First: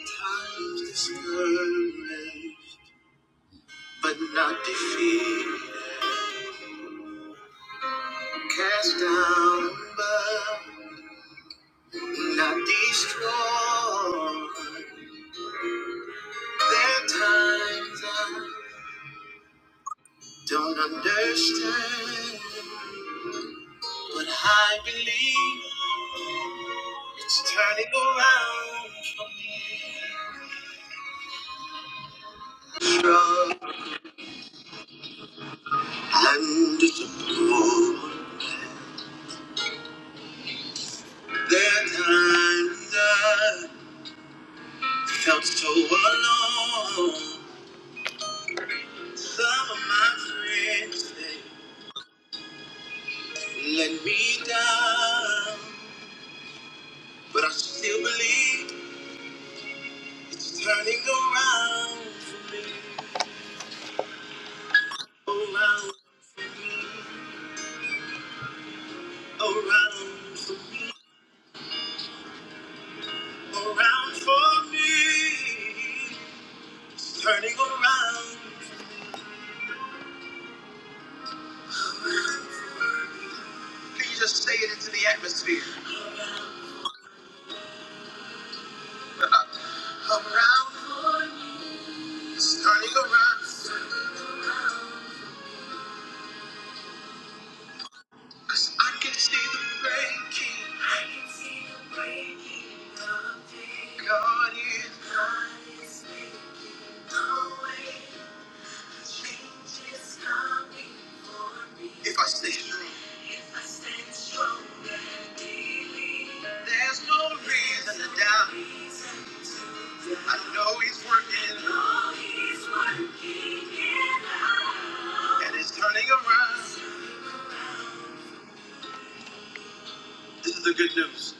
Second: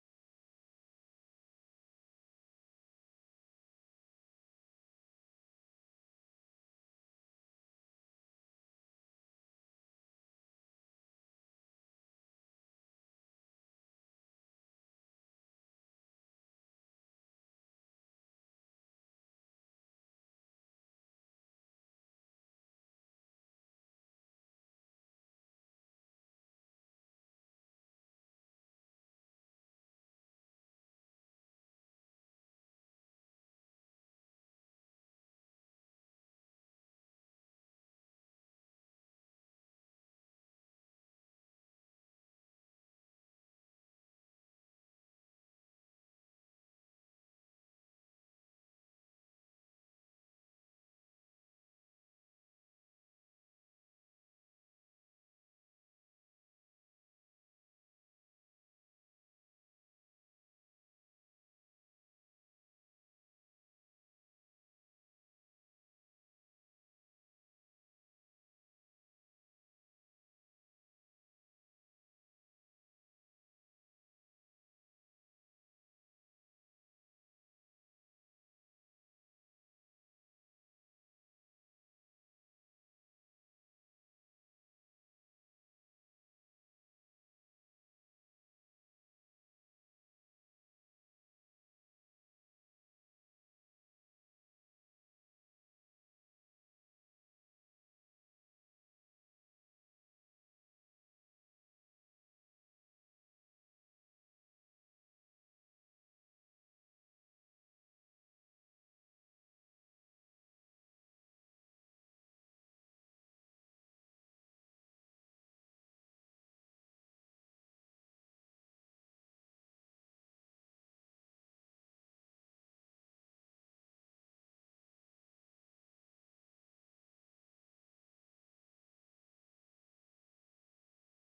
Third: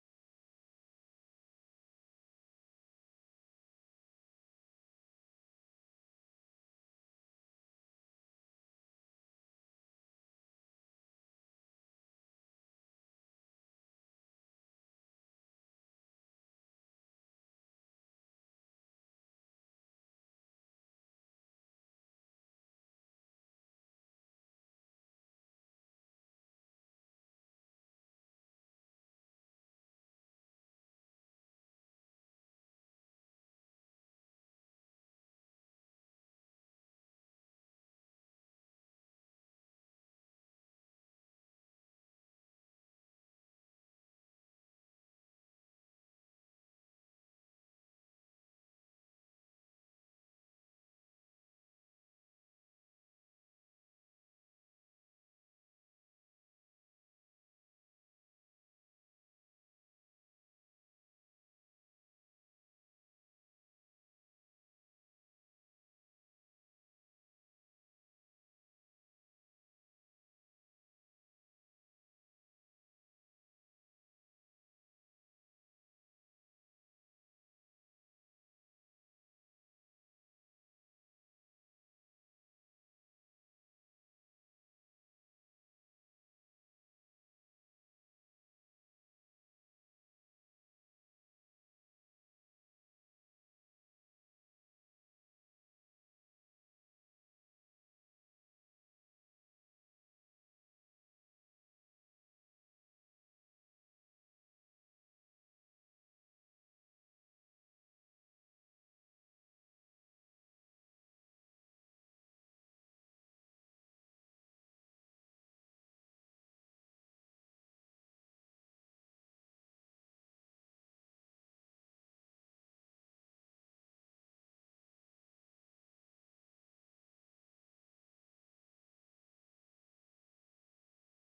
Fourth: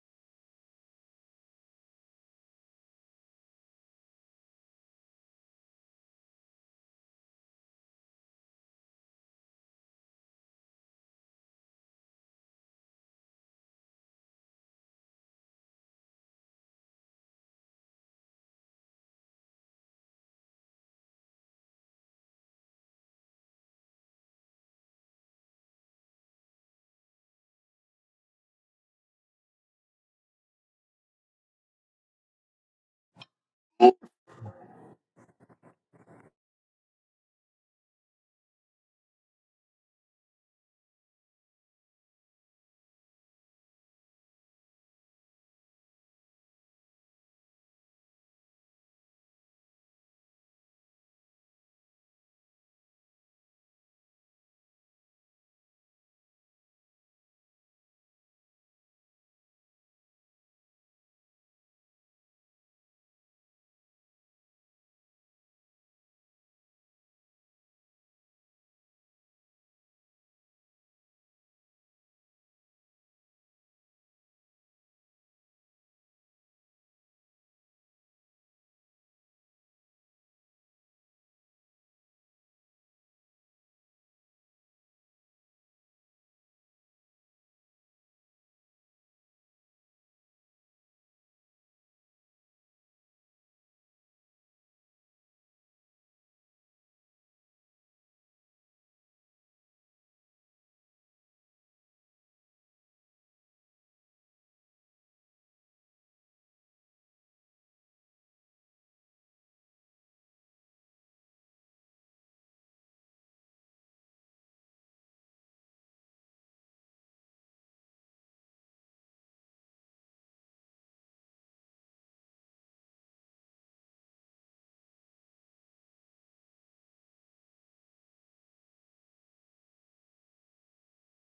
Times discouraged, but not defeated. Cast down, but not destroyed. There are times I don't understand, but I believe it's turning around from trouble and disappointment. There are times I felt so alone. Some of my friends they let me down, but I still believe it's turning around for me, around for me, around for me, around for me. It's turning around. Can you just say it into the atmosphere? Around, it's turning around. Cause I can see the breaking God is if I stay strong. There's no reason. I know he's working and it's turning around. This is the good news.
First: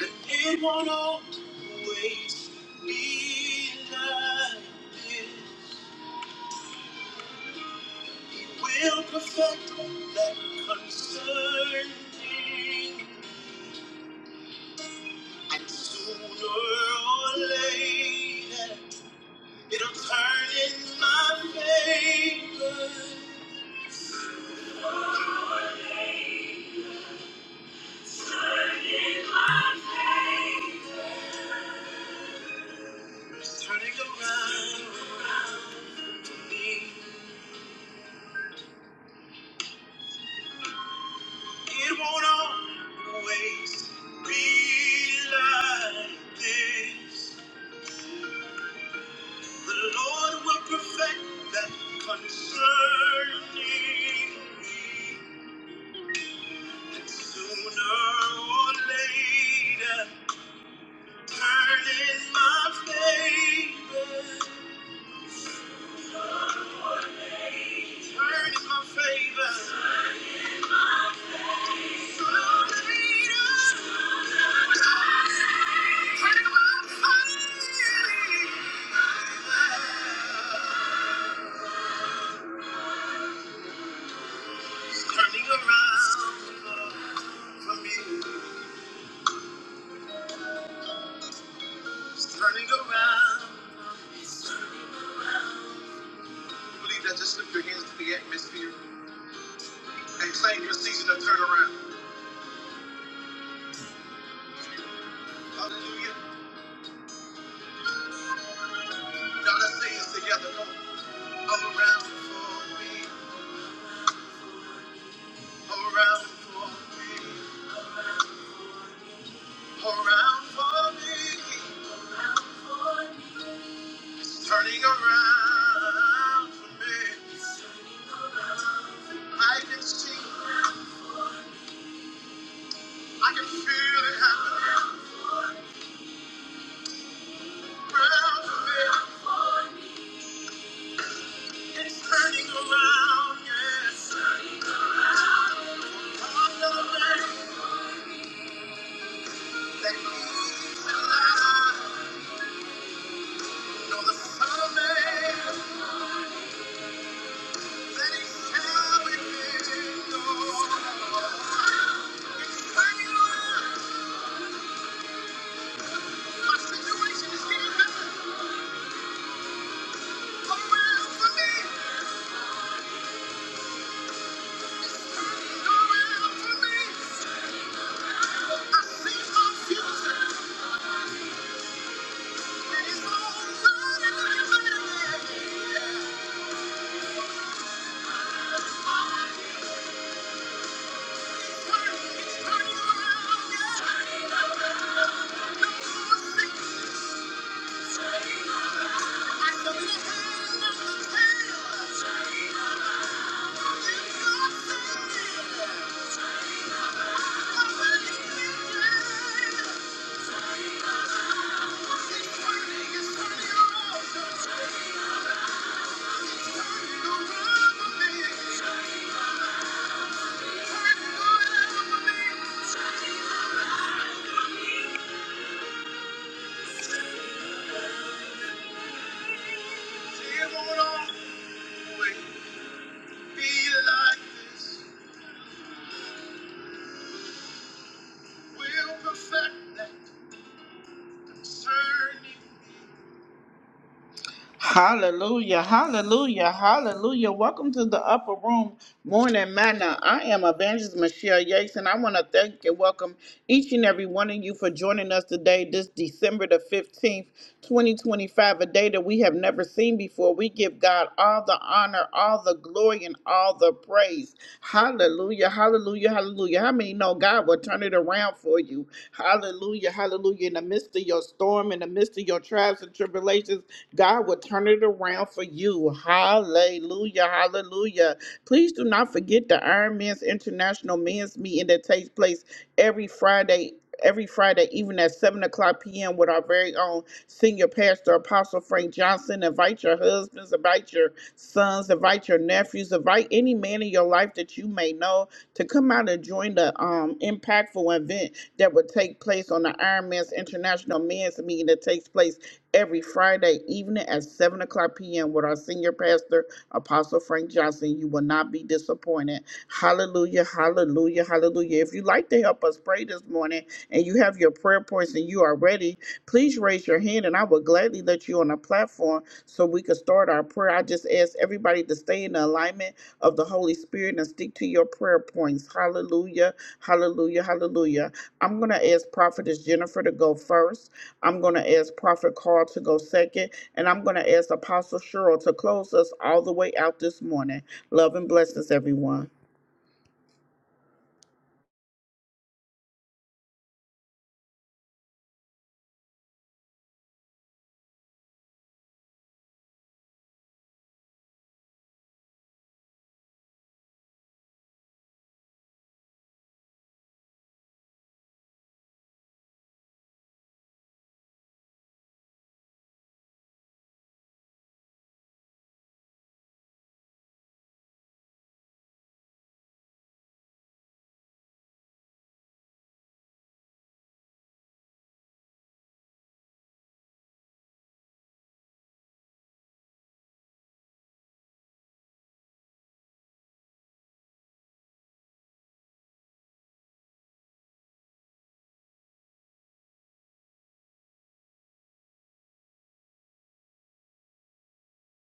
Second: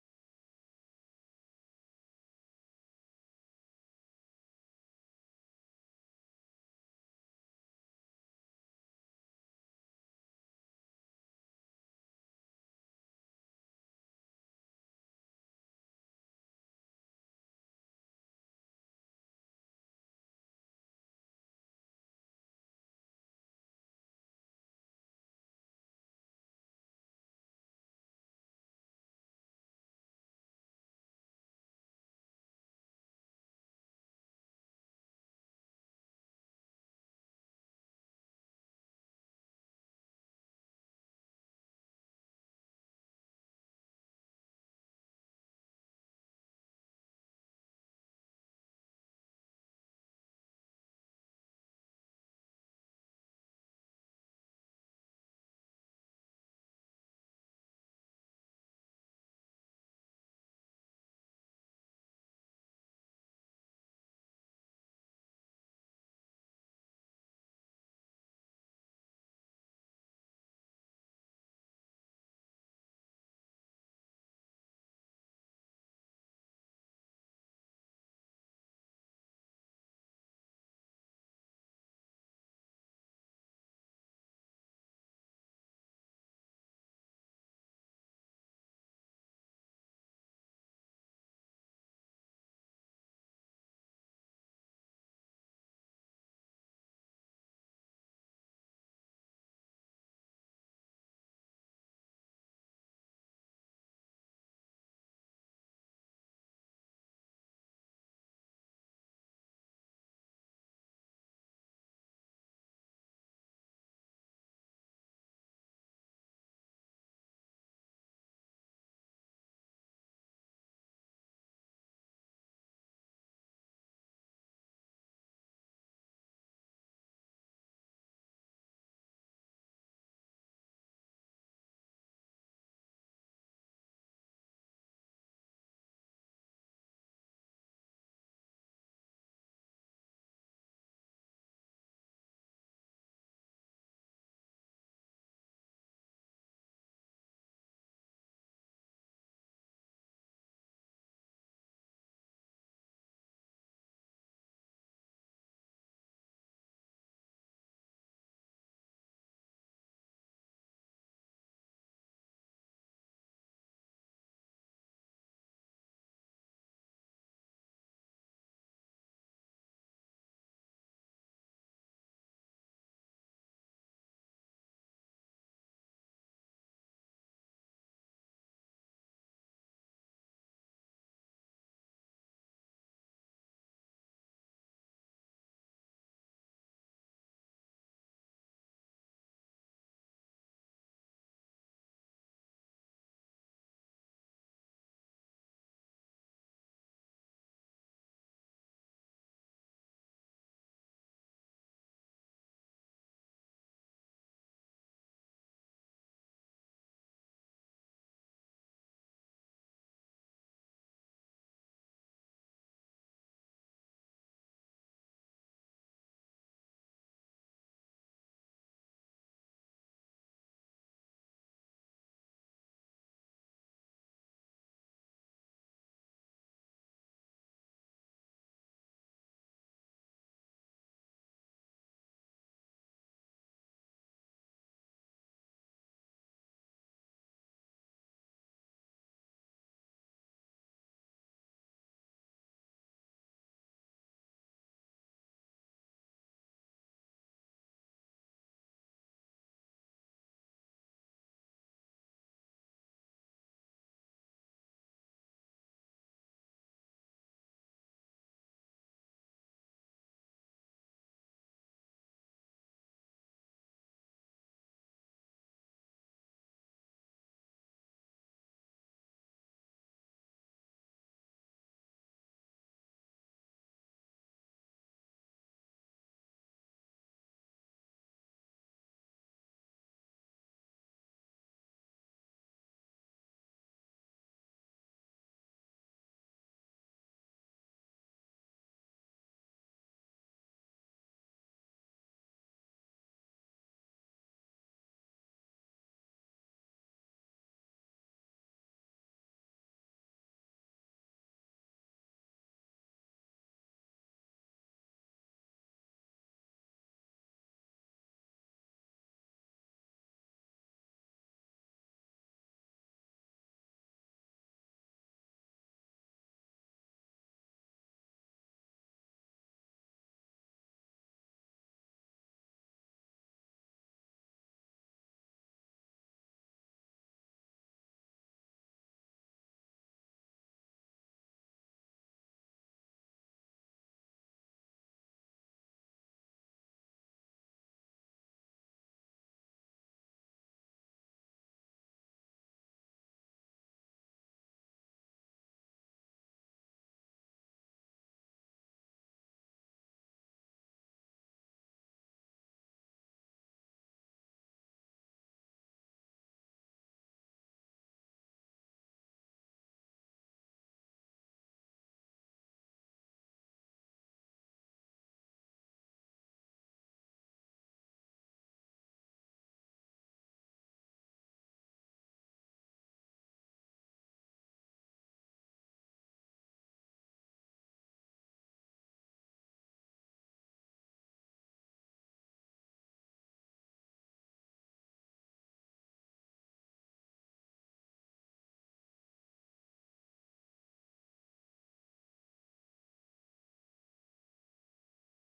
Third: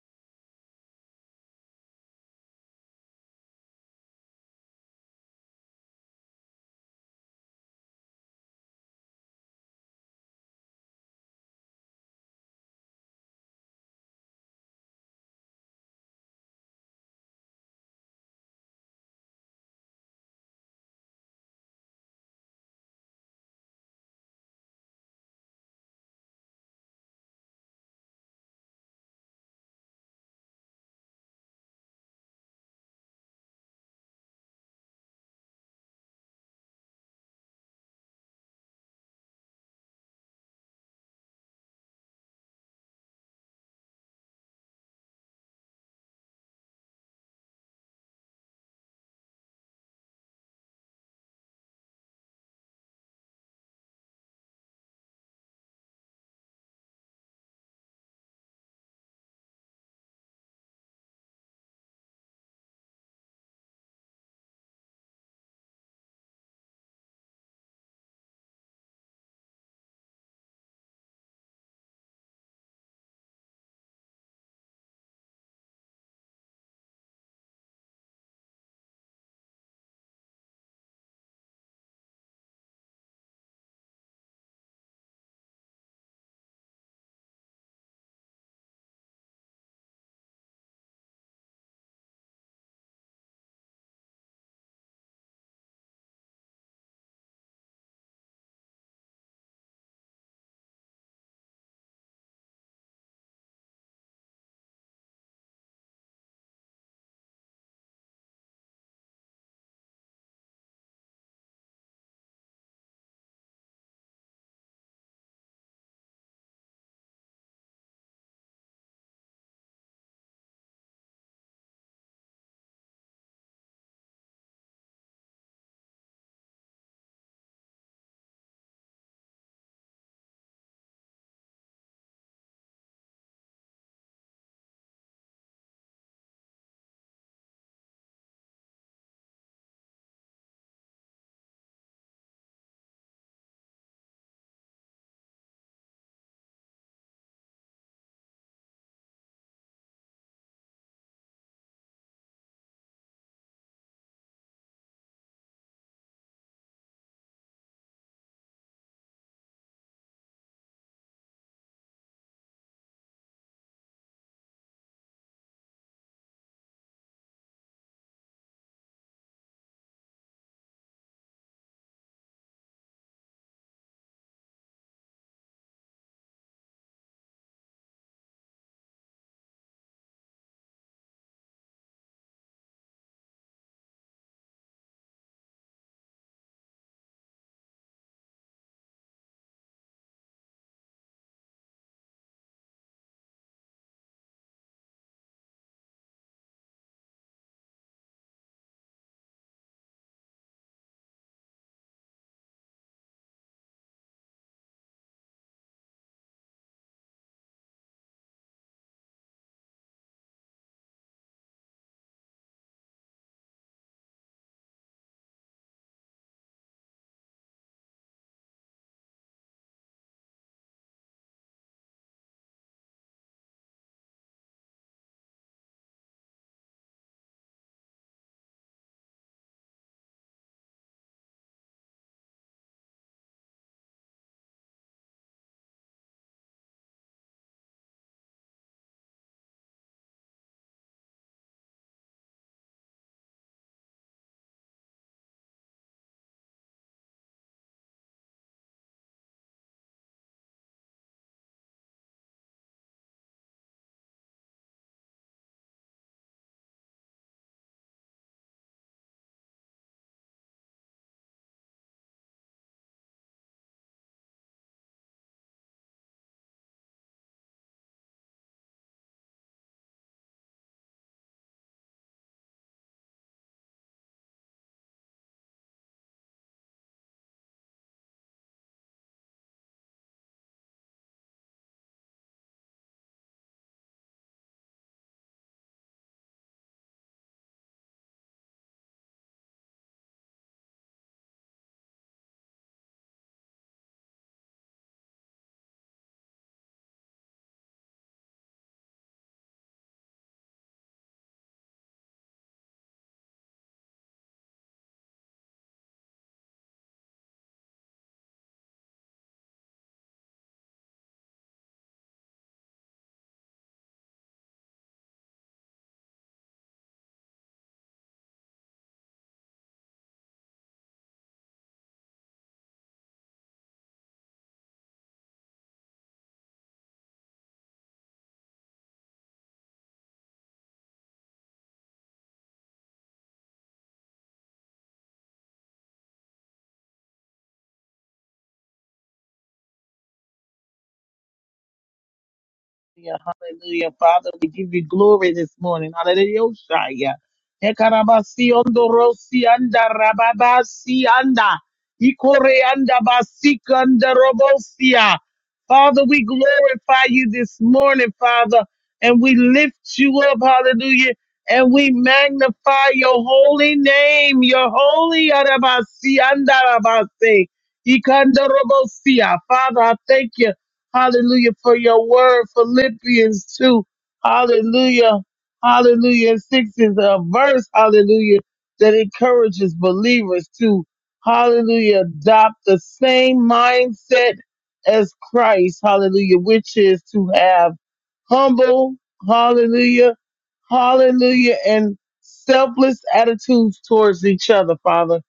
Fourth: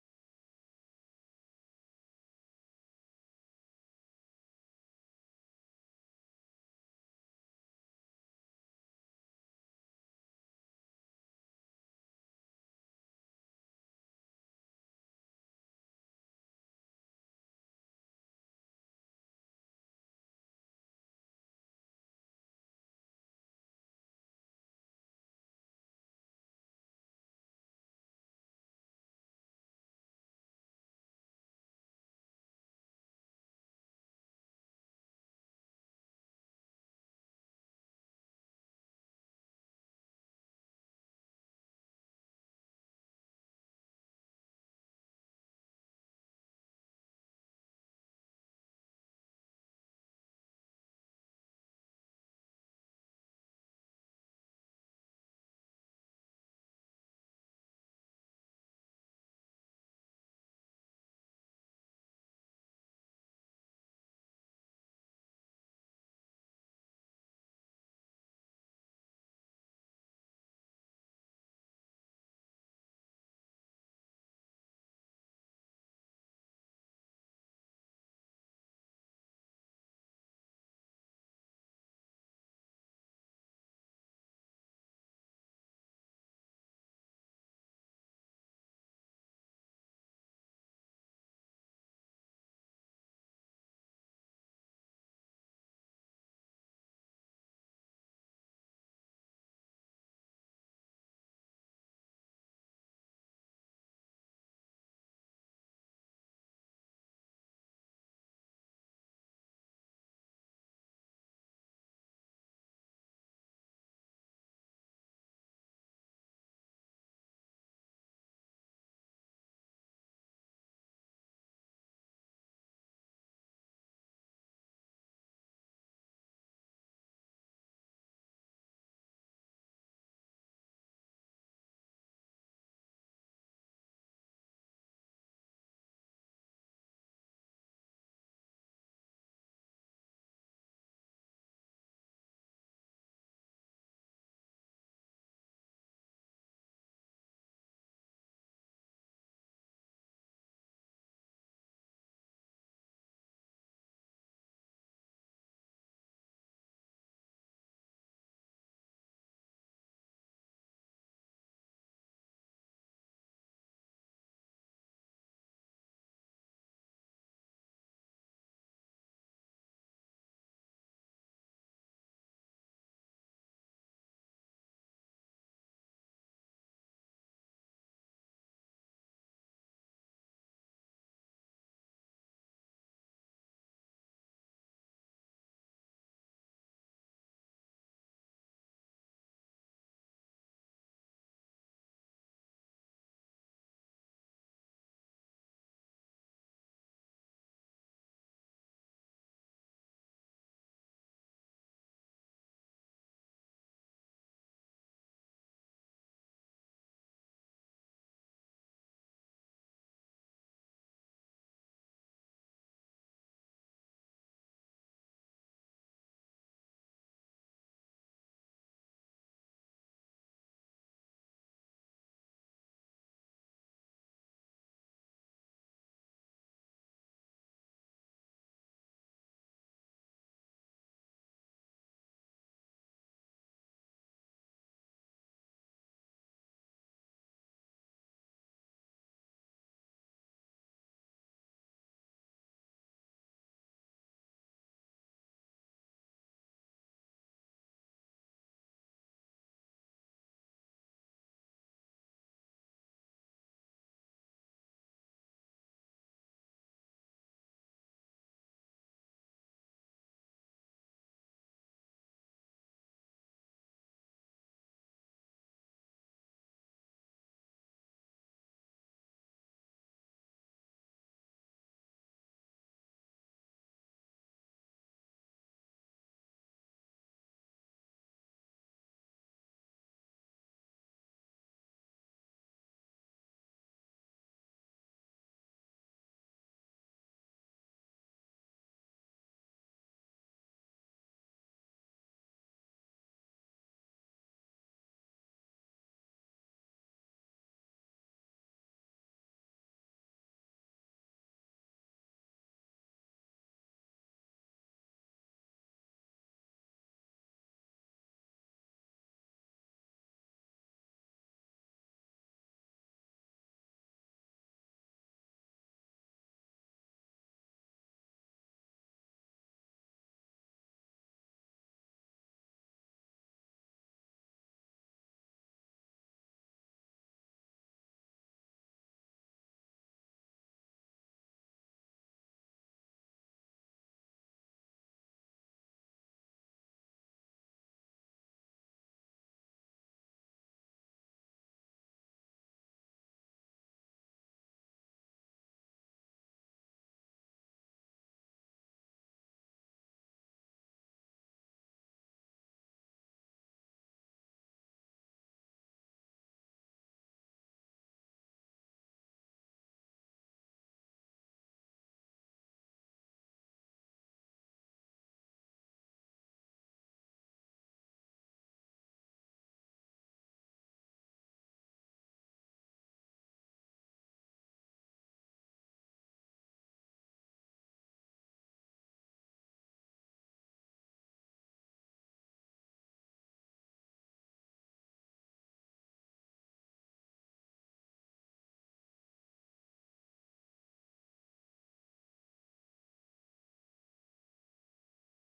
And it won't always be like this. He will perfect that concerning. And sooner or later, it'll turn in my favor. It's turning around for me. It won't always be like this. The Lord will perfect that concerning me. And sooner or later, turn in my favor. Turn in my favor. It's turning around for me. It's turning around. Believe that. Just lift your hands to the atmosphere. and claim your season of turnaround. Hallelujah. Now let's say this together. Come on. Around for me, around for me, around for me. It's turning around for me. I can see, I can feel it happening around for me. It's turning around, yes. Come on, little man. That means that I know the Son of Man. Thank you. Be like this, we'll perfect that concerning. Hallelujah, hallelujah, hallelujah. Welcome to the Upper Room Morning Manna. I am Evangelist Michelle Yates, and I want to thank and welcome each and every one of you for joining us today, this December the 15th, 2025, a day that we have never seen before. We give God all the honor, all the glory, and all the praise. Hallelujah, hallelujah, hallelujah. How many know God will turn it around for you? Hallelujah, hallelujah. In the midst of your storm, in the midst of your trials and tribulations, God will turn it around for you. Hallelujah. Hallelujah. Please do not forget the Iron Man's International Men's Meeting that takes place every Friday. Every Friday, even at 7 o'clock p.m., with our very own senior pastor, Apostle Frank Johnson. Invite your husbands, invite your sons, invite your nephews, invite any man in your life that you may know to come out and join the um, impactful event that will take place on the Iron Man's International Men's Meeting that takes place every Friday evening at 7 o'clock p.m. with our senior pastor, Apostle Frank Johnson. You will not be disappointed. Hallelujah, hallelujah, hallelujah. If you'd like to help us pray this morning and you have your prayer points and you are ready, please raise your hand and I will gladly let you on the platform so we can start our prayer. I just ask everybody to stay in the alignment of the Holy Spirit and stick to your prayer points. Hallelujah. Hallelujah, hallelujah. I'm going to ask Prophetess Jennifer to go first. I'm going to ask Prophet Carl to go second. And I'm going to ask Apostle Cheryl to close us all the way out this morning. Love and blessings, everyone. Hallelujah, hallelujah. Father, we give you glory this morning. Hallelujah. Shaya. Ekarabasi ondorosi anda rababasi anda. Ikore anda basika anda robosia. Father, we glorify you this morning, Father, and we lift you up, hallelujah, and we magnify your holy name, your holy arabasi anda rabase. Ikanda robosia. Father, I thank you. Hallelujah for your word, Philippians 2. Hallelujah. Hallelujah. And 6 is a verse, hallelujah, that encourages believers to, hallelujah, adopt the same mindset as Christ, hallelujah, which is to have humble, hallelujah, hallelujah, and selfless attitudes towards each other, Father.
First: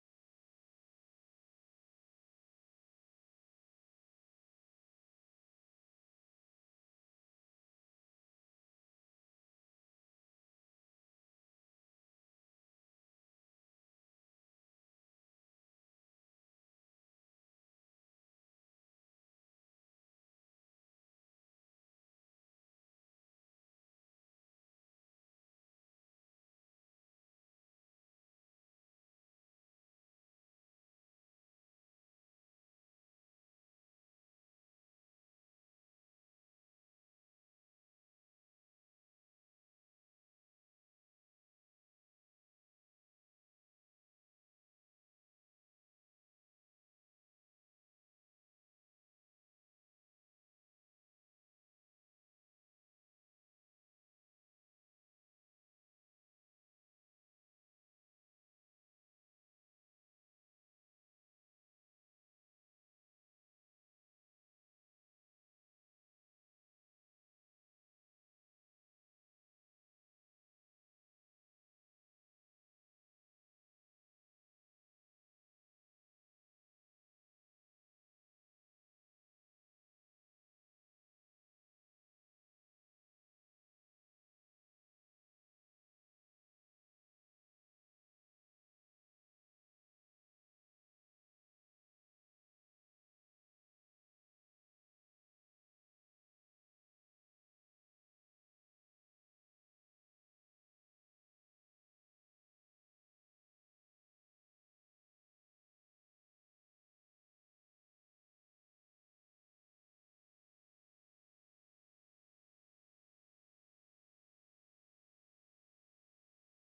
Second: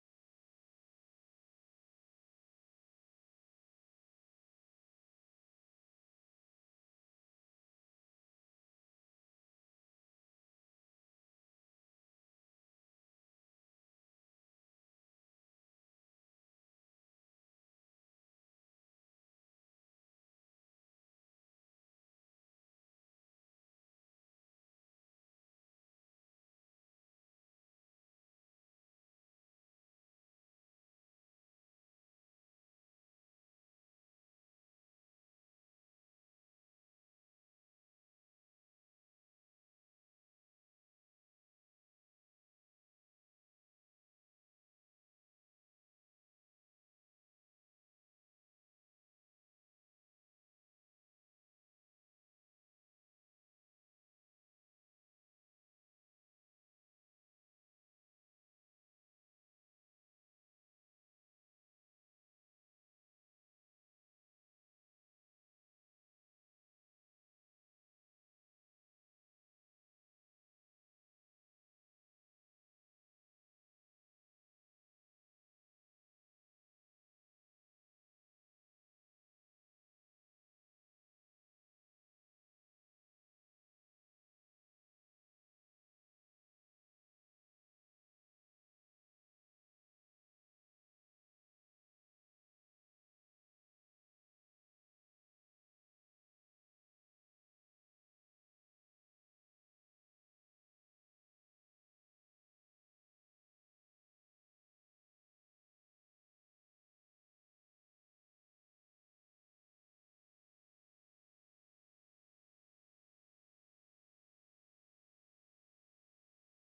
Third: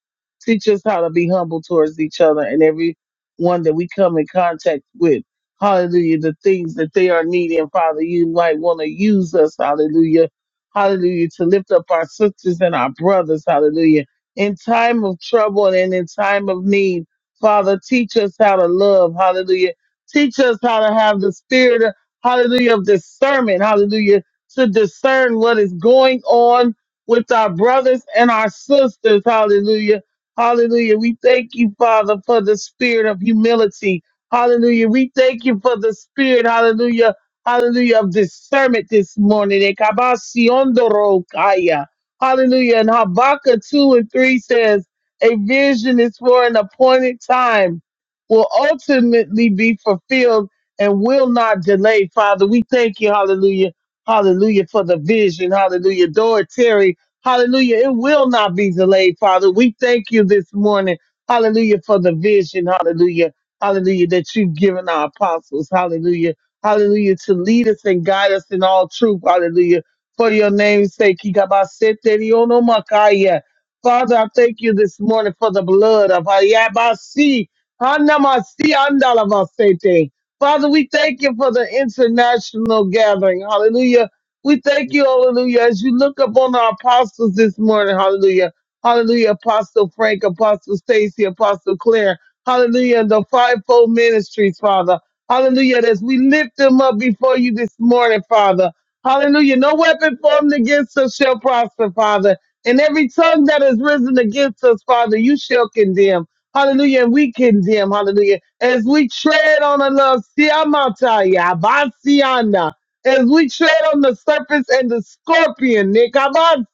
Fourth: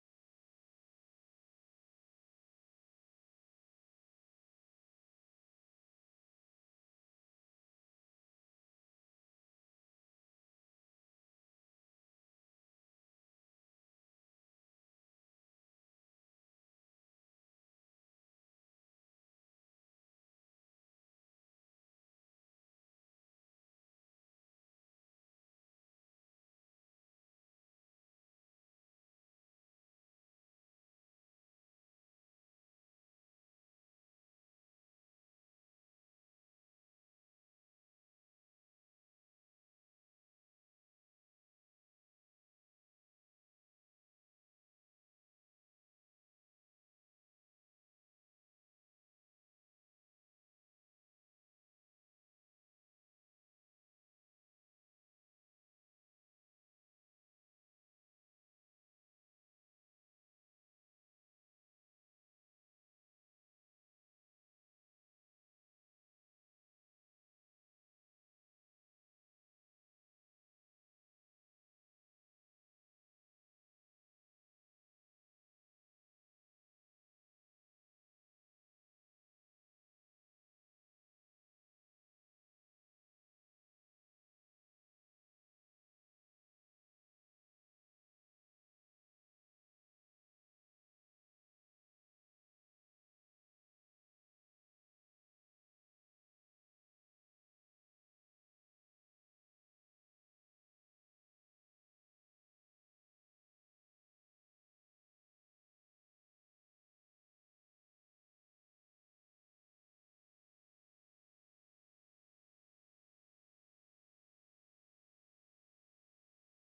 Teach us how to be humble towards each other and everyone that we come in contact with. Hallelujah. The things that they are needing, Father, you might want to use us. Hallelujah. Hallelujah. To lift up our sisters and our brothers. Hallelujah. In time of trouble and in time of need, Father, teach us how to love. Hallelujah. Teach us how to have the spirit hallelujah, of discernment, hallelujah, to discern what is going on with our brothers and our sisters, hallelujah, hallelujah. We thank you, Father, for the spirit of humility, hallelujah. We thank you for the spirit, hallelujah, hallelujah, of discernment this morning. Ekabasionderokaya. Hallelujah. And Habakkuk 2 and 3 says, A vision is for an appointed time, will ultimately be fulfilled and will not delay, Father. We thank you, hallelujah, hallelujah, for the vision, hallelujah. Door Terry, hallelujah, it will not be delayed, Father. We thank you this morning, hallelujah, for the vision, hallelujah, hallelujah, that you've given our apostles, hallelujah, hallelujah, to lead us and guide us in all truth, hallelujah. For your name's sake, Ikabaseterionomakaya. Father, I thank you this morning for the blood of Hayabasi, Hanamasi, Andalavasete. Father, we thank you for the international gathering. Hallelujah. We thank you, hallelujah, as you look upon our apostles this morning. Hallelujah. Hallelujah. Apostle Frank, Apostle Stacy, Apostle Claire. Hallelujah. The fivefold ministries, Father. Hallelujah. As we lift them up before you this morning, Father. Hallelujah. No weapon formed against us shall prosper, Father. And every tongue that is risen against us, Father, you shall condemn. Hallelujah. And we condemn, hallelujah, as we tread on the love, siamataya, basiana, as we tread on the serpents and the scorpion, nikabasiana,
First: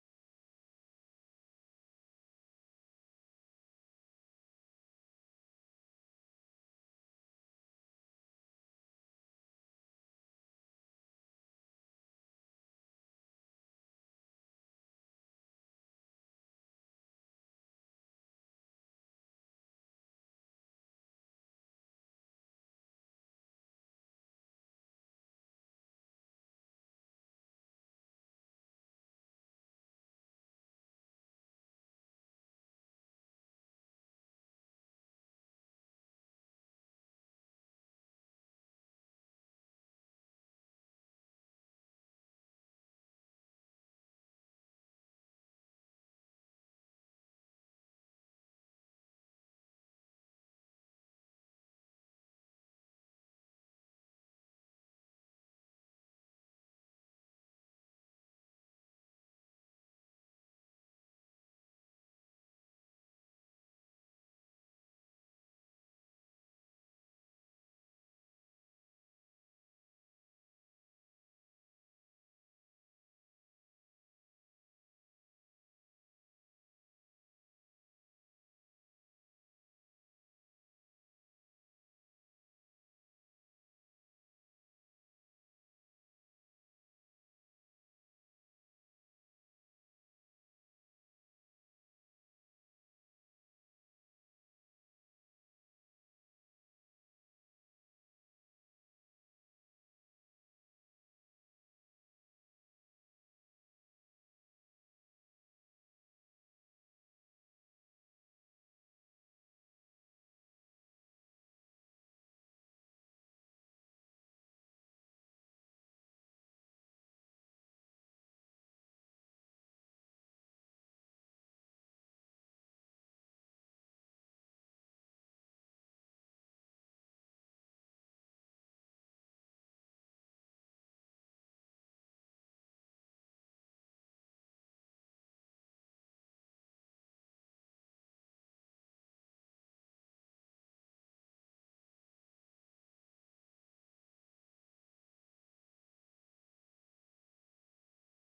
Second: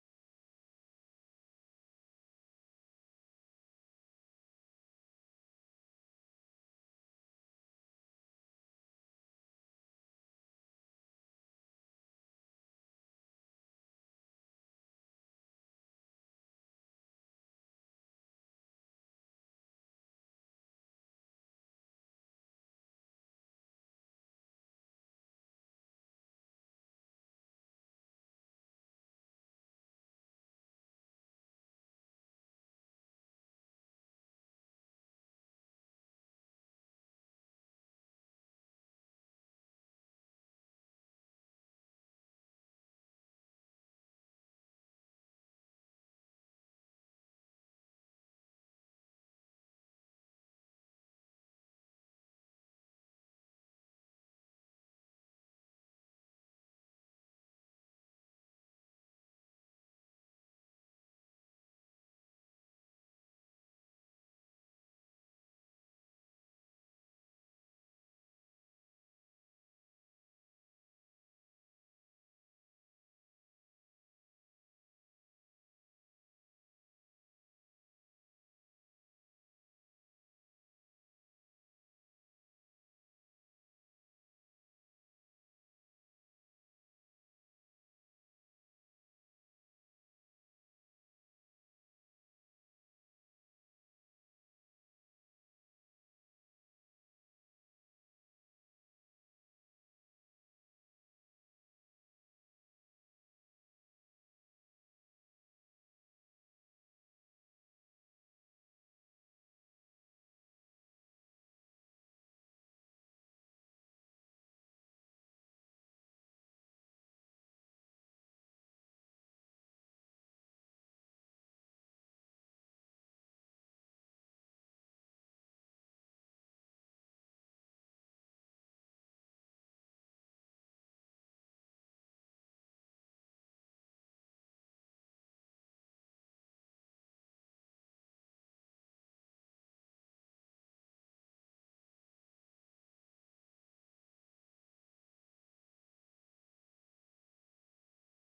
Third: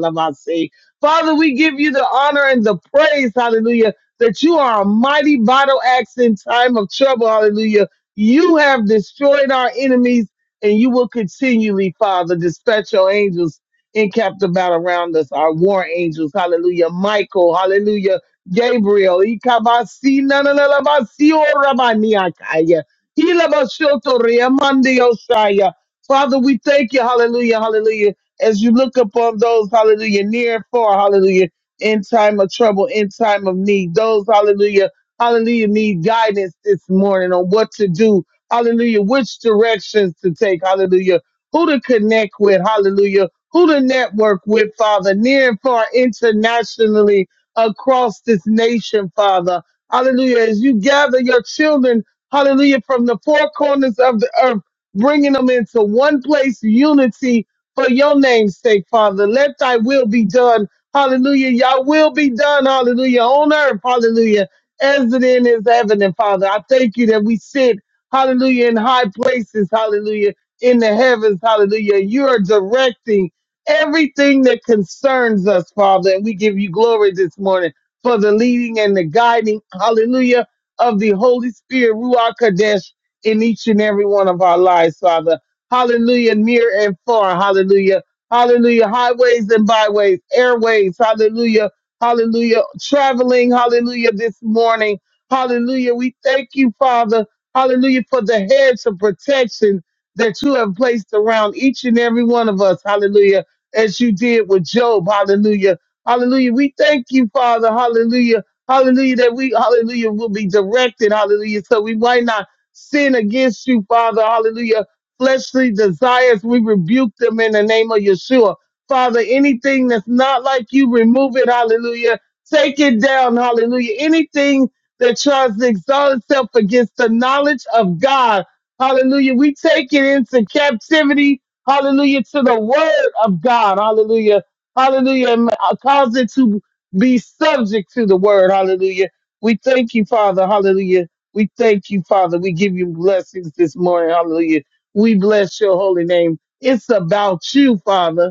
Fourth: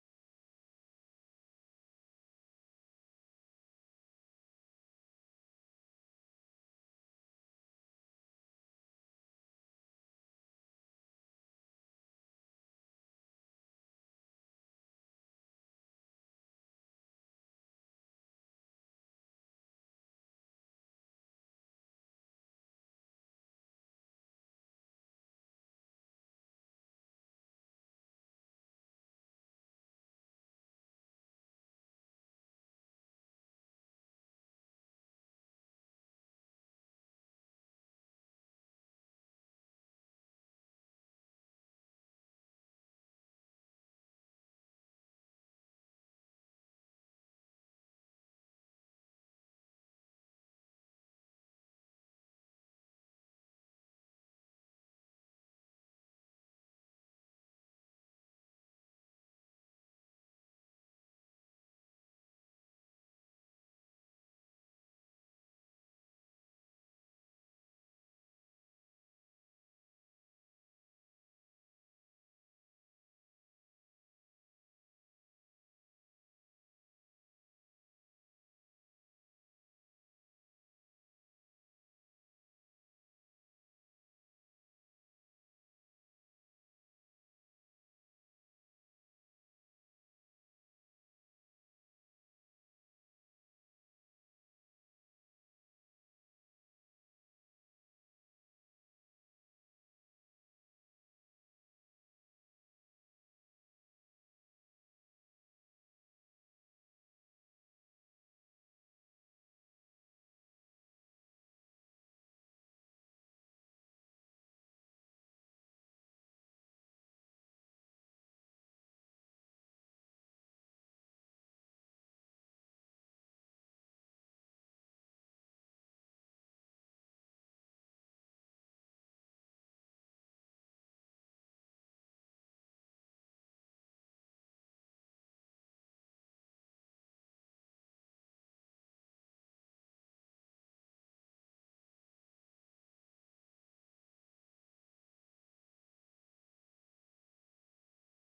lamasi. Father, we give you the honor and the praise, hallelujah, that you are a mighty battle axe in time of trouble, hallelujah. You have destroyed our enemies, and you will continually, Father, dispatch your angels in captive battle around us, our war angels, hallelujah. Michael, hallelujah Gabriel, Ikabasi, Nananabasi, Orabaniakaya, Ilabasotoria, Mandiosaya. Father, we thank you, hallelujah, hallelujah, as you look upon those, hallelujah, near and far, hallelujah, in time of trouble, in time of need, those, hallelujah, hallelujah, need guidance this morning on what to do, hallelujah, which directions to take, hallelujah, who to connect with, hallelujah, who to network with, Father, near and far, internationally, across this nation, Father. Hallelujah. As you gather your children, hallelujah, from the four corners of the earth, bringing them into one place, unity for your name's sake, Father. Let thy will be done. Hallelujah. Your will be done. Hallelujah. On earth. Hallelujah. As it in is heaven. And Father, I thank you that we sit, hallelujah, in high places. Hallelujah. In the heavens. Hallelujah. You are directing everything that concerns us, Father. And we give you glory this morning for the leading and the guiding, hallelujah, of the Holy Spirit, Ruach Kodesh, in each and every one of our lives, Father. Hallelujah, near and far, hallelujah. Hallelujah, highways and byways, airways, hallelujah, hallelujah, traveling, hallelujah, this morning, hallelujah. We thank you, Father, hallelujah, for the hedge of protection that you have placed around each and every one of us, hallelujah as you did with Job. Hallelujah. Hallelujah. We thank you, Father. Hallelujah. Hallelujah. That we, hallelujah, will be directed. Hallelujah. So we might not sin against you, Father. Hallelujah. Fleshly desires, we rebuke them in the name of Yeshua. Father, anything that's not like you, remove it. Hallelujah. Take it down. Hallelujah. Anything that tries to exalt itself against the knowledge of God. Hallelujah. We take it into captivity Hallelujah to the word of God. Hallelujah. Hallelujah. And uh, cause it to be subject to the word. Hallelujah. We thank you, Father. Hallelujah. We thank you, Father. We give you blessings this morning. Hallelujah. We bless your holy name. It's about you, Father.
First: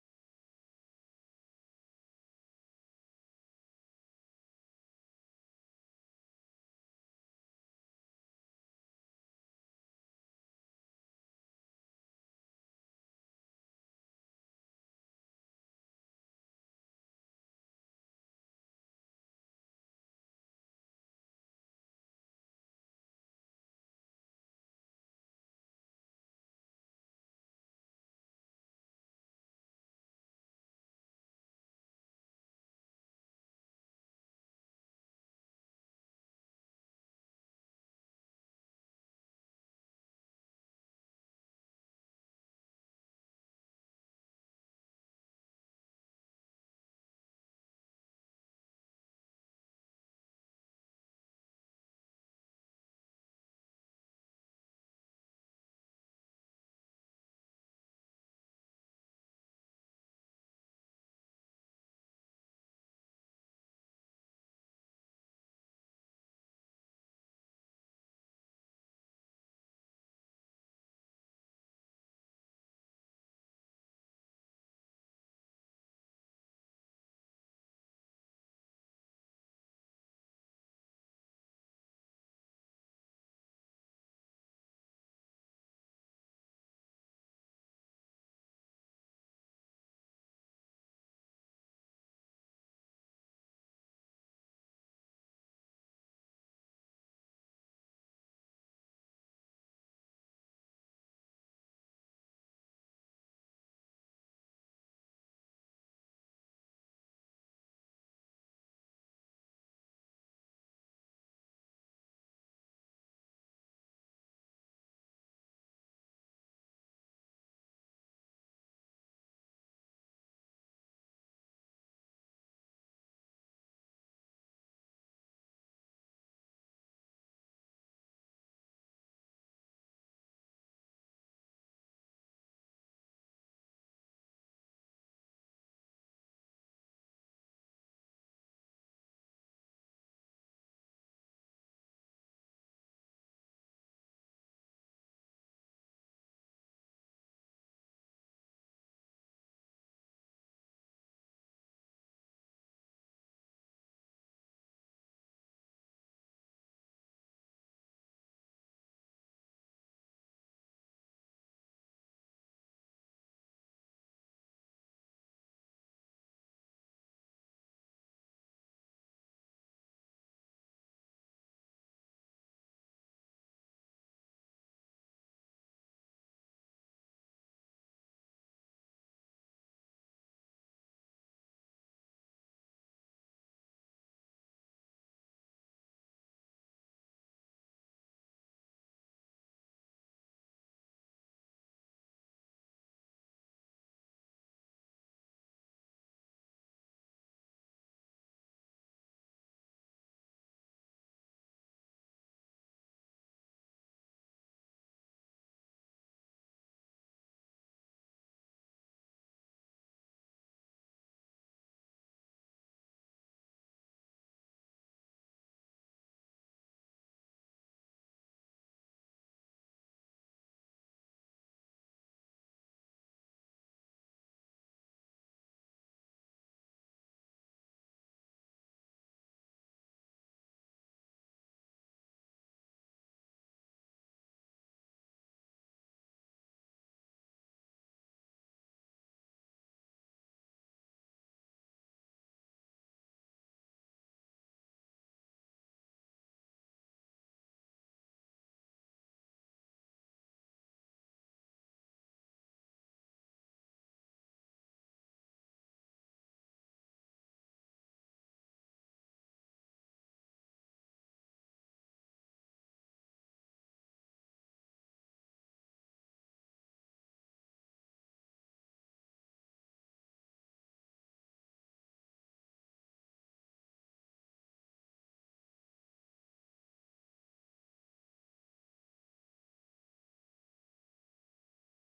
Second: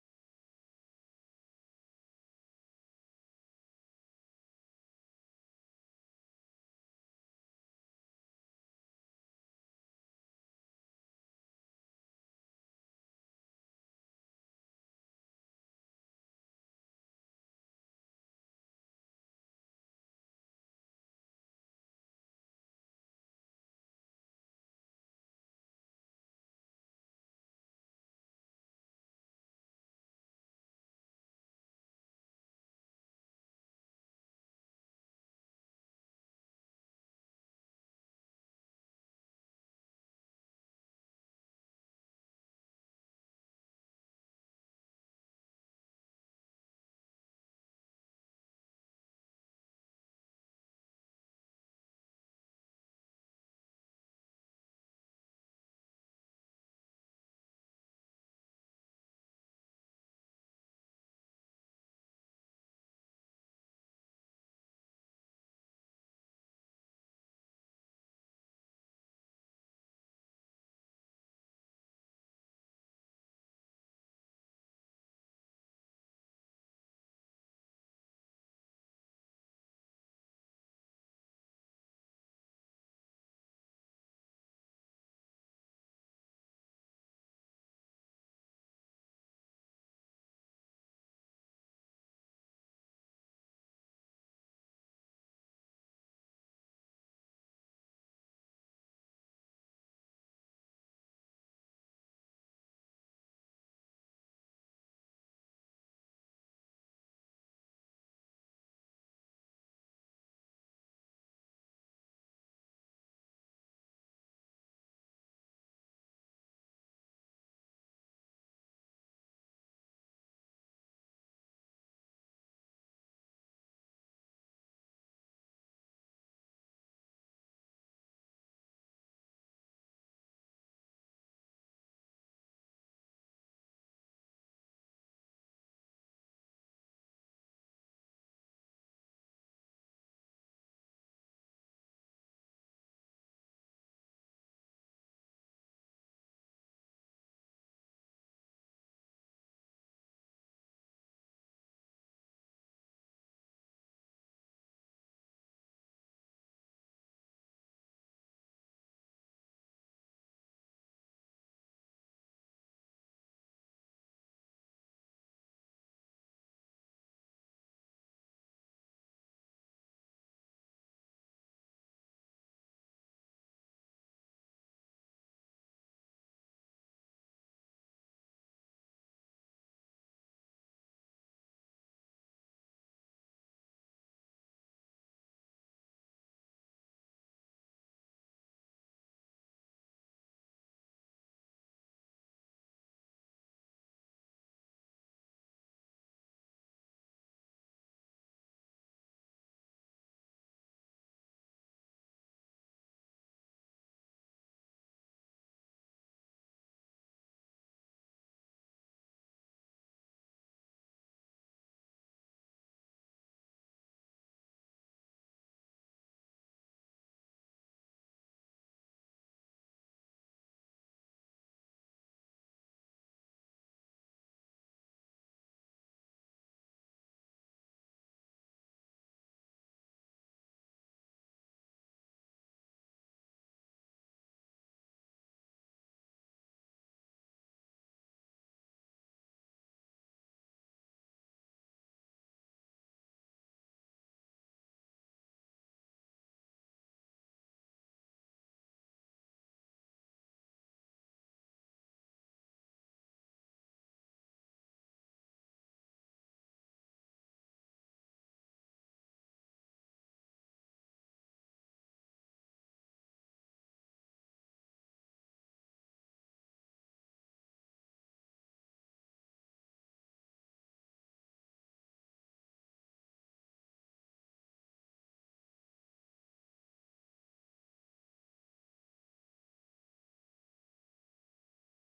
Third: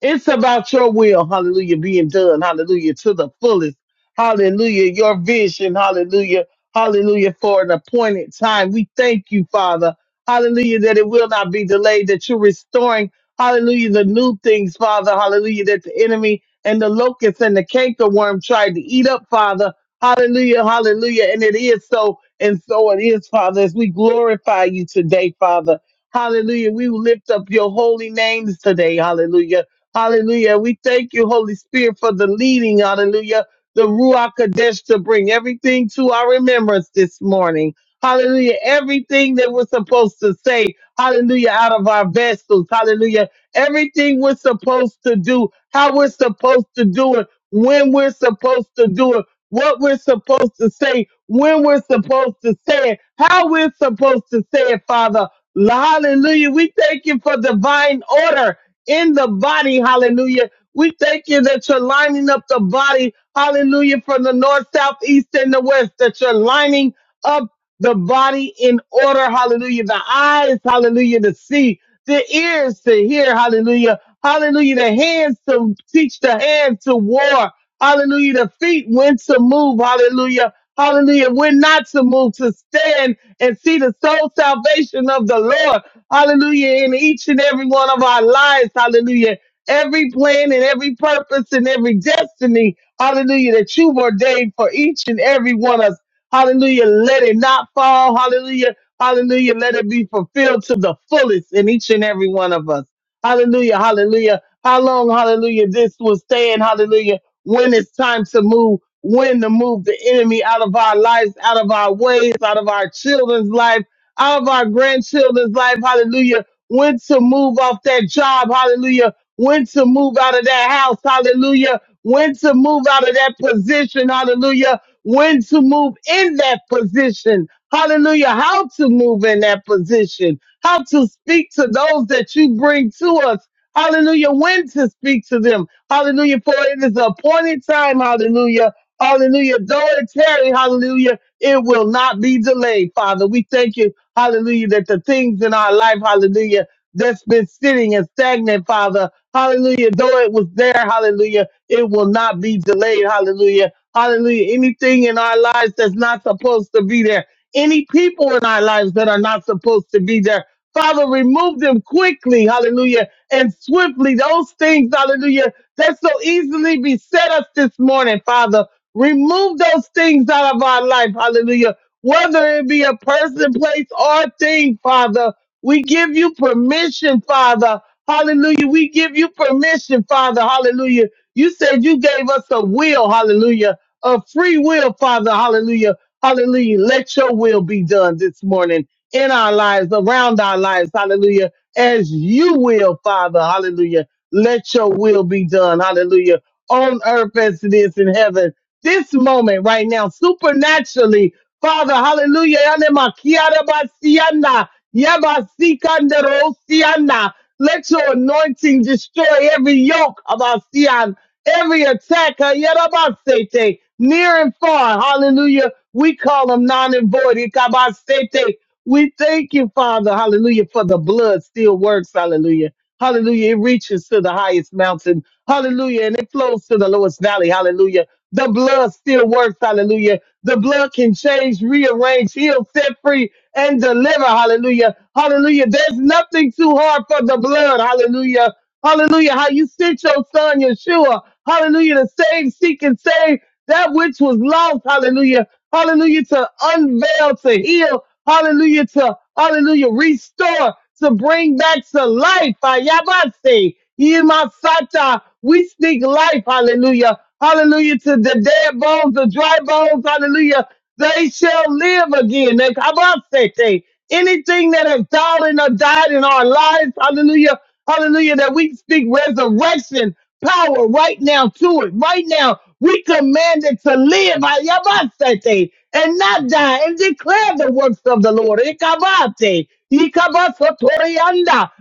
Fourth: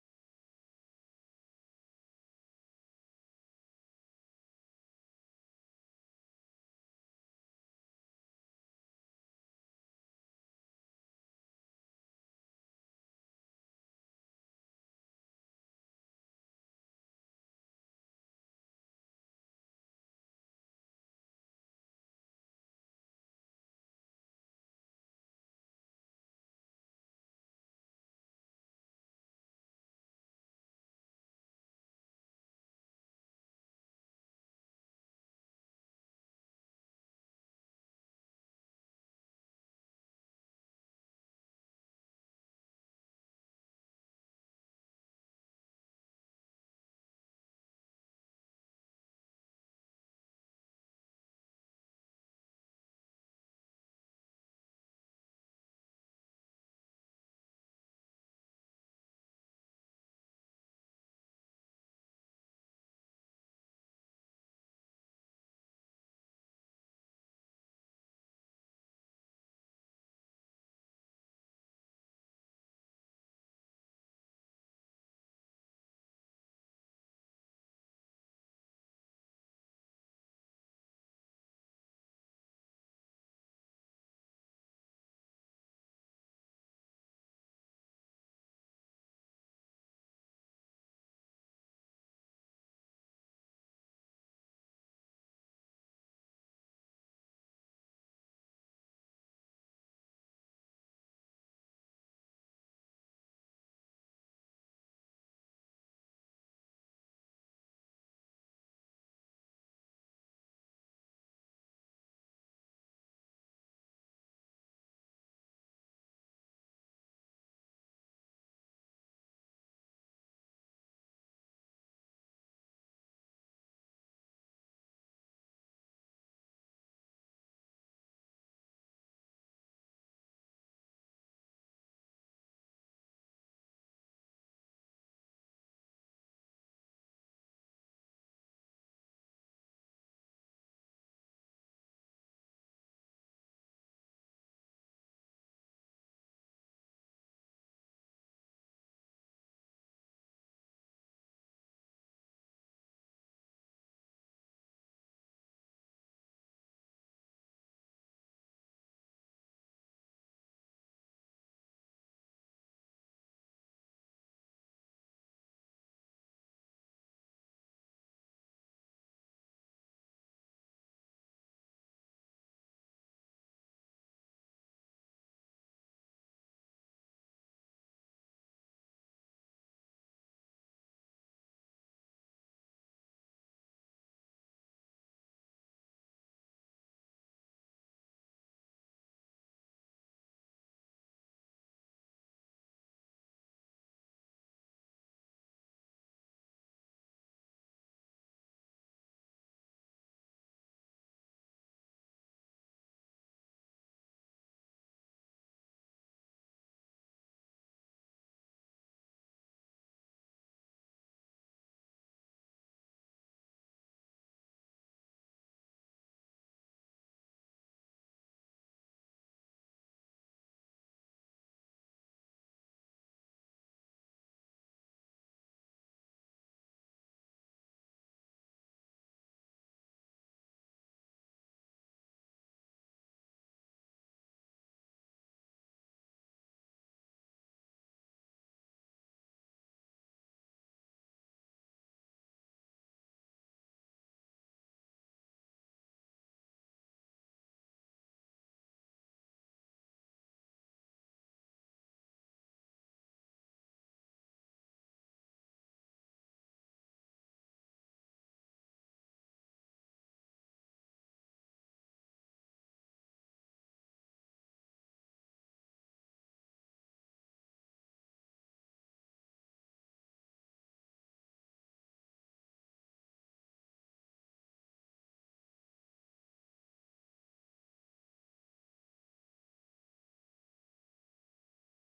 It's about your will, hallelujah, being done, hallelujah, to the fullest, hallelujah, your vision, hallelujah, hallelujah, for an appointed time. We thank you, Father, hallelujah, that it will not be delayed, that you're restoring, hallelujah, the new things, Father, hallelujah, that the enemy and the locust and the cankerworm tried to eat up, Father, hallelujah, hallelujah, and it is so, and so it is, Father, as we glorify you today, Father. Hallelujah. We will lift up your holy names today. Hallelujah. Hallelujah. We thank you, Holy Spirit, for the leading. Hallelujah. The Ruach Kadesh to bring everything to our remembrance this morning. Hallelujah. Everything that we're supposed to say. Hallelujah. Out of our vessels. Hallelujah. Everything we're supposed to do, how we're supposed to do it, when we're supposed to do it, what we're supposed to say, when we're supposed to say it, how we're supposed to say it, Father. Hallelujah. We thank you for divine order in the body. Hallelujah. We thank you that you're lining up the body. Hallelujah. From the north, south, east, and the west, that you're lining up the body in order. Hallelujah. The eyes, hallelujah, to see, the ears to hear. Hallelujah. Hallelujah. The hands to teach the hands to war. Hallelujah. The feet when to move. Hallelujah. Hallelujah. When not to move, to stand and see the soul salvation of the Lord. Hallelujah. In each and every one of our lives. Hallelujah. Every plan and every purpose and every destiny. Hallelujah. That you've ordained for each and every one of us. Hallelujah. Let it not fall. Hallelujah. Hallelujah. Let it be fulfilled to the fullest in each and every one of us. Hallelujah. Hallelujah. How long, hallelujah, this will stand. Hallelujah. When it's time to move, when to move the enemy out of our lives, out of our ways, out of our children's life all of our grandchildren's life, hallelujah, when to move off that job, hallelujah, when to move out of that house, hallelujah, when to move out of that position, hallelujah, when to move in that position, hallelujah, how to move in that position, how to speak to those that you bring to us. Hallelujah. When to speak to them. Hallelujah. For it is the appointed time. Hallelujah. Hallelujah. Though it tarry, hallelujah, it will not be delayed, Father. We thank you Hallelujah. That the things in our life, hallelujah, that's been sitting and stagnant, Father. Hallelujah. Though it was there, hallelujah, it will not be delayed. Hallelujah. Hallelujah. Anything in our lives that's not supposed to be there, any people in our lives that are not supposed to be there, Father, remove them quickly. Hallelujah. And swiftly, those things, hallelujah, that so easily beset us this morning, Father. Remove those things out of our life. Hallelujah whether it be a person, place, or thing, Father. We give you permission, Father. Hallelujah. We give you permission, Father. Hallelujah. You said you gave us a will, hallelujah, a free will, Father. Hallelujah. Hallelujah. Let your will be done this morning in our lives, around our lives, hallelujah, as you will, Father. Hallelujah. Let your will be done, hallelujah, on earth as it is in heaven. This moment right now, supernaturally, Father, hallelujah. yale makiara basianda, yabasikandero sianda. Let your anointing destroy every yoke of our sian, every attack, uh, yarabasete, near and far. Hallelujah. We call them non and void. ikabasete. We thank you, Father, hallelujah, for the blood still works. Hallelujah. Hallelujah. It reaches to the highest mountain. Hallelujah. And it flows to the lowest valley. Hallelujah. The blood still works. Hallelujah the blood can change, rearrange, heal, set free, and deliver. Hallelujah. Hallelujah. There's nothing too hard for the blood. Hallelujah. Hallelujah. How you sent your son, Yeshua. Hallelujah. To save, seek, and save that which was lost. Hallelujah. Hallelujah. To unveil, to heal, hallelujah, to, hallelujah, restore, to bring back to life. Ayabase, Imasata, we speak life, hallelujah. Hallelujah to the dead bones, the dry bones, hallelujah they shall live again. They kabasete. Anything that has fallen or died in our lives, hallelujah, hallelujah, that we speak resurrection power right now to it. Right now, we command it to live ayabasete, and not die and declare the works of the Lord. Ikabate, ikabasotorianda,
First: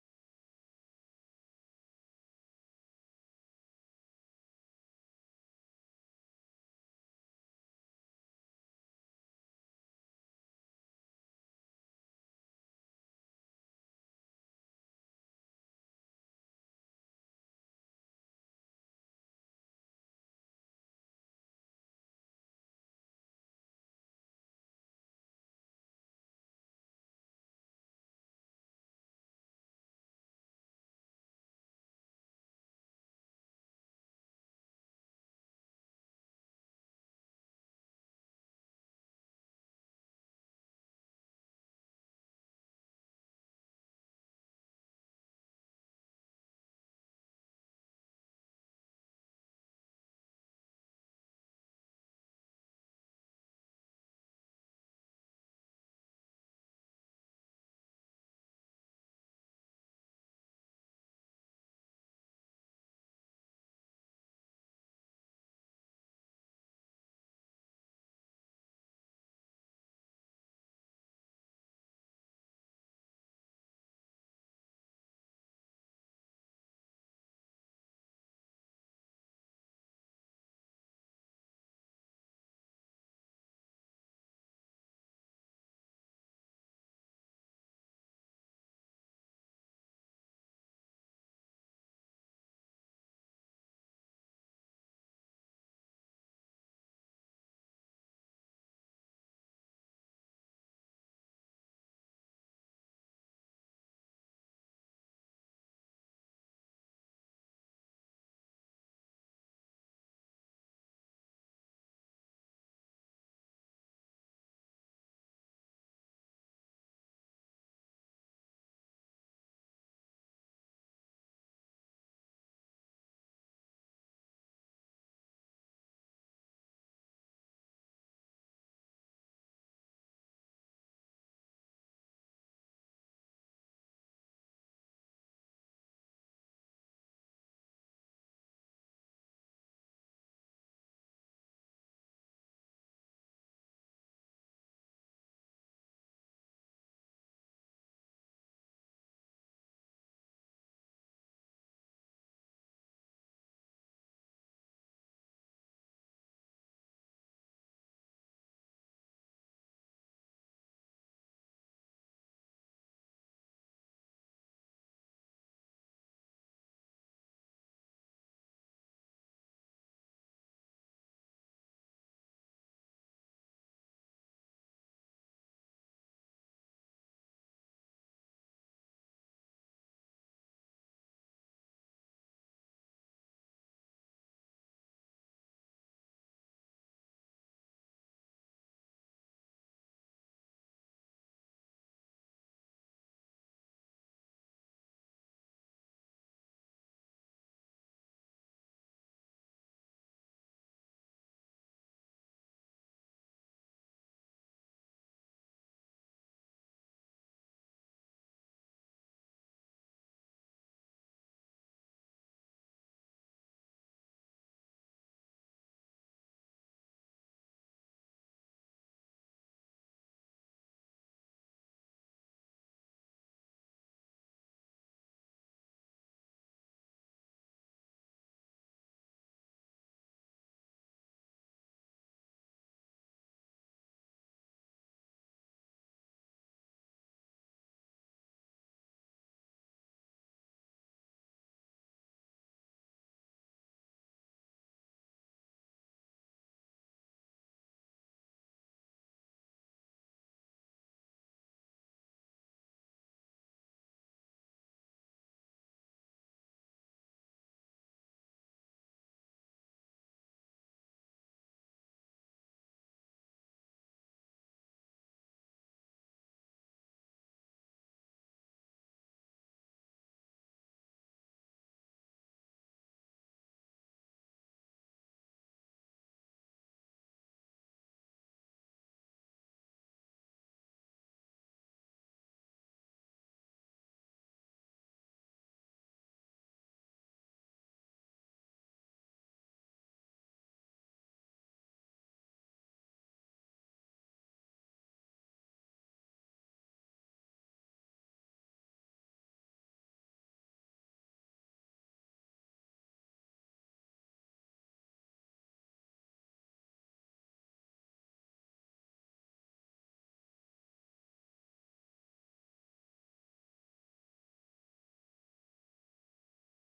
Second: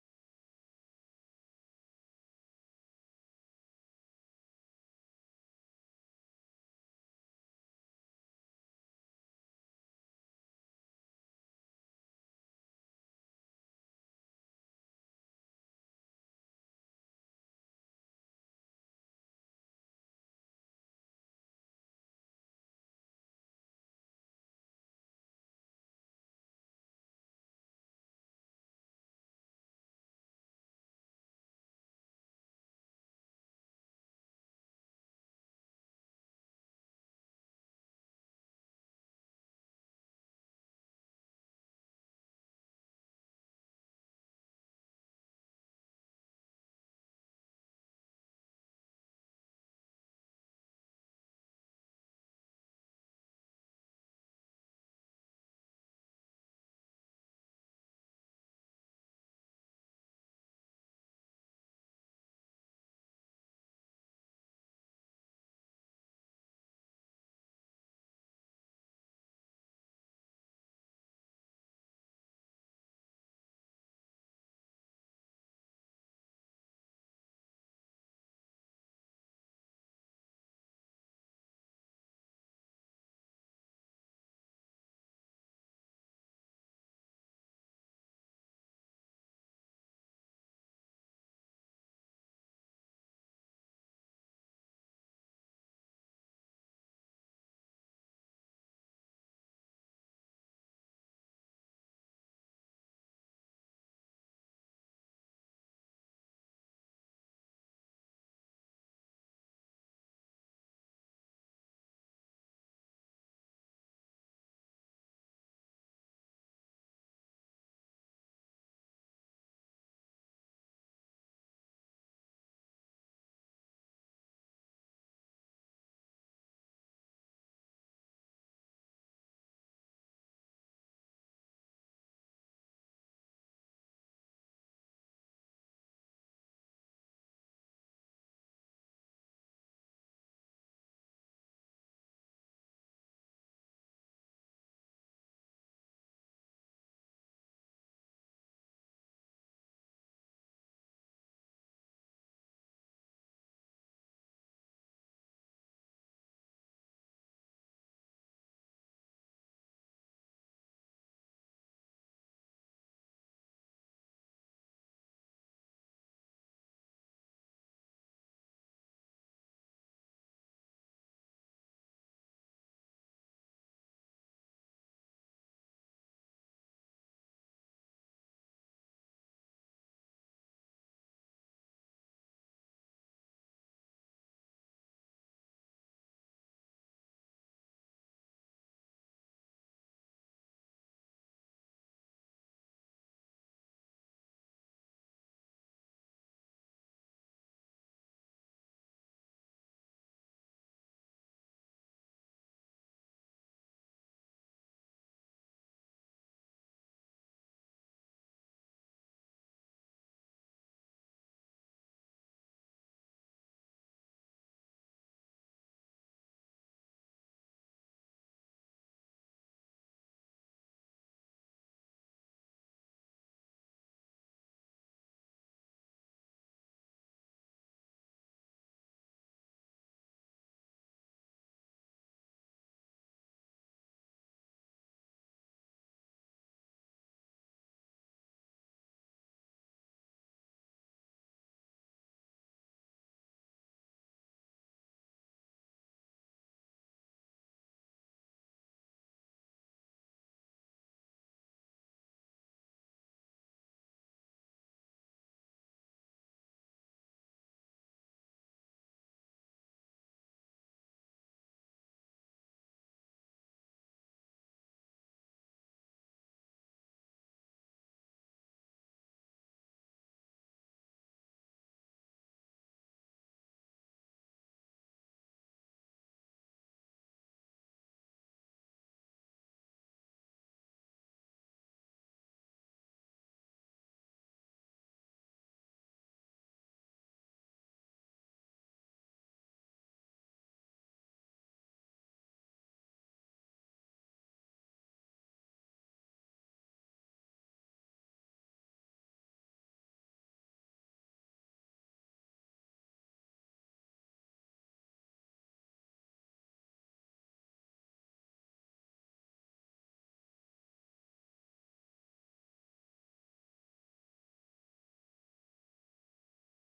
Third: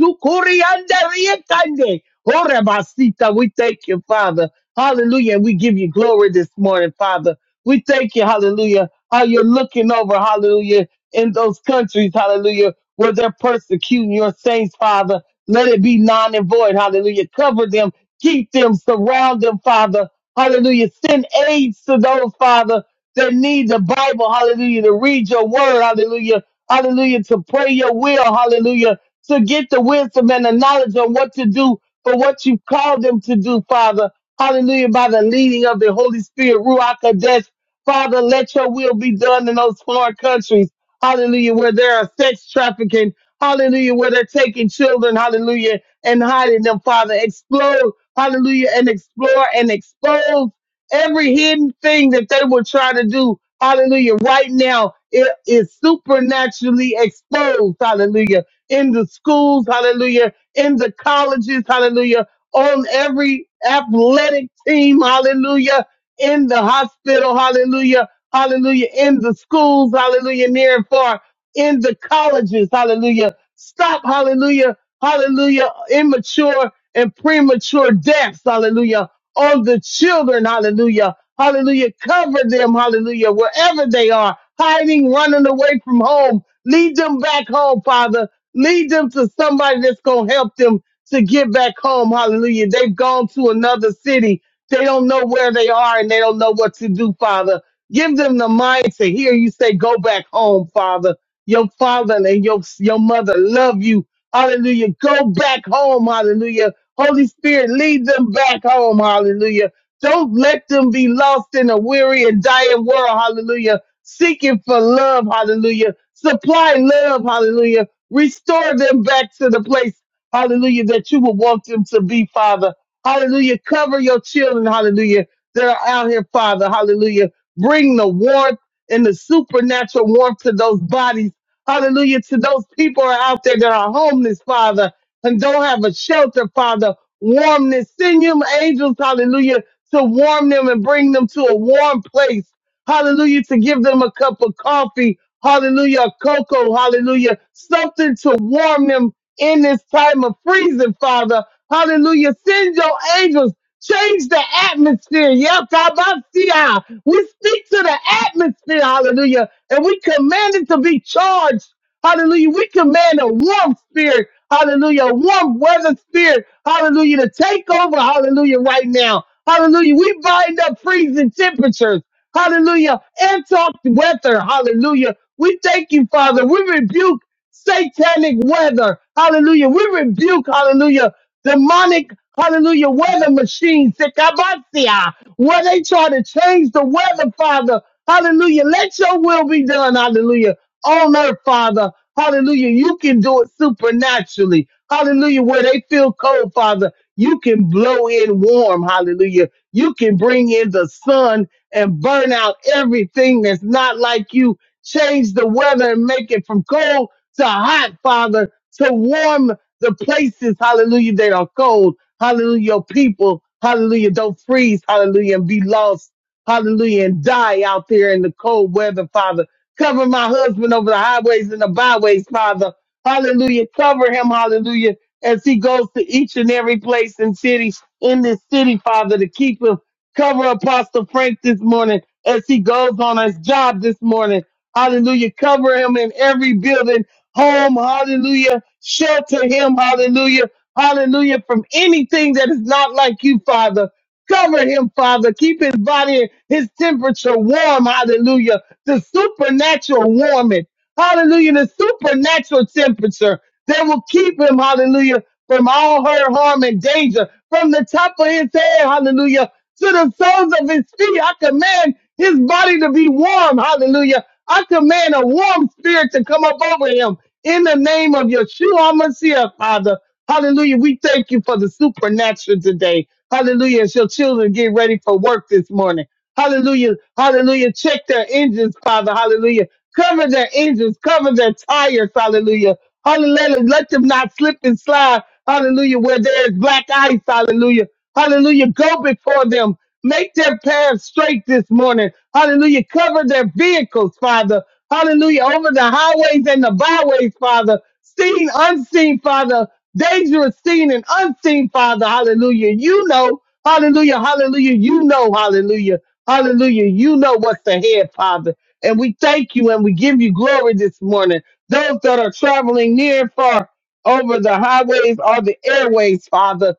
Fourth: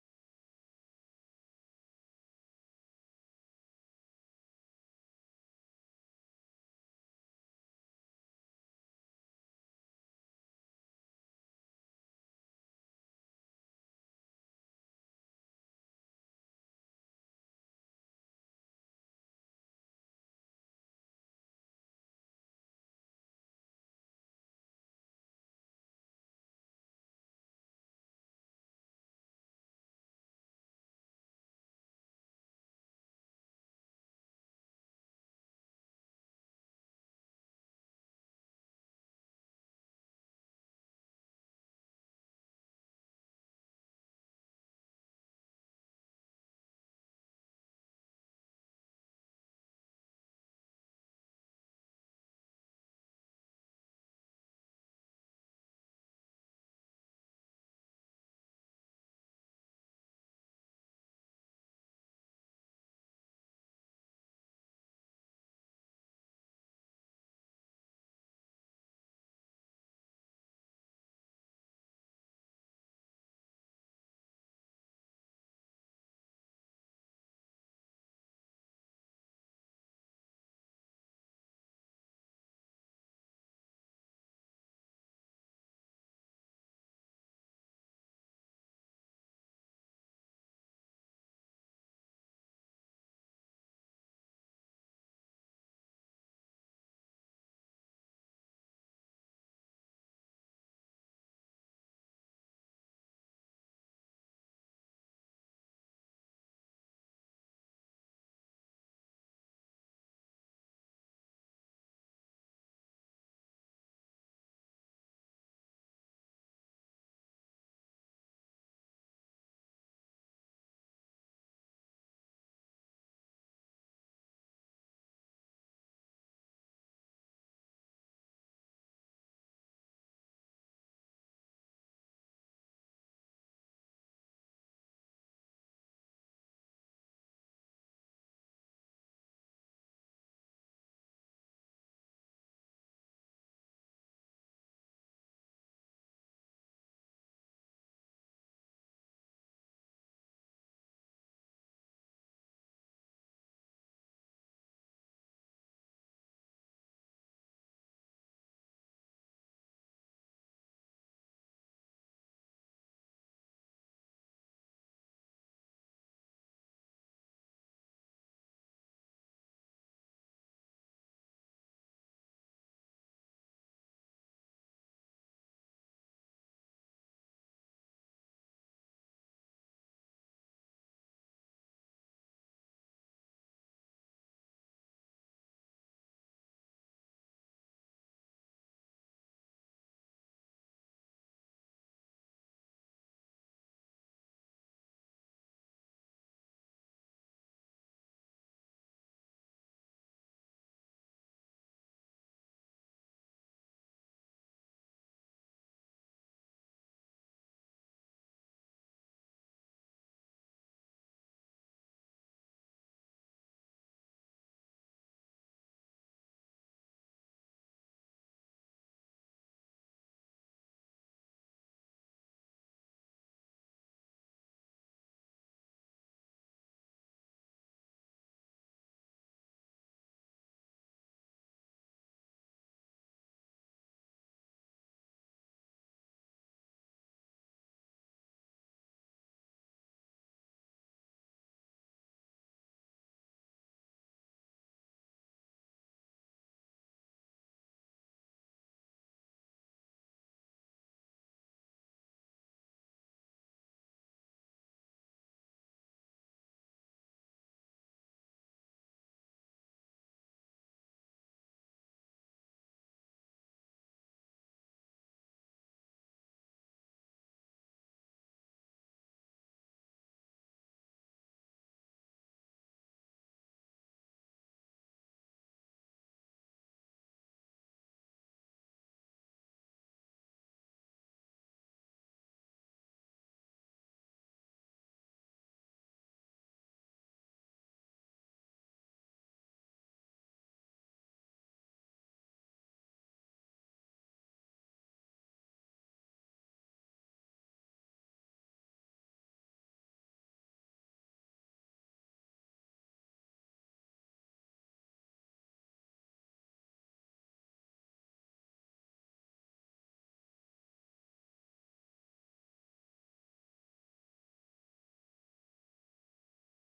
yakabasukurianda riekande. Orebasita, We thank you, Father. Hallelujah. And we give you glory this morning, Father. We thank you, hallelujah, how you're looking over, hallelujah, in those countries, hallelujah, where they're persecuting your saints, Father. Let it be non and void, hallelujah. Cover them, keep them, surround them, Father. Hallelujah. Send aids to those, Father, that need the Bible, hallelujah, to read your word, hallelujah, hallelujah, to pray your will, hallelujah, to get the wisdom and the knowledge on what to do for what you called them to do, Father. Hallelujah, by the leading of the Holy Spirit, Ruach Kodesh, Father, let your will be done in those foreign countries. Hallelujah, where there are sex trafficking. Hallelujah, where they're taking children. Hallelujah, and hiding them, Father. Explode. Hallelujah, and explore and expose every hidden thing that they will try to do. Hallelujah, right now it is supernaturally exposed. Hallelujah, in the schools. Hallelujah, in the colleges. Hallelujah, on every athletic team. Hallelujah in the hospital, hallelujah, hallelujah, in the schools, hallelujah, near and far, in the colleges, hallelujah. Stop, hallelujah, hallelujah, immature and premature deaths, hallelujah, on the children, hallelujah, hallelujah. Cover them, hallelujah, wherever they are, hiding, running away from home. Lead them back home, Father. Lead them to somebody that's going to help them to get back home. Hallelujah. They've gone to another city. They don't know where they are and they don't know what to do, Father. Give them the mind to hear you say, go back home, Father. Your father and your, your mother love you. Hallelujah. Go back home. Hallelujah. Holy Spirit, lead them back home. Hallelujah. Don't let them be lost in a weary and dying world. Hallelujah. Seeking for love. Hallelujah. Supply love. Hallelujah. Restore them back to the place. Hallelujah. That you would want them to be, Father. Hallelujah. Cover your children. Hallelujah. they are out here, Father. Hallelujah. Bring the warmth and the supernatural warmth to those bodies. Hallelujah. To those people who are out there that are homeless, Father, and don't have a shelter, Father. Warmness. Send your angels, hallelujah, to warm them and bring them to a warm place. Hallelujah. To give them a cup of coffee. Hallelujah. a Cocoa. Hallelujah. Something to warm them in this time of freezing, Father. Hallelujah. Send your angels. Change the atmosphere. Yes, Abasiah. We speak to the atmosphere. Hallelujah. And we command it to be charged. Hallelujah. We command a warm spirit. Hallelujah. A warm weather spirit. Hallelujah. To take over. Hallelujah. Right now. Hallelujah. We bind up freezing temperatures. Hallelujah. And talk weather. Hallelujah. We thank you, Father. We rebuke satanic weather. Hallelujah. We rebuke, hallelujah, demonic, hallelujah, weather machines. Sikabasia. Where they try to change the weather, Father. Hallelujah. Let your will be done. Hallelujah on earth, Father. Hallelujah. You can do it supernaturally. Hallelujah. Where they feel cold, Father, you can blow in warm. Hallelujah. You can bring in the sun and burn out everything that's not like you. Change the weather and make it from cold to hot, Father, to warm the places, hallelujah, that are cold. Hallelujah. Your people, hallelujah, don't freeze, hallelujah, and be lost, hallelujah, and die out there in the cold weather, Father. Cover my husband over the highways and the byways, Father. Hallelujah. Cover him, hallelujah, as he goes to each and every place and city in this city, Father, to keep him. Cover Apostle Frank this morning as he goes on his job this morning. Hallelujah. Cover him in every building, home, hallelujah. Shelter him, hallelujah. Hallelujah. From anything that is not like you, Father. Cover him, Father. Keep his body, his temperature warm. Hallelujah the supernatural warming, hallelujah, the supernatural temperature that will keep him, hallelujah, from all hurt, harm, and danger, from the top of his head, hallelujah, to the soles of his feet. I command his body to be warm, hallelujah. I command a warm spirit to come up over him in the name of Yeshua HaMashiach, Father. Hallelujah. We thank you for the supernatural today. Hallelujah. As your children get ready for work this morning. Hallelujah. Hallelujah. Check their engines, Father. Hallelujah. Cover their engines, cover their tires, hallelujah. Hallelujah. Let them not slip and slide, hallelujah, where there is black ice, hallelujah. Hallelujah. Go before them. Make their paths straight this morning. Hallelujah. Cover their vehicles, Father. Hallelujah. Over the highways and the byways, Father. Seen, unseen, Father. Dangerous seen and unseen, Father. Hallelujah. You know. Hallelujah. Hallelujah. You know. Hallelujah. Hallelujah. You know what's ahead, Father. And we thank you and we give you glory this morning. Those that are traveling near and far over the highways or the airways, Father,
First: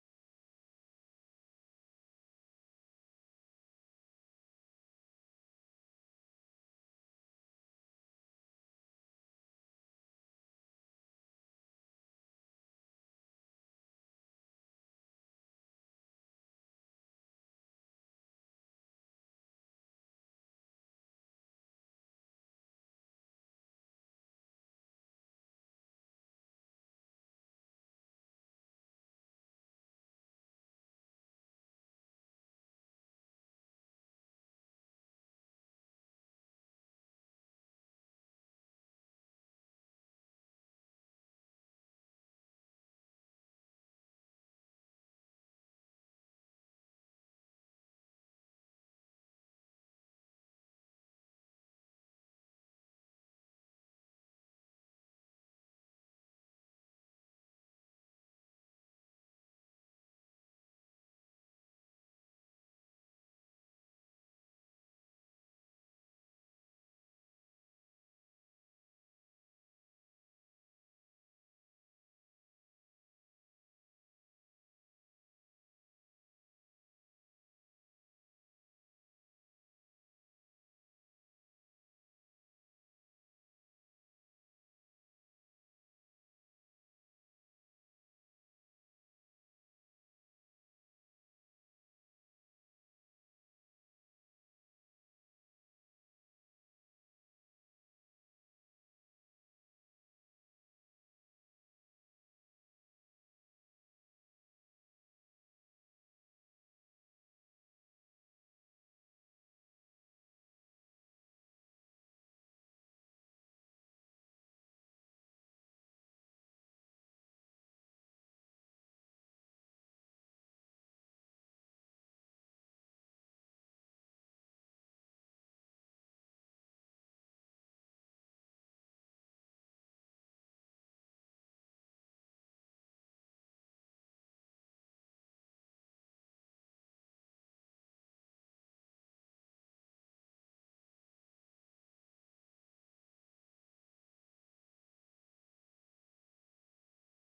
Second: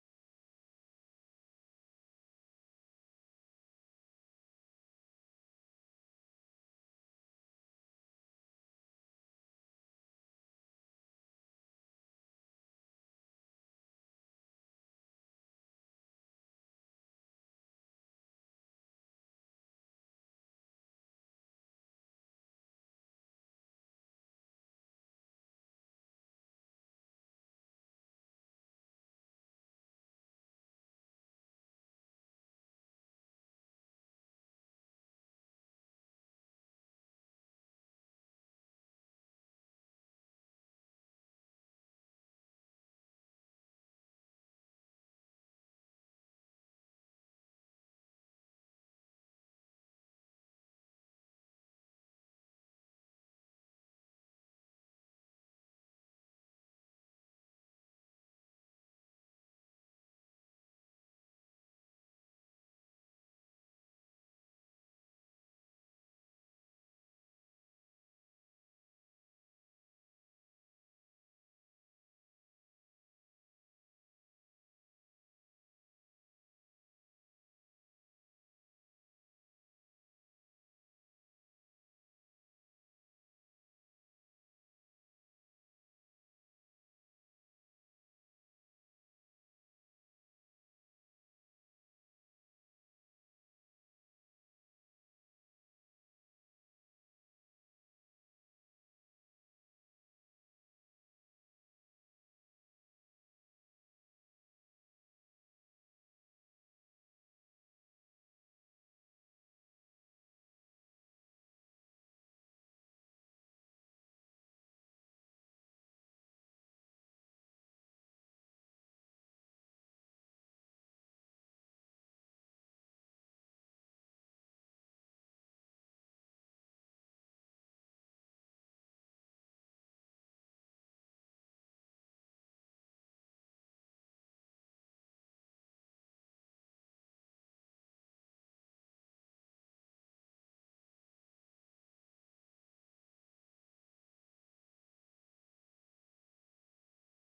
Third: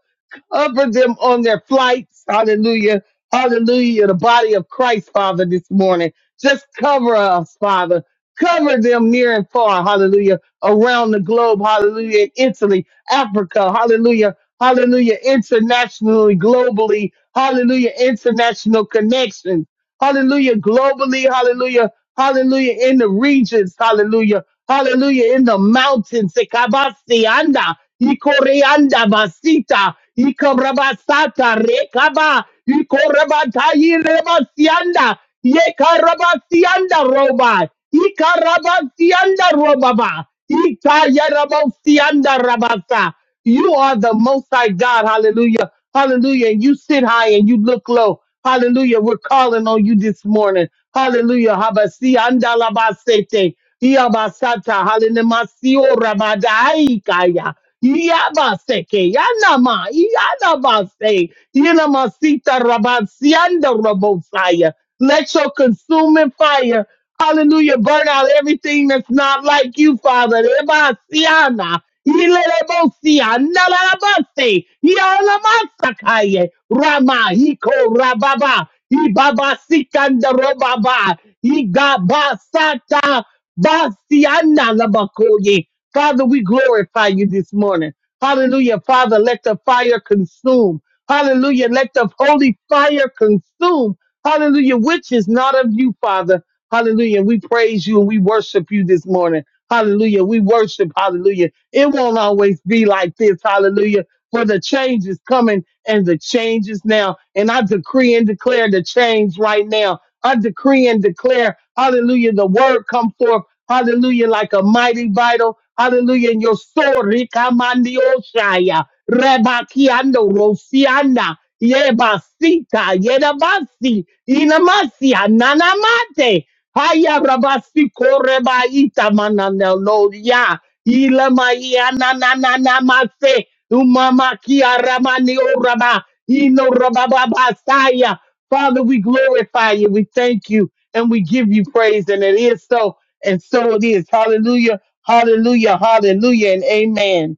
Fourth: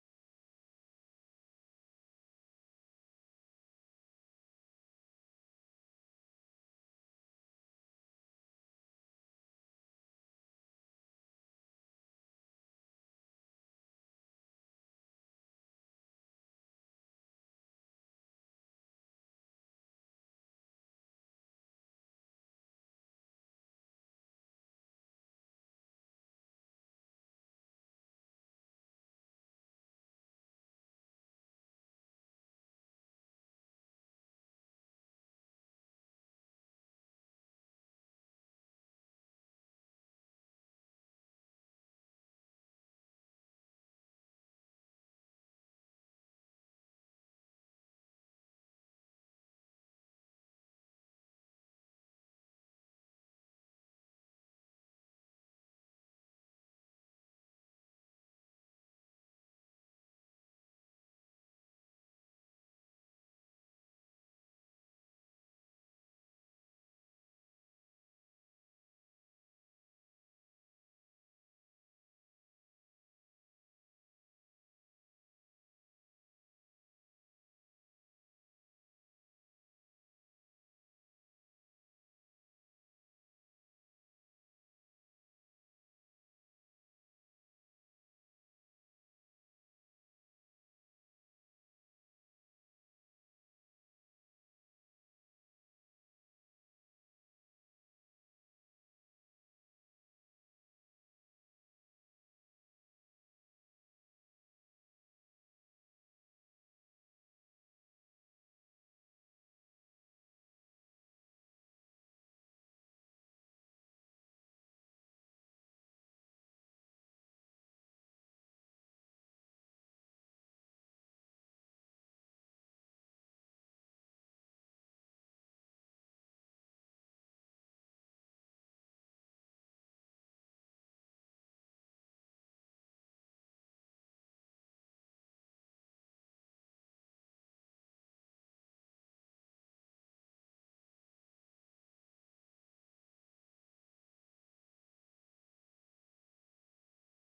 over them on their flights. Hallelujah. Hallelujah. The body of Christ, Father, this morning. Just cover us, Father. Cover them near and far. Hallelujah. Around the globe. Hallelujah. Italy, Africa. Hallelujah. Hallelujah. Internationally, globally. Hallelujah. International connections. Hallelujah. Globally. Hallelujah. Hallelujah. In the regions. Hallelujah. Hallelujah. In the mountains. Sekabasianda. Ikoreanda basita. Ikabrabasata. Rekaba. Ikorabatayi rebasianda. Yekarabasianda roba. Ikarabasianda robaba. Ikayarabasianda rabasa. You are the most high God. Hallelujah. Hallelujah. And you sit high and you look low. Hallelujah. We're calling on you this morning. Hallelujah. Habasi andalabasete. Iabasata. Halenemasio rabadaikaya. Iabaseke. Yanama. Iyanabase. Yenamasita rabasianda rabosaya. Let your consuming fire, hallelujah, burn out everything that's not like you, Father. Ebasiana. Ilelebosia, nalalabase, yalamasakaye, Rama, hiko Rababa, Ibaba, Sikandarobaba, Igabasata, Basiana, Labakoye. Father, we glorify you this morning. Hallelujah. Father, let the fire consume. Hallelujah. Let the holy fire consume. Hallelujah. Which is not of you, Father. Hallelujah. We praise you and we worship you this morning. Hallelujah. We worship. Hallelujah it won't always be like this. Hallelujah. For the change is coming and the change is now. And I decree and declare the change right now. I decree and declare, hallelujah, the word come forth, hallelujah, like a mighty vital, hallelujah, and your sword, Rikamandiosaya, Rebakiando, Rosiana, Yebasita, Yedabasi, Inamasia, Nanamate, Haya Rabasi Korebaita Mananelo Ilamaya na na na na mase. Umama kia ramani orama. Ino rabababasaya. Father, we glorify you. We thank you and we give you praise. And it is so. And so it is. Hallelujah. Hallelujah. Hallelujah. And amen.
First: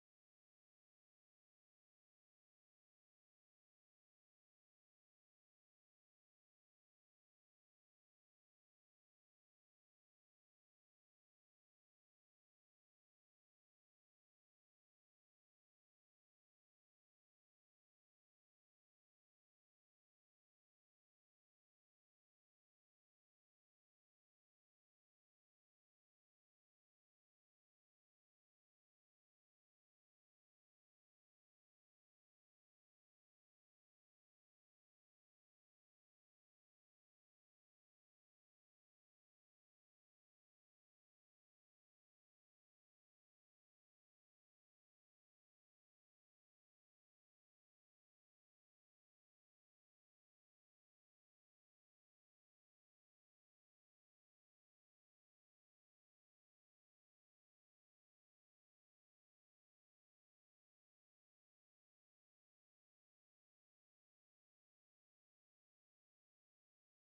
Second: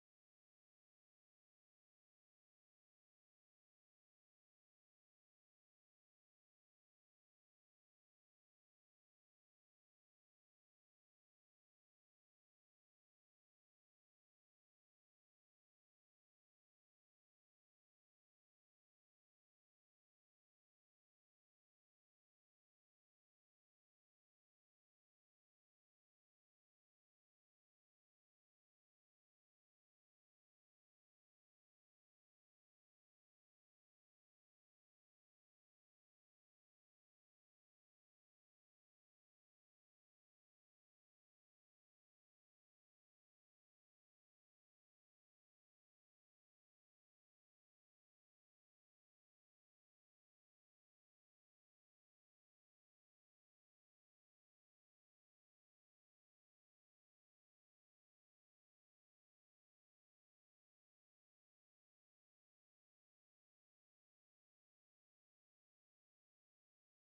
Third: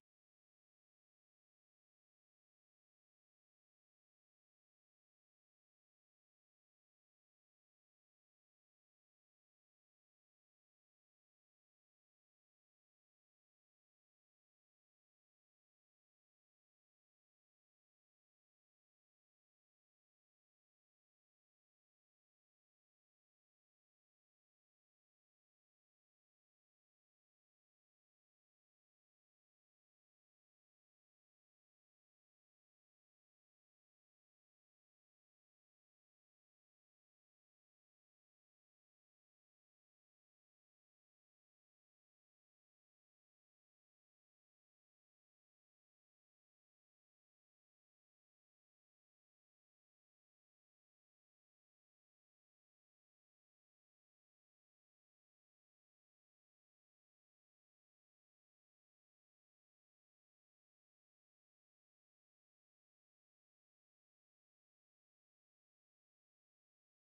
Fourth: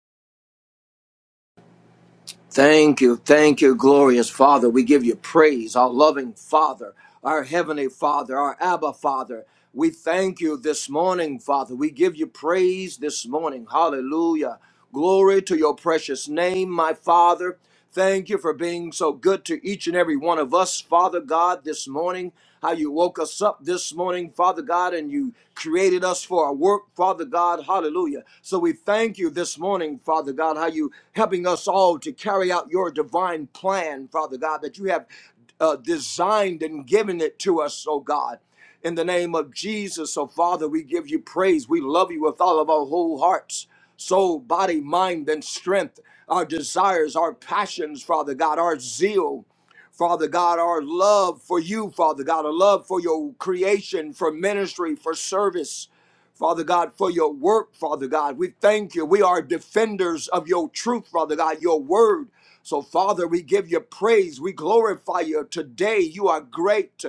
Thank you. Thank you, glorious Father. We give you praise, our loving Father, our heavenly Father, our Abba Father. We thank you this morning, Father. We give you praise this morning. Hallelujah. Glory to your precious name, my Father. Thank you for being so good to each and every one of us, Father God, this morning. How you woke us up this morning, Father God, and you created us for our work, Father God. Hallelujah. So we thank you this morning, Father God, how you helping us all to carry out your divine plan, Father God, that you have uh, designed and given it to us, oh God. In the name of Jesus, so Father, we give you praise. We love you with all of our whole hearts, soul, body, mind, and strength. Our desires, our passions, Father God, our zeal, Father God, our love for you, Father God, our love for your creation, for ministry, for service, Father God, for your work, Father God. We thank you. We are defenders of your truth, Father God, your word. So, Father, we give you praise. We glorify you today. You are great.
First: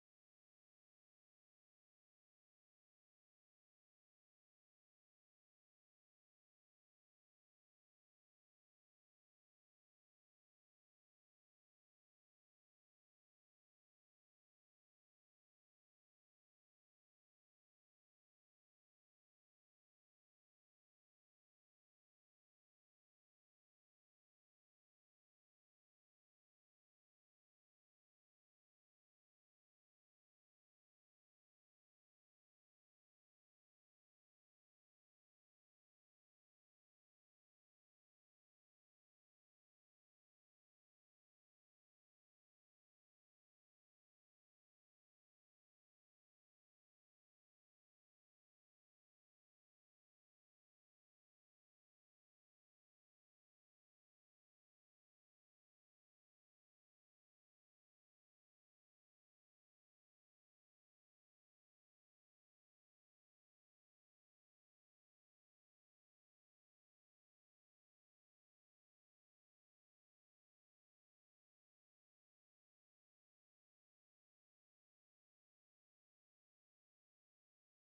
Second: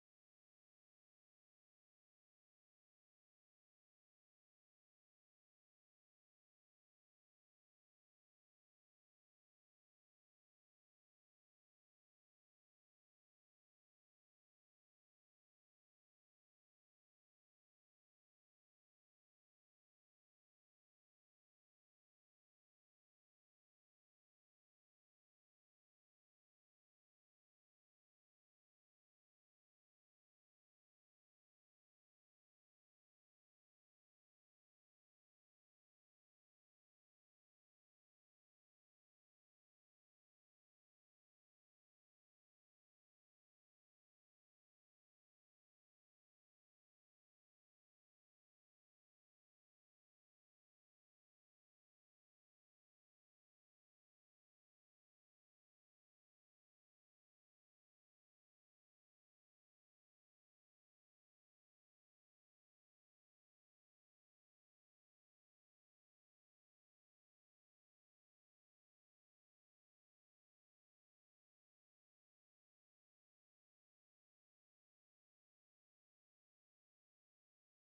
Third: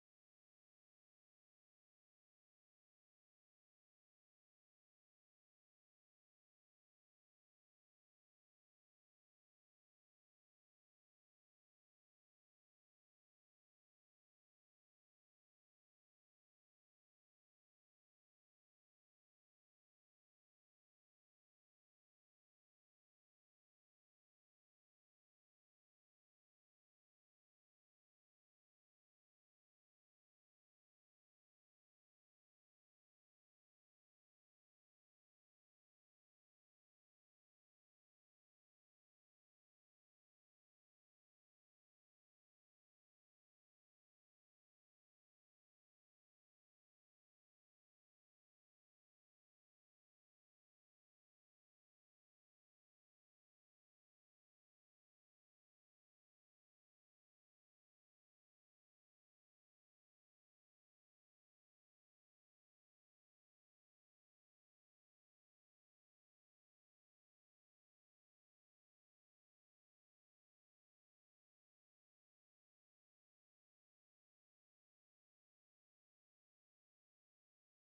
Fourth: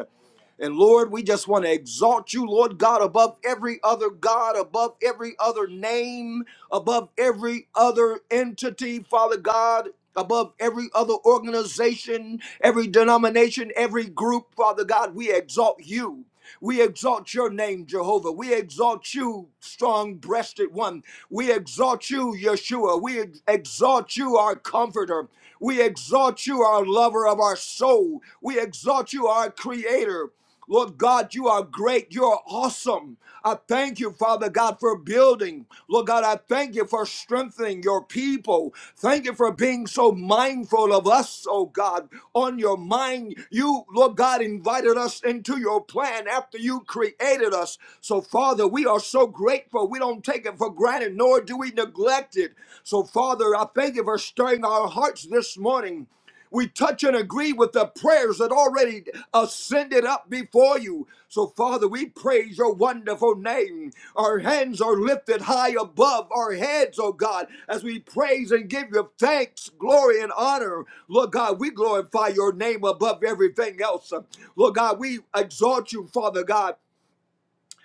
And Lord, we just want to exalt you, Lord God, above every other God, above every other name, above every other entity, Father God, above every other organization, every denomination, every group, Father God. We exalt you. We exalt your name, Jehovah. We exalt you, strong breasted one. We exalt you, Yeshua. We ex- exalt you, our comforter. We exalt you, our lover of our soul. We exalt you, our creator. Lord God, you are great. You are awesome. I thank you, Father God, for building. Lord God, I thank Thank you for strengthening your people. Thank you for being so mindful of us, oh God, on your mind. You, Lord God, invited us into your plan after you created us. So, Father, we are so grateful. We don't take it for granted, nor do we neglect it. So, Father, I thank you for stirring our hearts this morning. We touch and agree with the prayers that already ascended up before you. So, Father, we praise your wonderful name. Our hands are lifted high above our heads, oh God, as we praise and give you thanks, glory, and honor. Lord God, we glorify your name above everything else. Lord God, we exalt you, Father God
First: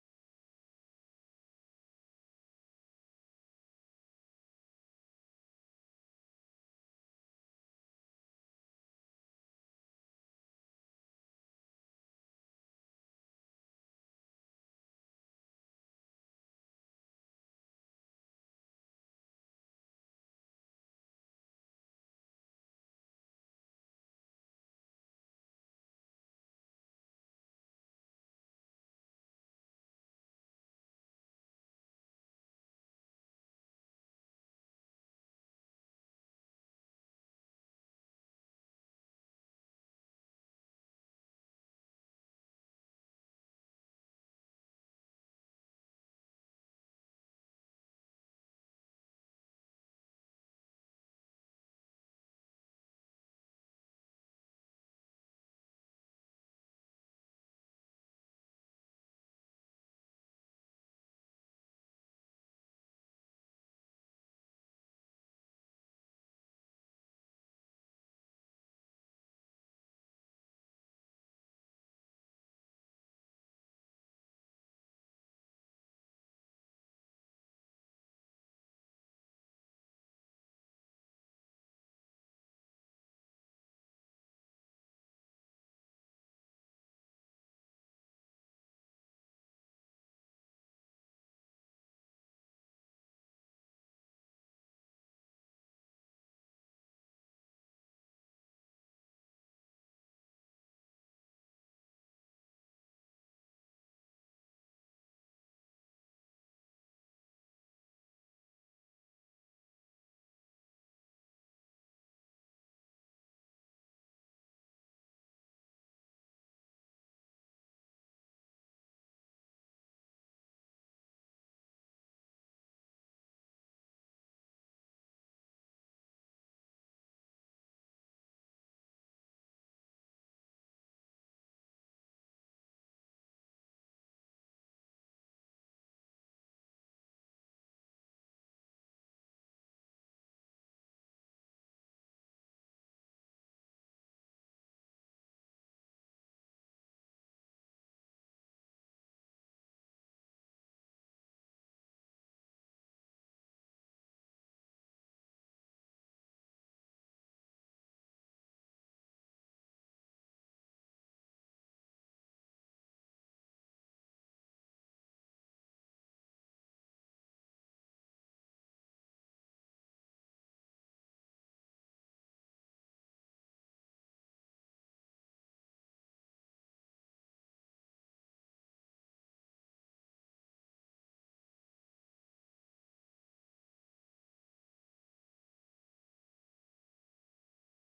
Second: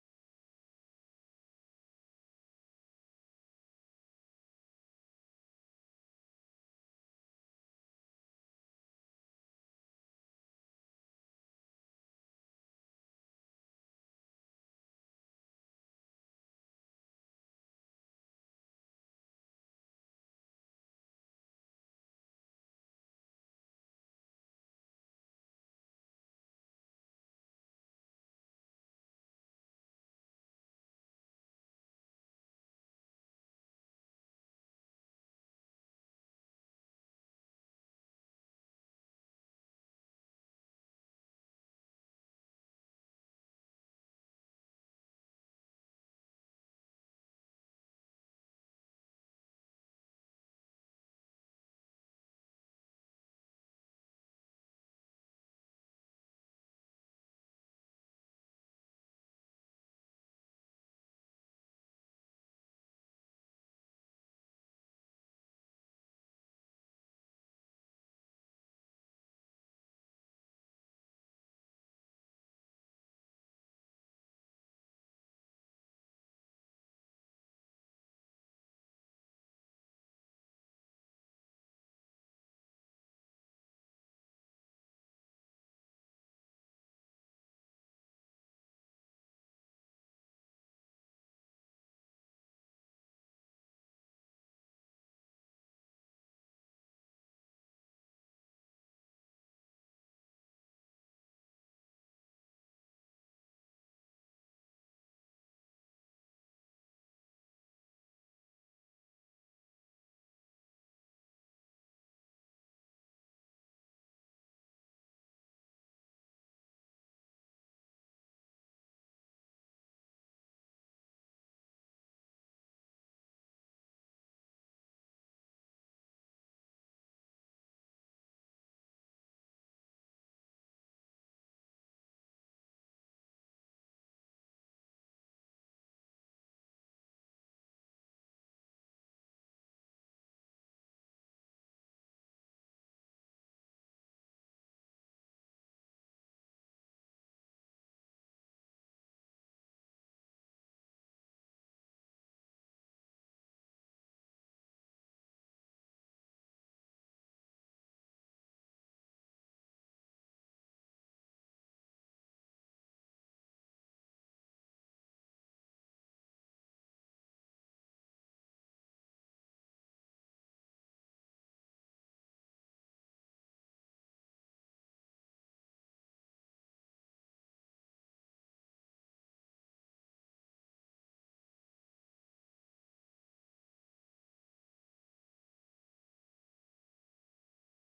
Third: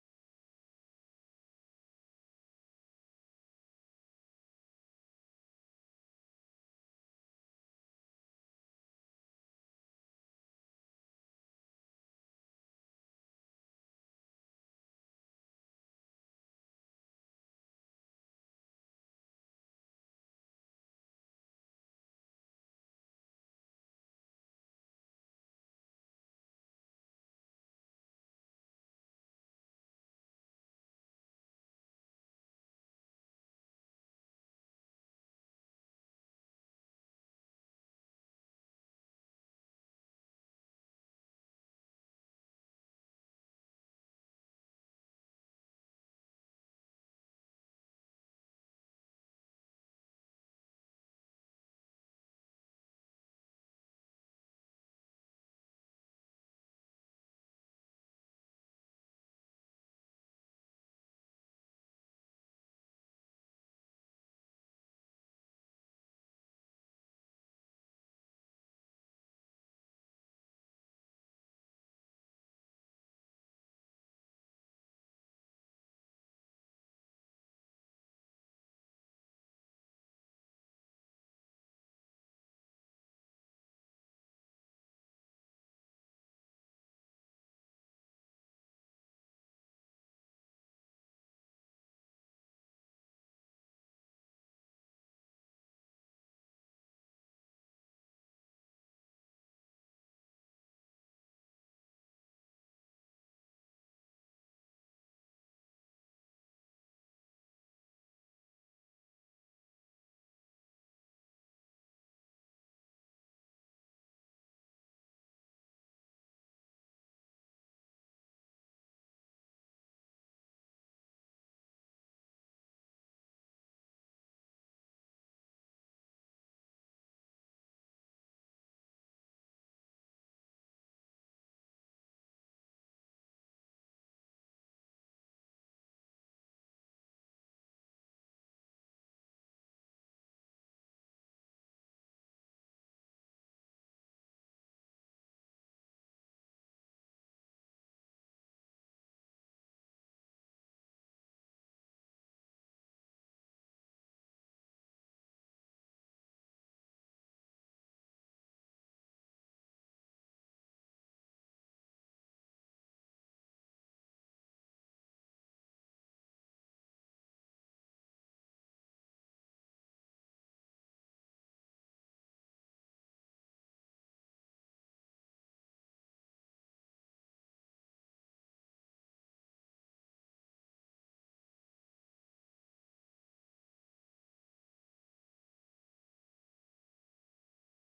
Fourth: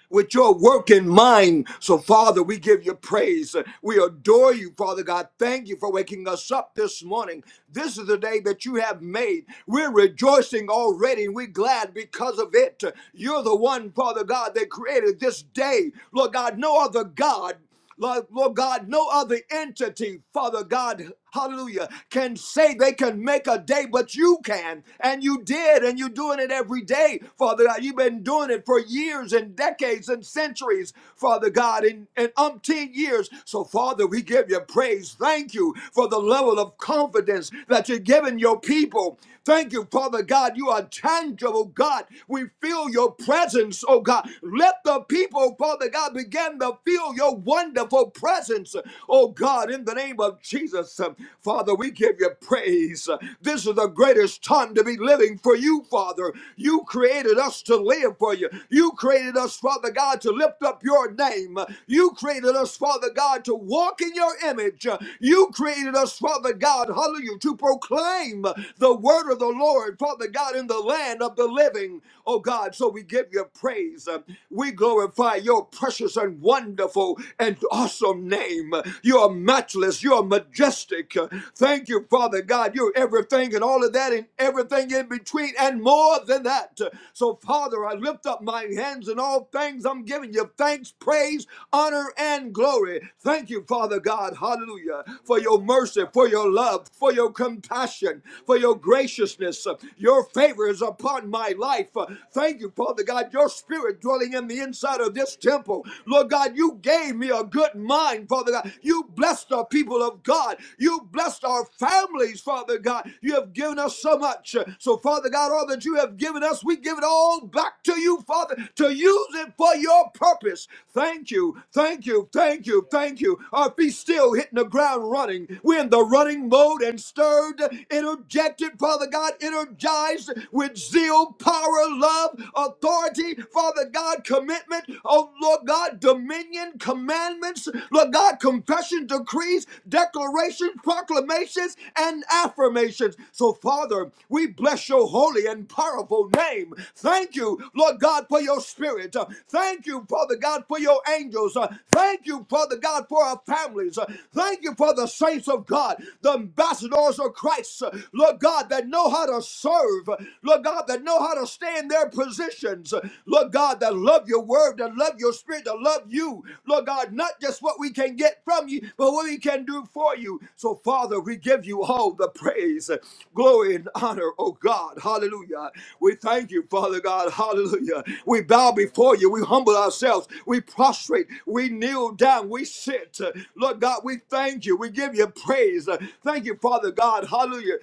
with your work in mind. So, Father, we give you praise. We adore you, Father God. Thank you for waking us up this morning. This is the day that you have made. We're rejoicing already. We're glad because of it. You're the one, Father God, that created this day. Lord God, no other God. Lord, Lord God, no other entity, Father God, hallelujah, can say they can make a day, but you can. And you did, and you're doing it every day, Father God. You've been doing it for years and decades and centuries, Father God, in, in umpteen years. So, Father, we give you praise. Thank you for the level of confidence that you're giving your people. Thank you, Father God. You are tangible, God. We feel your presence, oh God. Let the people, Father God, God, begin to feel your wonderful presence. Oh God, in the name of Jesus, uh, Father, we give you praise. This is the greatest time to be living for you, Father. You created us to live for you. You created us, Father God, to lift up your name. You created us, Father God, to walk in your image. You created us, Father God, hallelujah, to proclaim the word of the Lord, Father God, in the land of the living. Oh God, so we give you praise. We glorify your precious and wonderful and awesome name. You are matchless. You are majestic. Thank you, Father God. You're everything and all of that and everything in between and more than that. So, Father, I lift up my hands in all things. I'm giving you thanks, praise, honor, and glory. Thank you, Father God. Hallelujah. For your mercy, for your love, for your compassion, for your graciousness. Your favor is upon my life. Thank you, Father. Father God, your spirit dwelling in the inside of this temple. Lord God, you gave me a good mind, Father God. You blessed our people of God. You blessed our families, Father God. You have given us so much. So, Father God, all that you have given us, we give it all back to you, Father, to use it for your purpose. Thank you, thank you, thank you, thank you. Our feet still hitting the ground running. We're in the running mode and stirred, interjected, Father God, energized with zeal skill, power, love, authority, Father God, commitment, oh Lord God, dominion, commandments, Lord God, confession, decrees, declarations, proclamations, and affirmations. So, Father, we bless your holy and powerful name. Thank you, Lord God, for your spirit. Uh, Thank you, Father God, for your angels. Uh, Thank you, Father God, for our families. Uh, Thank you for the saints of God, the ambassadors of Christ, uh, Lord God, that know how to serve, Lord God, that know how to stay in their positions, Lord God, that love your word, that love your spirit, that love you, Lord God, not just what we can get from you, but what we can do for you. So, Father, we give you all the praise, glory, and honor, oh God, hallelujah. We thank you, Father God, hallelujah. We bow before you, we humble ourselves, we prostrate, we kneel down, we sit. Lord God, we thank you, we give you praise. Thank you, Father God, hallelujah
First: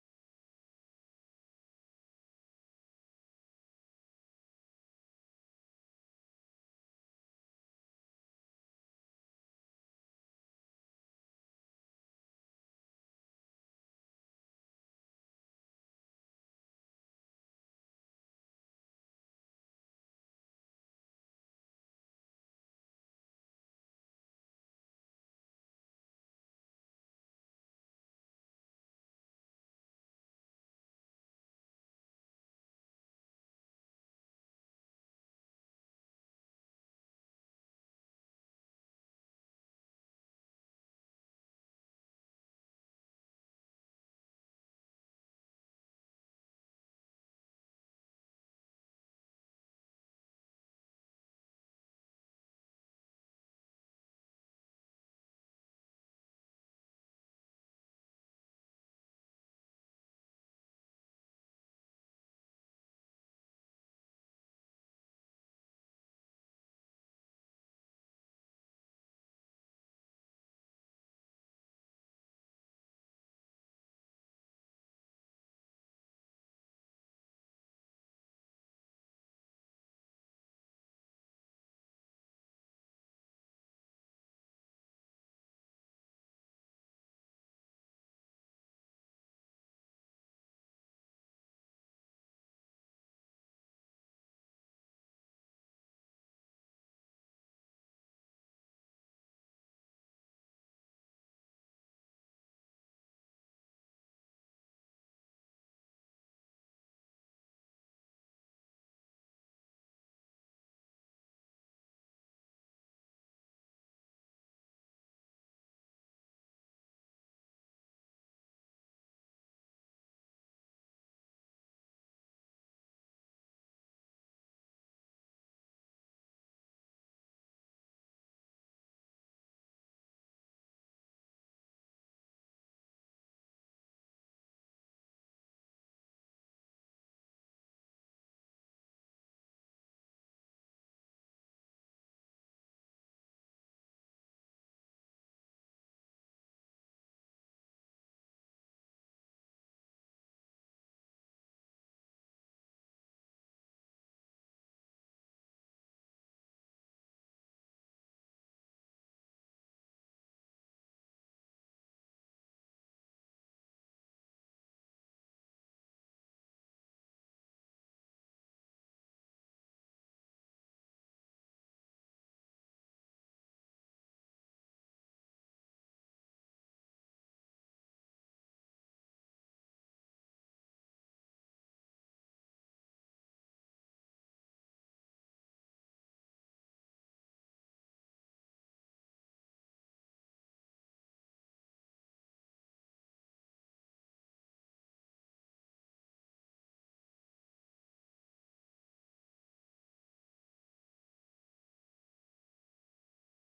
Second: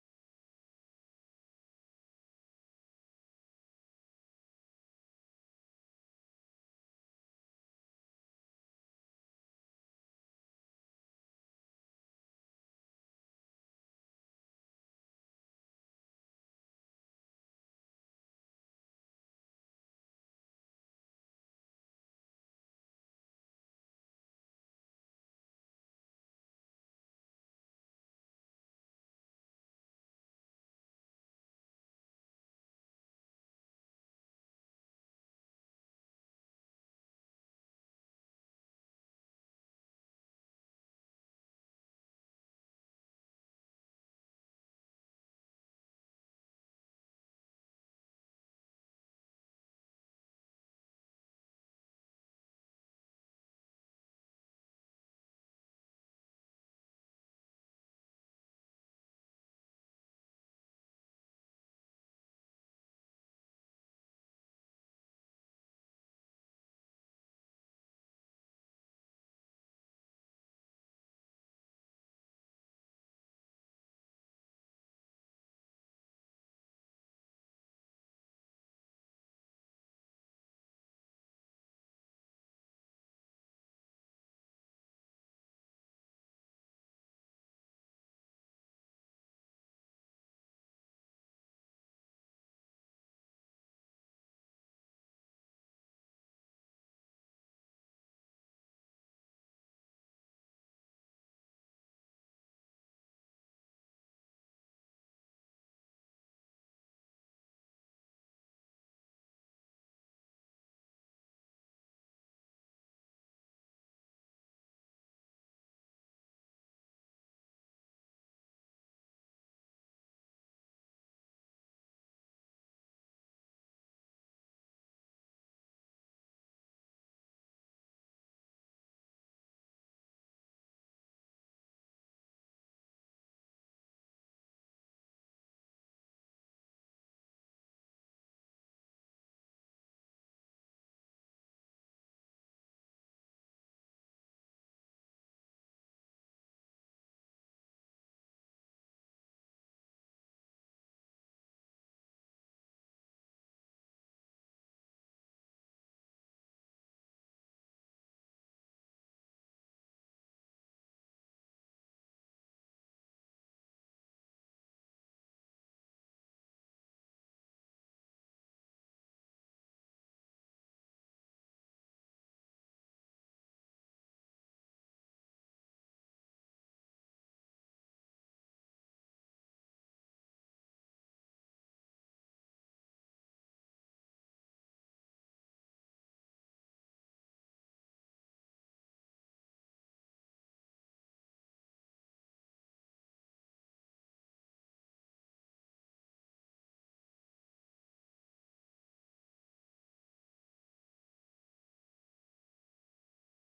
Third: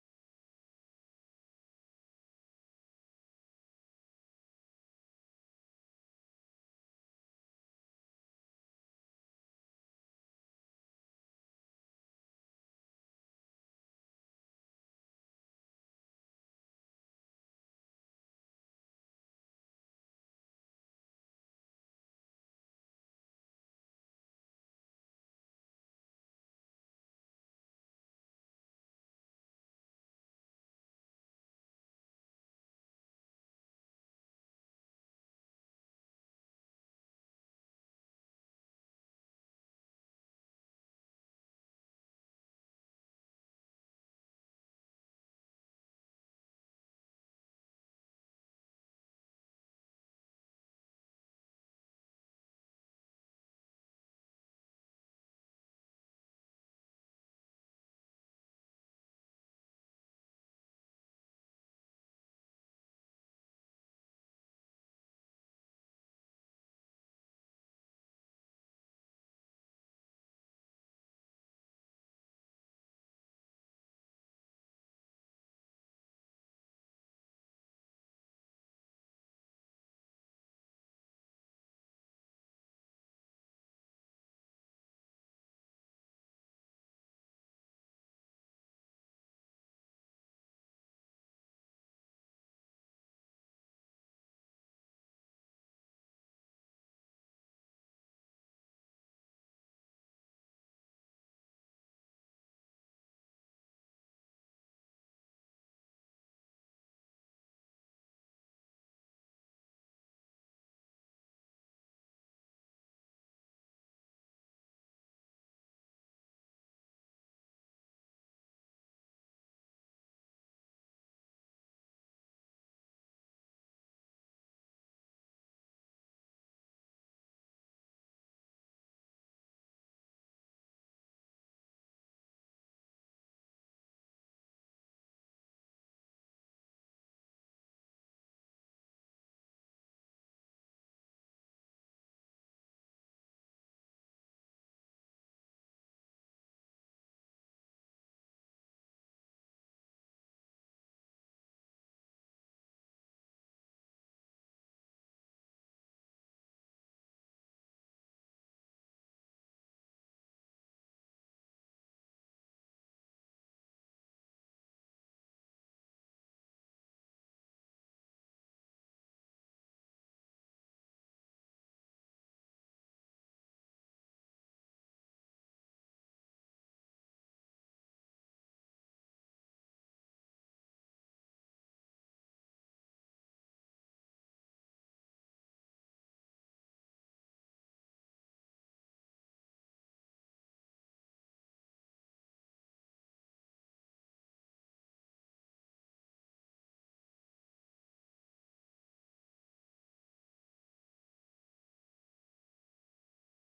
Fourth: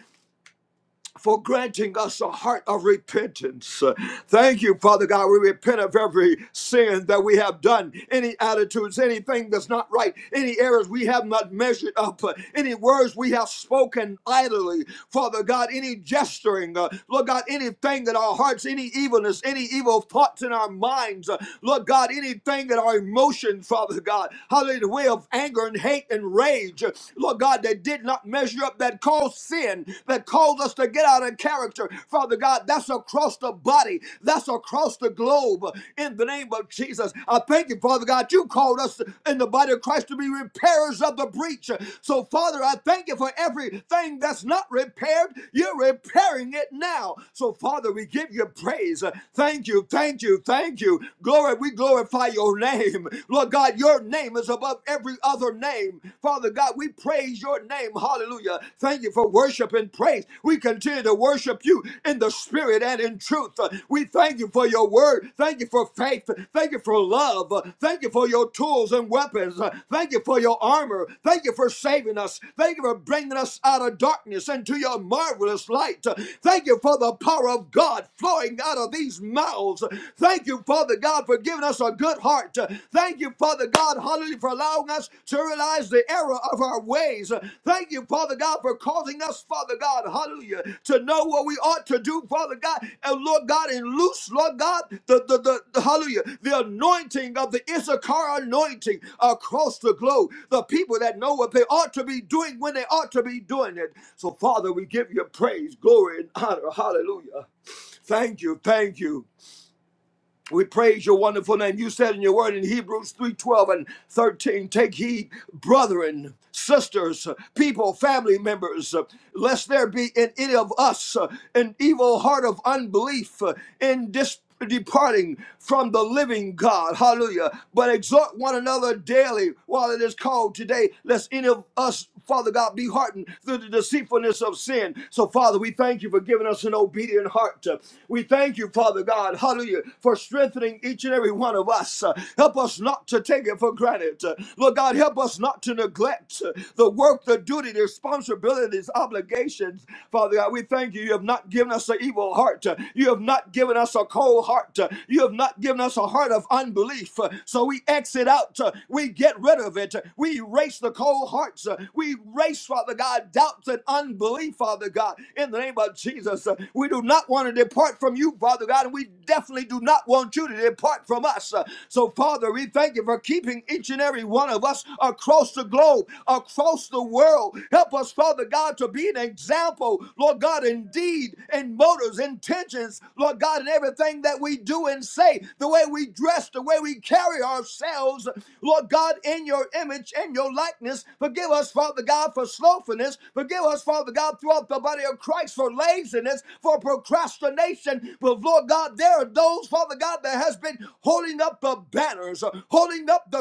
for granting us a heart of repentance. Uh, Thank you, Father God. We repent of every sin that we have done, any attitudes, anything that's not right, any errors we have not measured up, uh, any words we have spoken idly, Father God, any gesturing, uh, Lord God, anything that our hearts, any evilness, any evil thoughts in our minds, uh, Lord God, anything that our emotions, Father God, hallelujah, the way of anger and hate and rage, uh, Lord God, that did not not measure up that cause sin, that cause us to get out of character. Father God, that's across the body, that's across the globe. In the name of Jesus, I thank you, Father God, you called us in the body of Christ to be repairers of the breach. So, Father, I thank you for everything that's not repaired. You're repairing it now. So, Father, we give you praise. Thank you, thank you, thank you. Glory, we glorify your name. Lord God, your name is above every every other name. Father God, we praise your name. Hallelujah. Thank you for worship and praise. We continue to worship you in the spirit and in truth. Uh, We thank you for your word. Thank you for faith. Thank you for love. Uh, Thank you for your tools and weapons. Uh, Thank you for your armor. Thank you for saving us. Thank you for bringing us out of darkness into your marvelous light. Uh, Thank you for the power of God flowing out of these mouths. Thank you, Father God, for giving us a good heart. Thank you, Father God, hallelujah, for allowing us to realize the error of our ways. Thank you, Father God, for causing us, Father God, hallelujah, to know what we ought to do, Father God, and Lord God, and loose, Lord God, the, the, the, the- hallelujah, the anointing of the Issachar anointing across the globe. The people that know what they ought to be doing when they ought to be doing it. So, Father, we give you praise, glory, and honor. Hallelujah. Thank you, thank you. We praise your wonderful name. You said in your word in Hebrews 3 12 and 13, take heed, brethren, sisters, people, family members, uh, lest there be in any of us uh, an evil heart of unbelief uh, in dis- departing from the living God. Hallelujah. But exhort one another daily while it is called today, lest any of us, Father God, be hardened through the deceitfulness of sin. So, Father, we thank you for giving us an obedience obedient heart. We thank you, Father God, hallelujah, for strengthening each and every one of us. Uh, Help us not to take it for granted. Uh, Lord God, help us not to neglect uh, the work, the duty, the responsibilities, obligations. Father God, we thank you. You have not given us an evil heart. Uh, You have not given us a cold heart. Uh, You have not given us a heart of unbelief. Uh, So we exit out. Uh, We get rid of it. Uh, We erase the cold hearts. Uh, We erase, Father God, doubt doubts and unbelief, Father God, in the name of Jesus. Uh, We do not want to depart from you, Father God, and we definitely do not want you to depart from us. Uh, So, Father, we thank you for keeping each and every one of us across the globe, across the world. Help us, Father God, to be an example, Lord God, indeed, in motives, intentions, Lord God, in everything that we do and say, the way we dress, the way we carry ourselves, Lord God, in your image image and your likeness. Forgive us, Father God, for slothfulness. Forgive us, Father God, throughout the body of Christ for laziness, for procrastination. But Lord God, there are those, Father God, that has been holding up the banners, uh, holding up the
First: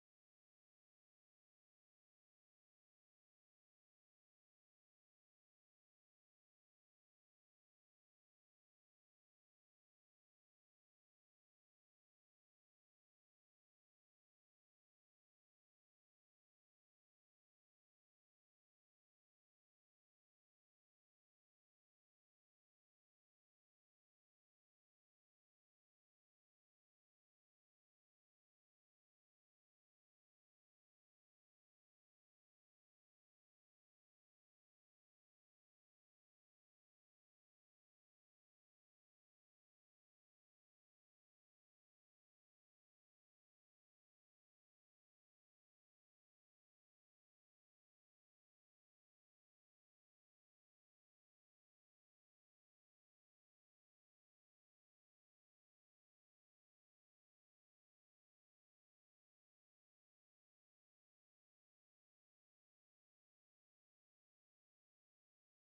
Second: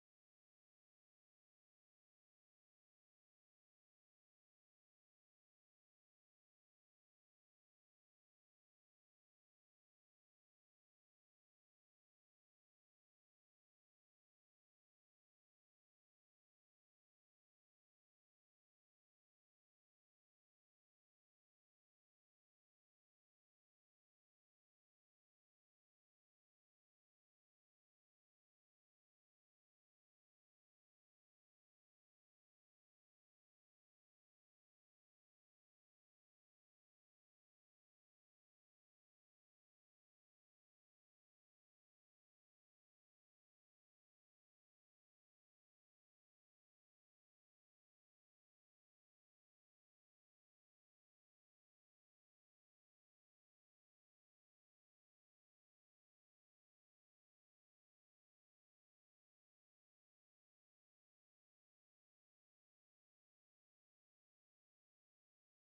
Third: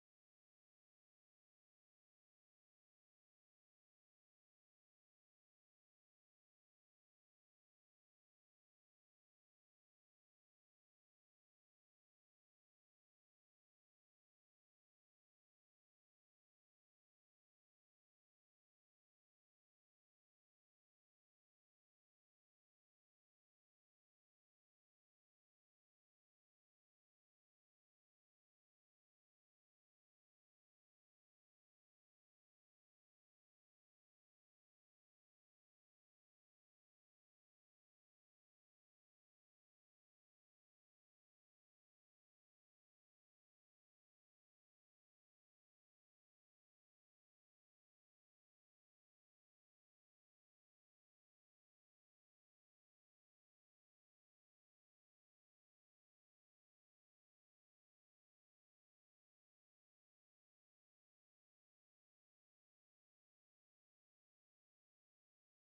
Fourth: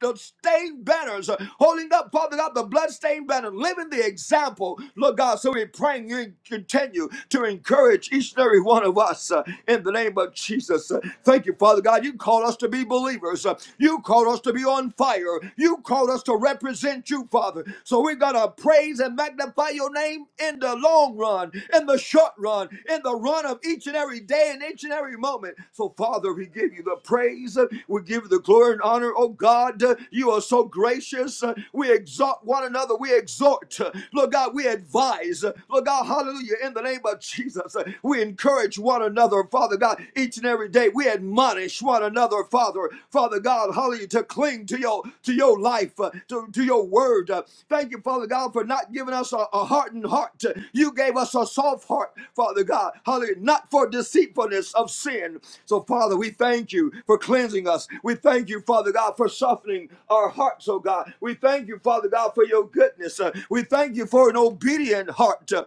the stained banners, uh, holding up, Father God, the bloodstained banner, living the example, Lord God. So we're praying you continue to encourage each and every one of us uh, in the name of Jesus. Uh, thank you, Father God. You call us to be to be believers. Uh, You called us to be on fire. You called us to represent you, Father. So we got to praise and magnify your name in the long run, in the short run, in the run of each and every day and each and every moment. So, Father, we give you the praise. Uh, We give you the glory and honor. Oh, God, uh, you are so gracious. Uh, We exalt one another. We exhort. Uh, Lord God, we advise. Uh, Lord God, hallelujah. In the name of Jesus, uh, we encourage one another another, Father God, each and every day. We admonish one another, Father, Father God, hallelujah, to cling to your to your life, uh, to, to your word. Uh, thank you, Father God, for not giving us a, a hardened heart. You gave us a soft heart, Father God, hallelujah, not for deceitfulness of sin. So, Father, we thank you for cleansing us. We thank you, Father God, for softening our hearts, oh God. We thank you, Father God, for your goodness. Uh, we thank you for an obedient heart. Uh,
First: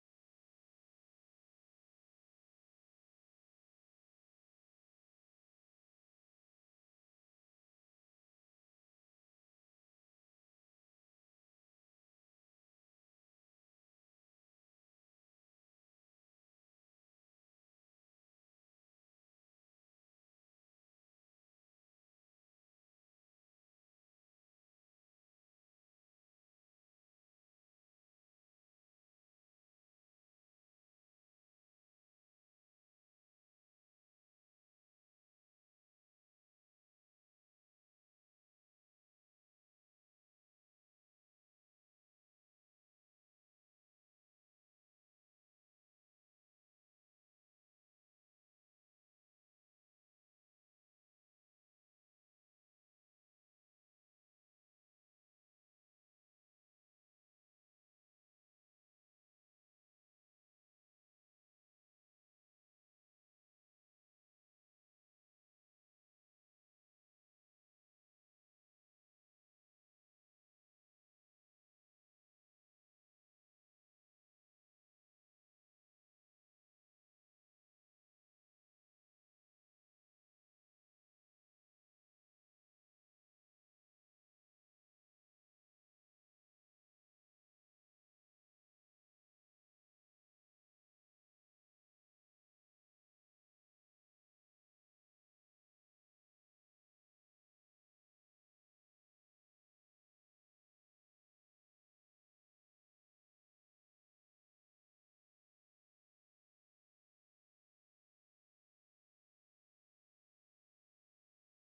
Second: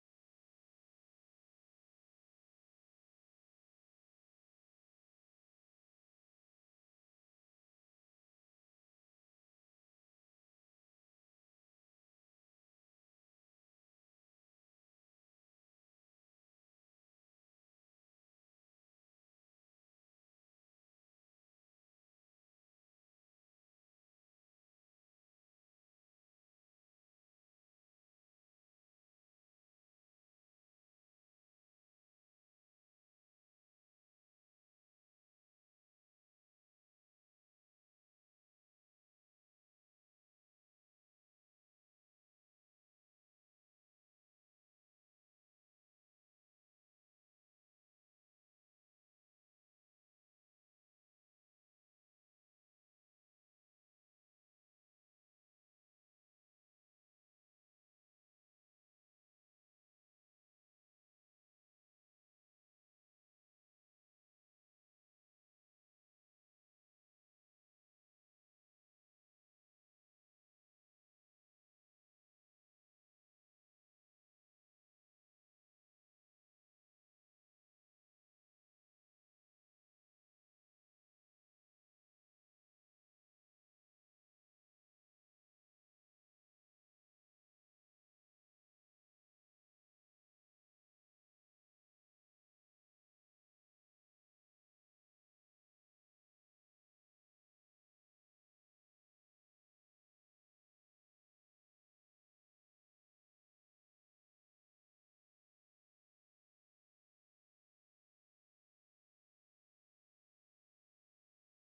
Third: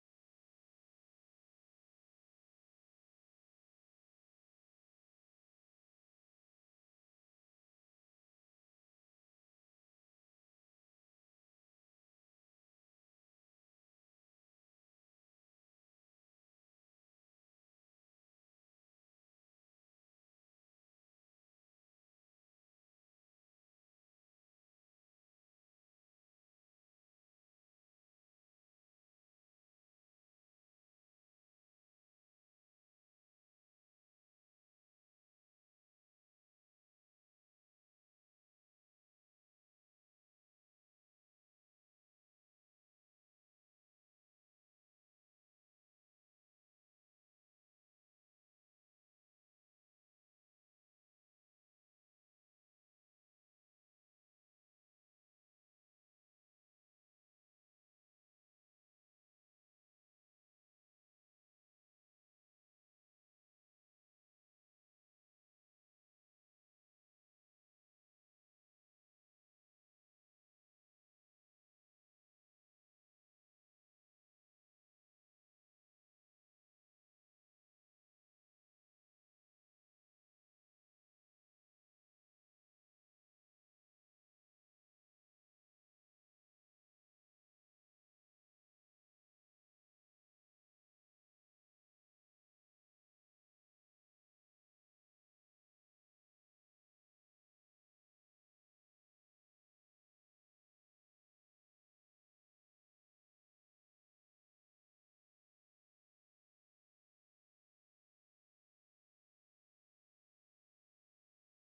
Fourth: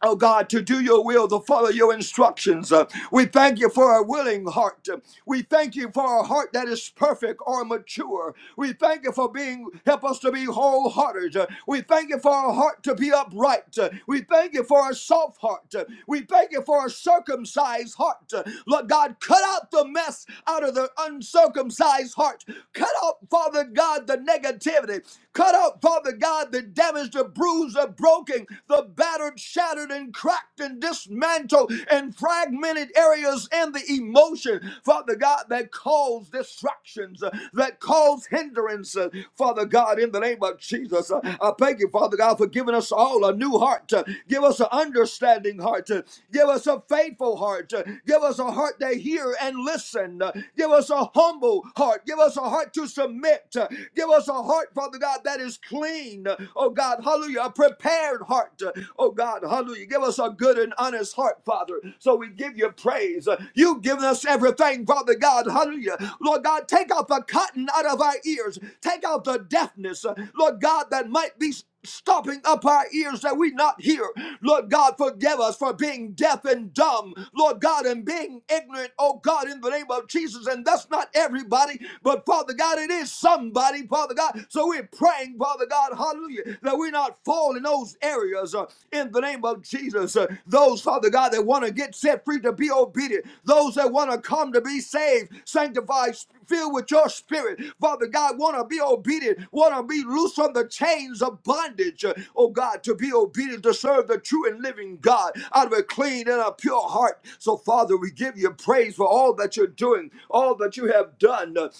Oh God, to do your will, to follow your instructions. Uh, we thank you for a willing heart. Uh, We thank you for a heart that is perfect or mature. We thank you for being, help us to be wholehearted. Uh, we thank you for a heart to be upright. Uh, we thank you for a soft heart. Uh, we thank you for a circumcised heart. Uh, Lord God, cut out the mess out of the uncircumcised heart. Cut out, Father God, the negativity. Cut out, Father God, the damage, the bruise, the the broken, the battered, shattered, and cracked, and dismantled, and fragmented areas in the emotion, Father God, that cause distractions, uh, that cause hindrances, Father God, in the name of Jesus. uh, I thank you, Father God, for giving us all a new heart. uh, Give us an understanding heart. uh, Give us a faithful heart. uh, Give us a heart that hear and listen. uh, Give us a humble heart. Give us a heart to submit. uh, Give us a heart, Father God, that is clean clean, oh God, hallelujah, a prepared heart, oh God, hallelujah. Give us a good and honest heart, Father. So we give you praise. You've given us everything, Father God, hallelujah. Lord God, take out the cotton out of our ears, take out the deafness, Lord God, that might be stopping up our ears that we not hear. Lord God, forgive us for being deaf and dumb, Lord God, and being ignorant, oh God, in the name of Jesus. And that's not everybody, but Father God, it is somebody, Father God. So we're praying, Father God, hallelujah, that we not fall in those areas uh, in the name of Jesus. Uh, those, Father God, that want to get set free to be obedient, those that want to come to be saved, sanctified, filled with your spirit. Father God, want to be obedient, want to be loose from the chains of bondage. Uh, Oh God, to be obedient, to serve the true and living God out of a clean and a pure heart. So, Father, we give you praise for all that you're doing, all that you have done.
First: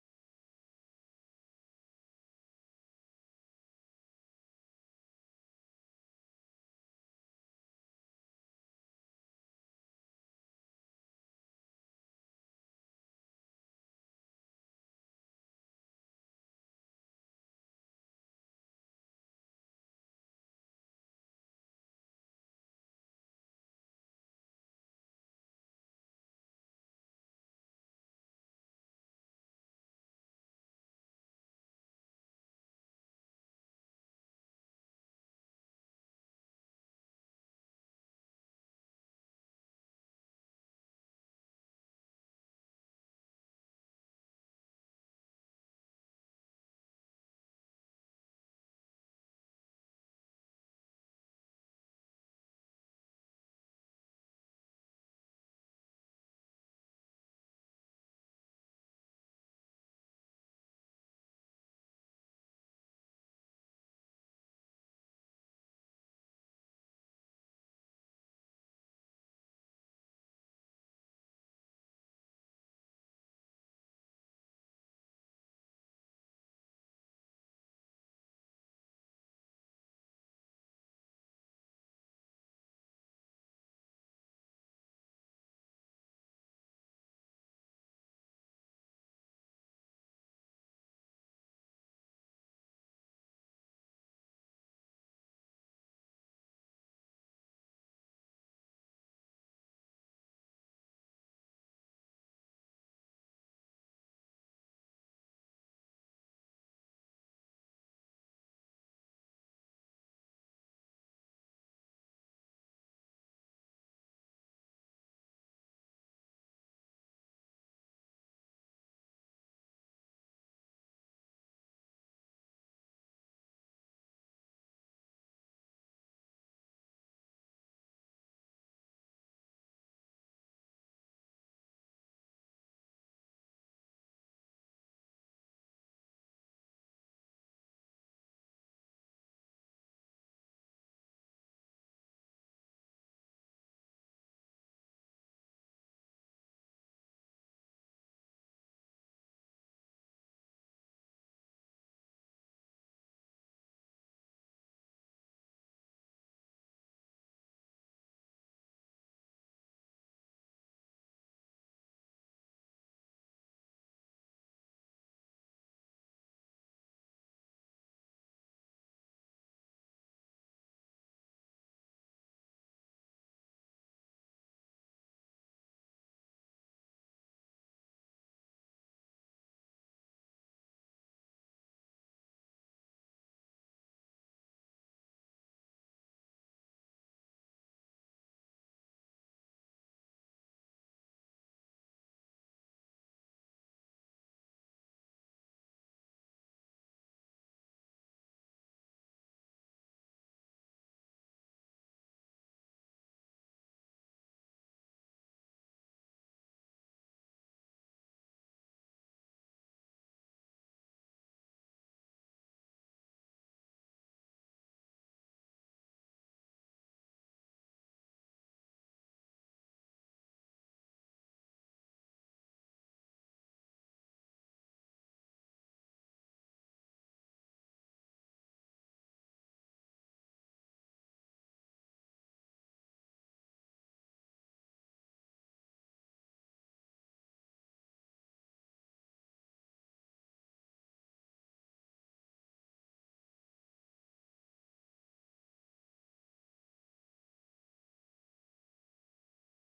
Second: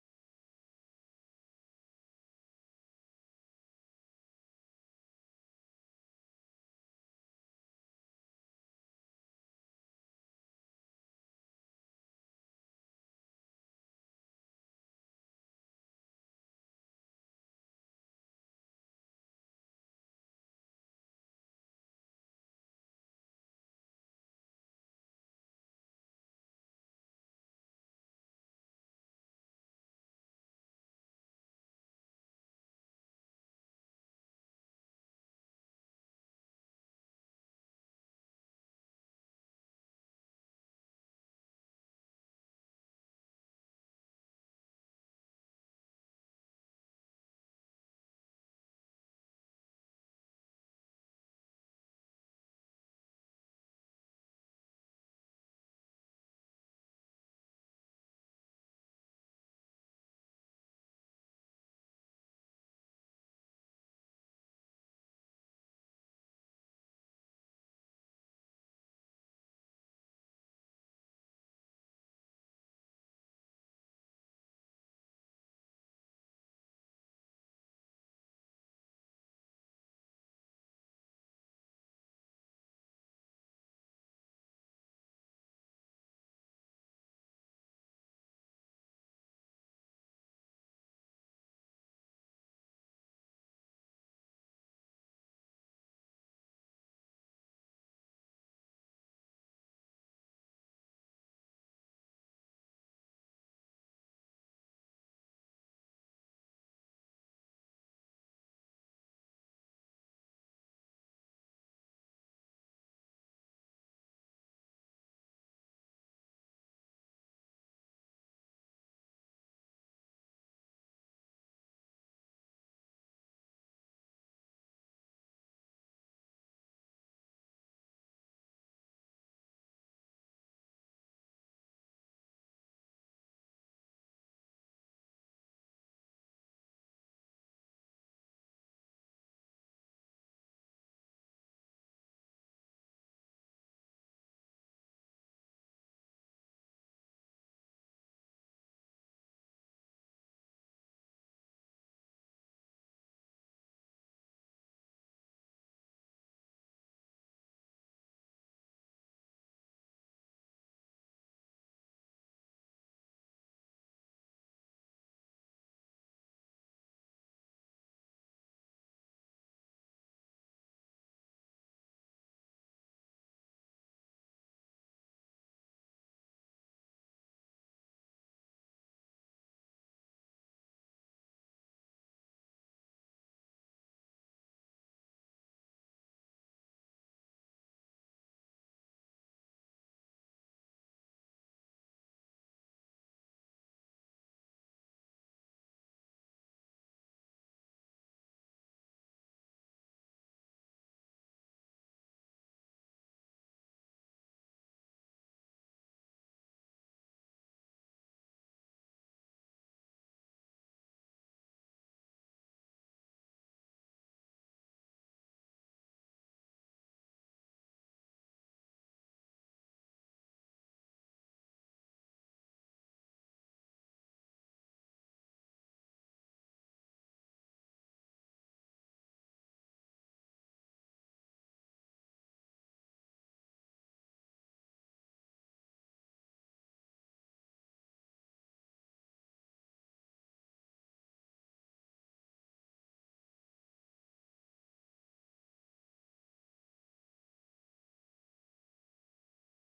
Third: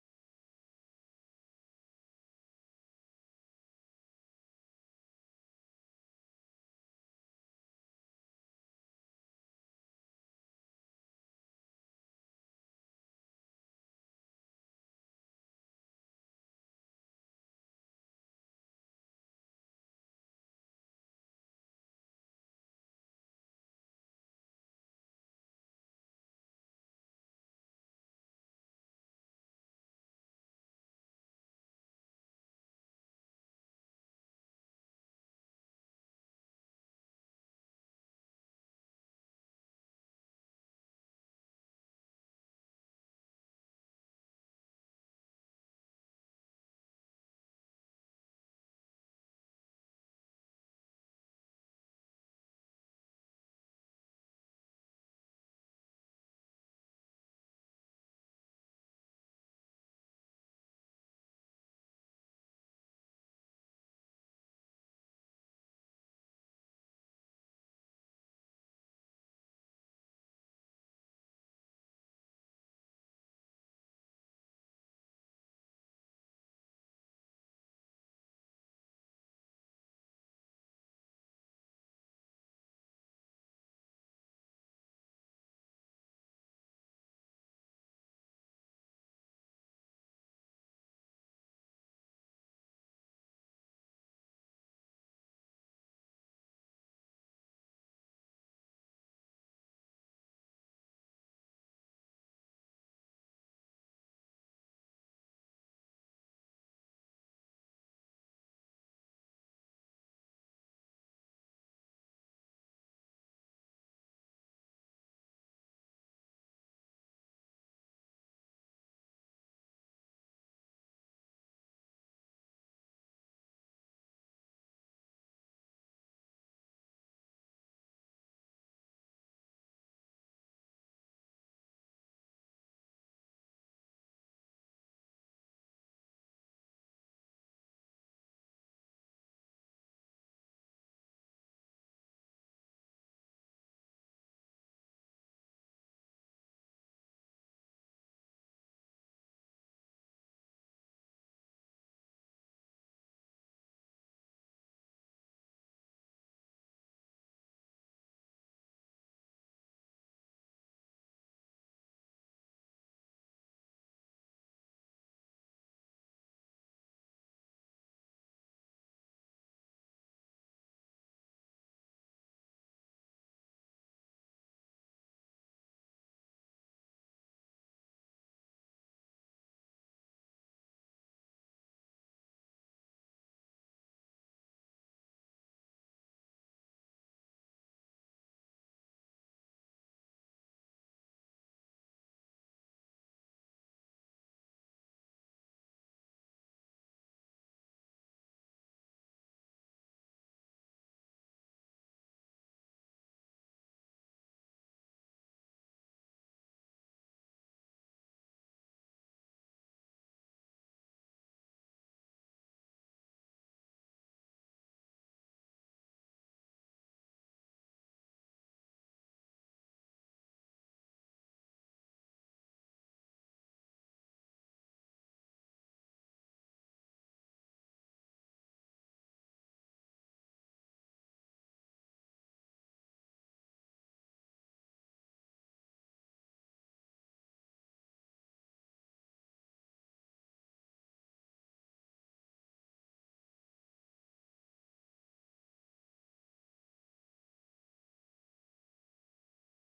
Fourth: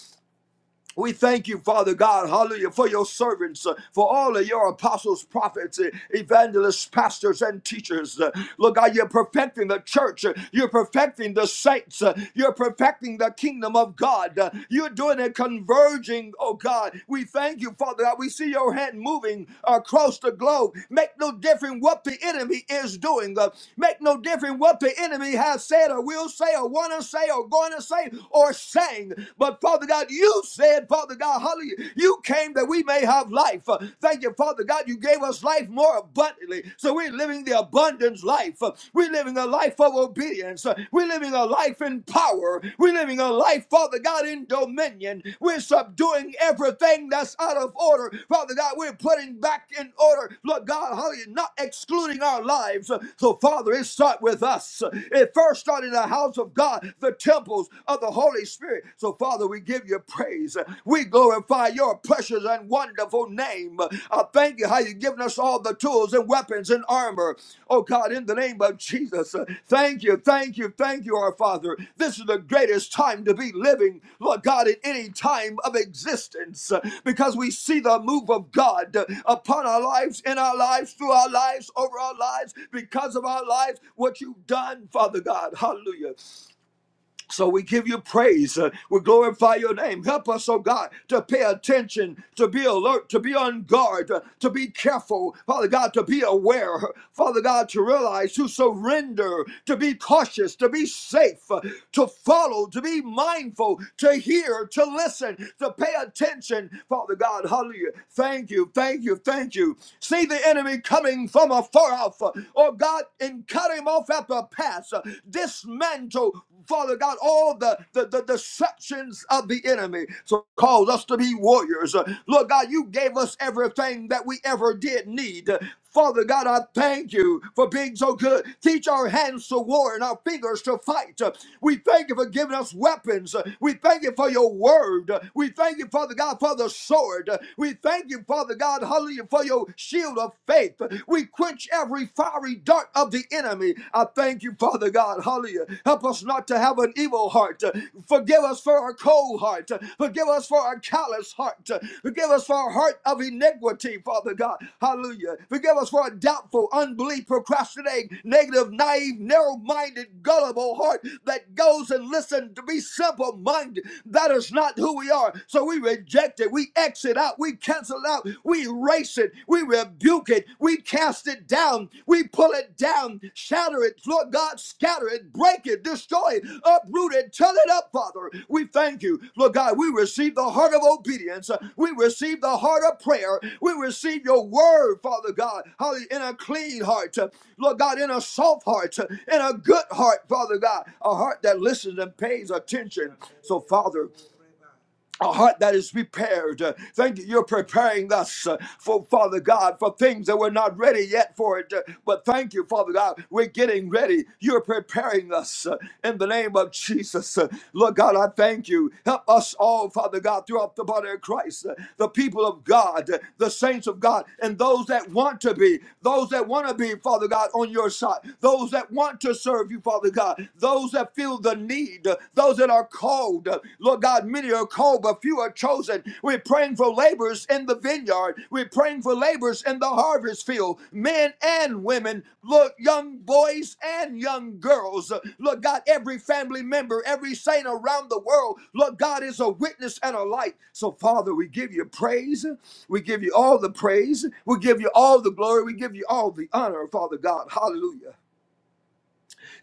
We thank you, Father God, hallelujah, for your servants, uh, for all of your apostles, prophets, uh, evangelists, pastors, and teachers. Uh, Lord God, you're perfecting the church. Uh, You're perfecting the saints. Uh, You're perfecting the kingdom of God. Uh, You're doing a converging, oh God. We thank you, Father God. We see your hand moving across the globe. Make no difference what the enemy is doing. Uh, Make no difference what the enemy has said or will say or want to say or going to say or saying. But Father God, you said, Father God, hallelujah, you came that we may have life. Uh, Thank you, Father God, you gave us life more abundantly. So we're living the abundance life. Uh, We're living a life of obedience. Uh, We're living a life in power. We're living a life, Father God, in dominion. We're subduing everything that's out of order. Father God, we're putting back in order. Lord God, hallelujah, not excluding our lives. So, Father, it starts with us. It first started in the house of God, the temples of the Holy Spirit. So, Father, we give you praise. We glorify your precious and wonderful name. I thank you how you've given us all the tools and weapons and armor. Oh, God, in the name of Jesus, uh, thank you, thank you, thank you, our Father. This is the greatest time to be living, Lord God, in any time of existence uh, because we see the move of God uh, upon our lives, in our lives, through our lives, over our lives, because of our lives, what you've done, Father God. Hallelujah. So we give you praise. Uh, we glorify your name. Help us, oh God, to pay attention, to be alert, to be on guard, uh, to be careful, Father God, to be aware, Father God, to realize, to surrender, to be cautious, to be safe, uh, to follow, to be mindful, to hear, to listen, to pay attention, Father God. Hallelujah. Thank you, thank you, thank you. See the enemy coming from afar off. uh, Oh God, and cut him off off at the pass, uh, dismantle, Father God, all the, the, the deceptions of the enemy. So cause us to be warriors. Uh, Lord God, you gave us everything that we ever did need. Uh, Father God, I thank you for being so good. Teach our hands to war and our fingers to fight. Uh, We thank you for giving us weapons. Uh, We thank you for your word. Uh, We thank you, Father God, for the sword. Uh, We thank you, Father God, hallelujah, for your shield of faith faith. We quench every fiery dart of the enemy. I thank you, Father God. Hallelujah. Help us not to have an evil heart. Forgive us for our cold heart. Forgive us for our callous heart. Forgive us for our heart of iniquity, Father God. Hallelujah. Forgive us for our doubtful, unbelief, procrastinating, negative, naive, narrow minded, gullible heart that goes and listens to be simple minded. That is not who we are. So we reject it. We exit out. We we cancel out, we erase it, we rebuke it, we cast it down, we pull it down, shatter it, Lord God, scatter it, break it, destroy it, uproot it, turn it up, Father. We thank you, Lord God. We receive the heart of obedience, we receive the heart of prayer, we receive your word, Father God, in a clean heart, Lord God, in a soft heart, in a good heart, Father God, a heart that listens and pays attention. So, Father a heart that is prepared. Uh, Thank you. You're preparing us uh, for Father God for things that we're not ready yet for it. Uh, But thank you, Father God. We're getting ready. You're preparing us uh, in the name of Jesus. Uh, Lord God, I thank you. Help us all, Father God, throughout the body of Christ, uh, the people of God, uh, the saints of God, and those that want to be, those that want to be, Father God, on your side, those that want to serve you, Father God, those that feel the need, uh, those that are called. Uh, Lord God, many are called, but few are chosen. We're praying for laborers in the vineyard. We're praying for laborers in the harvest field, men and women, look, young boys and young girls. Uh, Lord God, every family member, every saint around the world, Lord God is a witness and a light. So, Father, we give you praise. We give you all the praise. We give you all the glory. We give you all the honor, Father God. Hallelujah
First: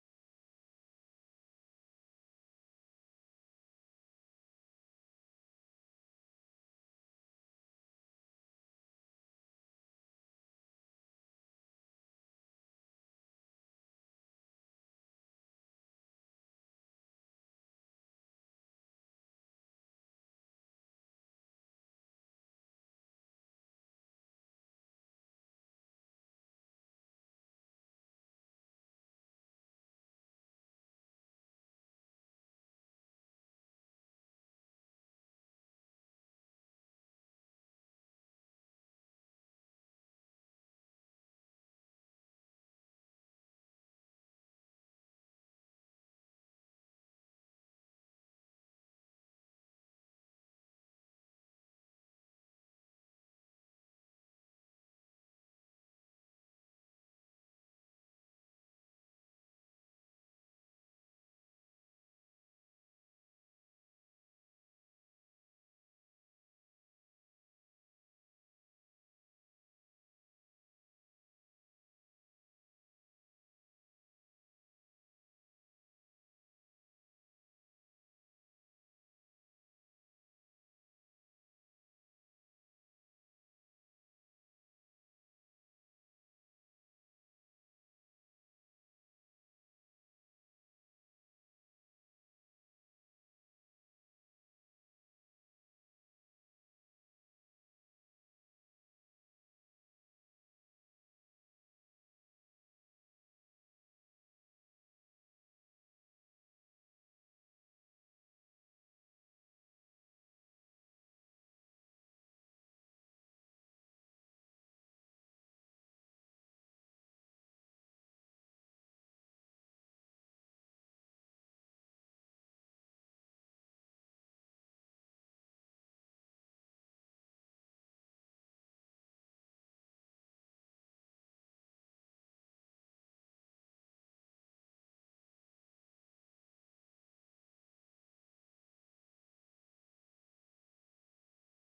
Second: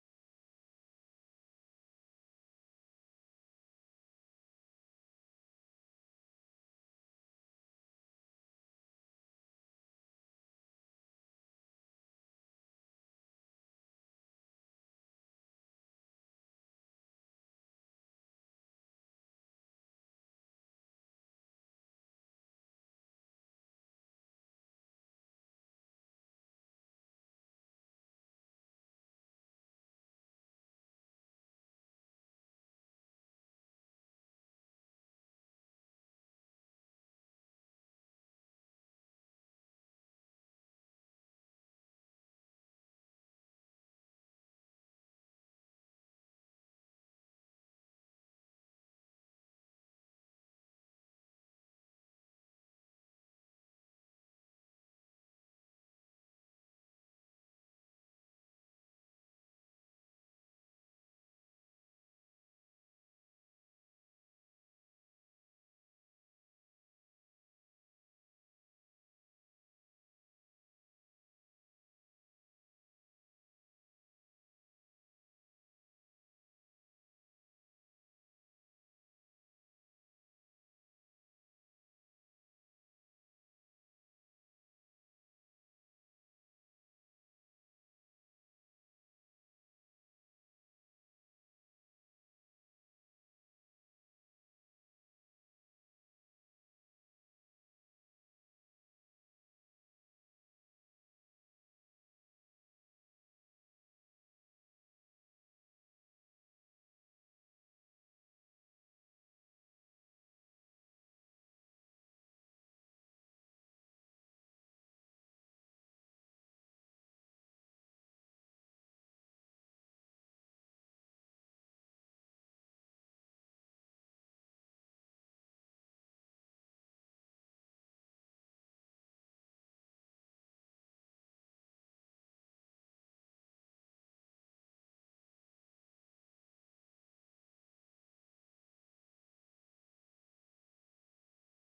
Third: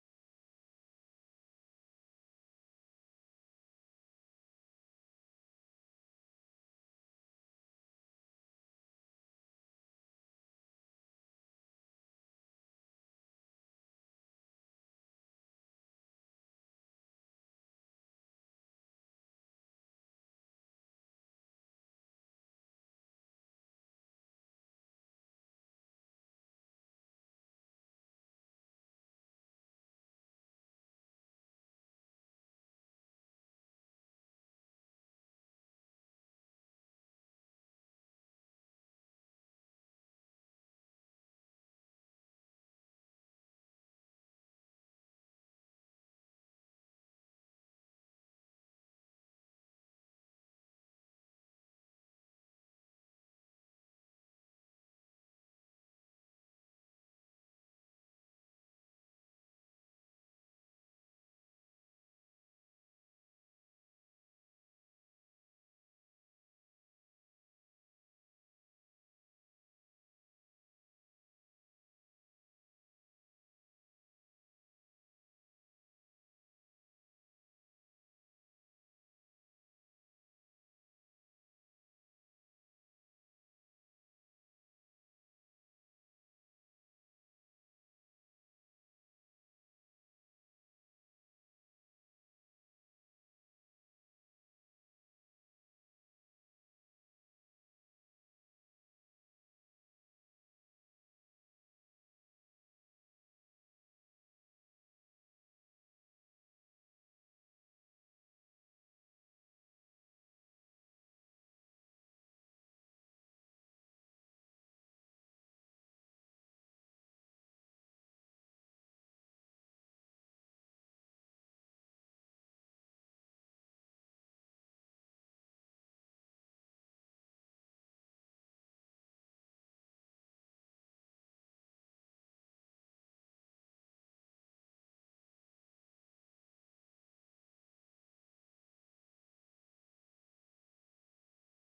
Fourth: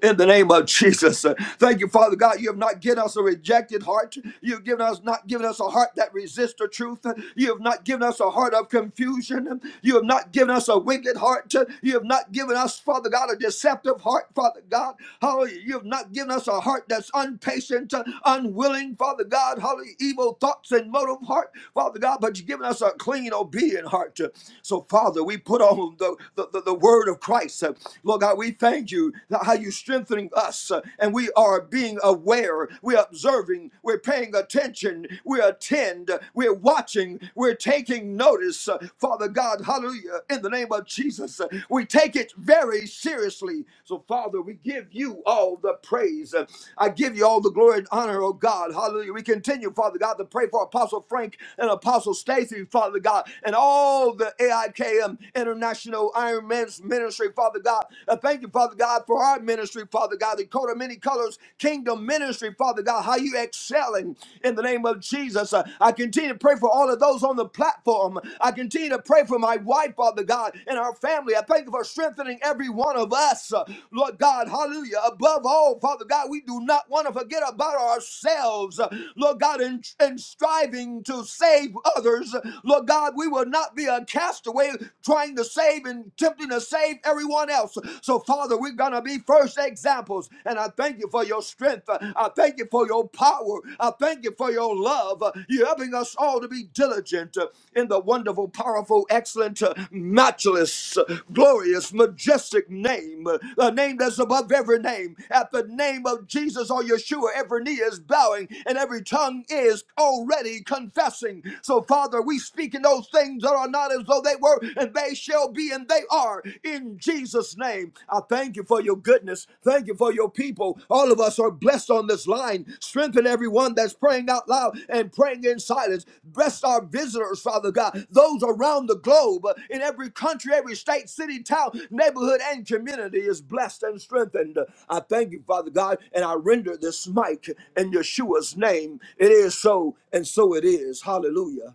in the name of Jesus. Uh, Thank you, Father God. You have not given us a rejected heart. You have given us not given us a heart that resists the truth. You have not given us a heart of confusion. You have not given us a wicked heart. You have not given us, Father God, a deceptive heart, Father God. Hallelujah. You have not given us a heart that's unpatient, unwilling, Father God. Hallelujah. Evil thoughts and motive heart, Father God, but you've given us a clean, obedient heart. So, Father, we put on the, the, the, the word of Christ. Lord God, God, we thank you that how you're strengthening us uh, and we are being aware, we're observing, we're paying attention, we attend, we're watching, we're taking notice. Uh, Father God, hallelujah, in the name of Jesus, uh, we take it very seriously. So, Father, we give you all the praise. Uh, I give you all the glory and honor, oh God, hallelujah. We continue, Father God, to pray for Apostle Frank and Apostle Stacy, Father God, and all the AIKM International Ironman man's ministry, Father God. I thank you, Father God, for our ministry, Father God, the coat of many colors, kingdom ministry, Father God, how you excelling in the name of Jesus. Uh, I continue to pray for all of those on the platform. I continue to pray for my wife, Father God, and our family. I thank you for strengthening every one of us, uh, Lord God. Hallelujah. Above all, Father God, we do not want to forget about ourselves, uh, Lord God, in, in striving to save others. Lord God, we will not be a castaway trying to save and tempting to save everyone else. So, Father, we're going to be first examples. And I thank you for your strength. I thank you for your power. I thank you for your love. You're helping us all to be diligent in the wonderful, powerful, excellent, matchless, glorious, majestic name, a name that's above every name. At the name of Jesus or Yeshua, every knee is bowing and every tongue is already confessing. So, Father, we speak in those things that are not as though they were, and they shall be, and they are. In Jesus' name, I thank you for your goodness. Thank you for your people. All of us are blessed on this line. Strengthen everyone that's praying out loud and praying in silence. Bless our visitors, Father God, those around the globe, uh, in every country, every state, city, town, neighborhood, and community is blessed and strengthened. I thank you, Father God, and I render this mic in Yeshua's name. It is so, and so it is. Hallelujah.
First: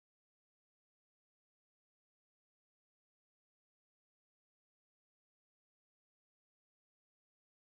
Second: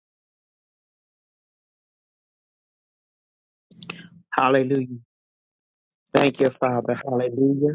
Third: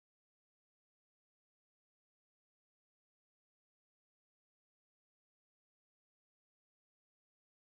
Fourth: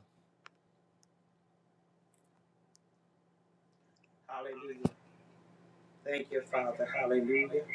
Hallelujah. Thank Thank you, you, Father. Father. Hallelujah. Hallelujah.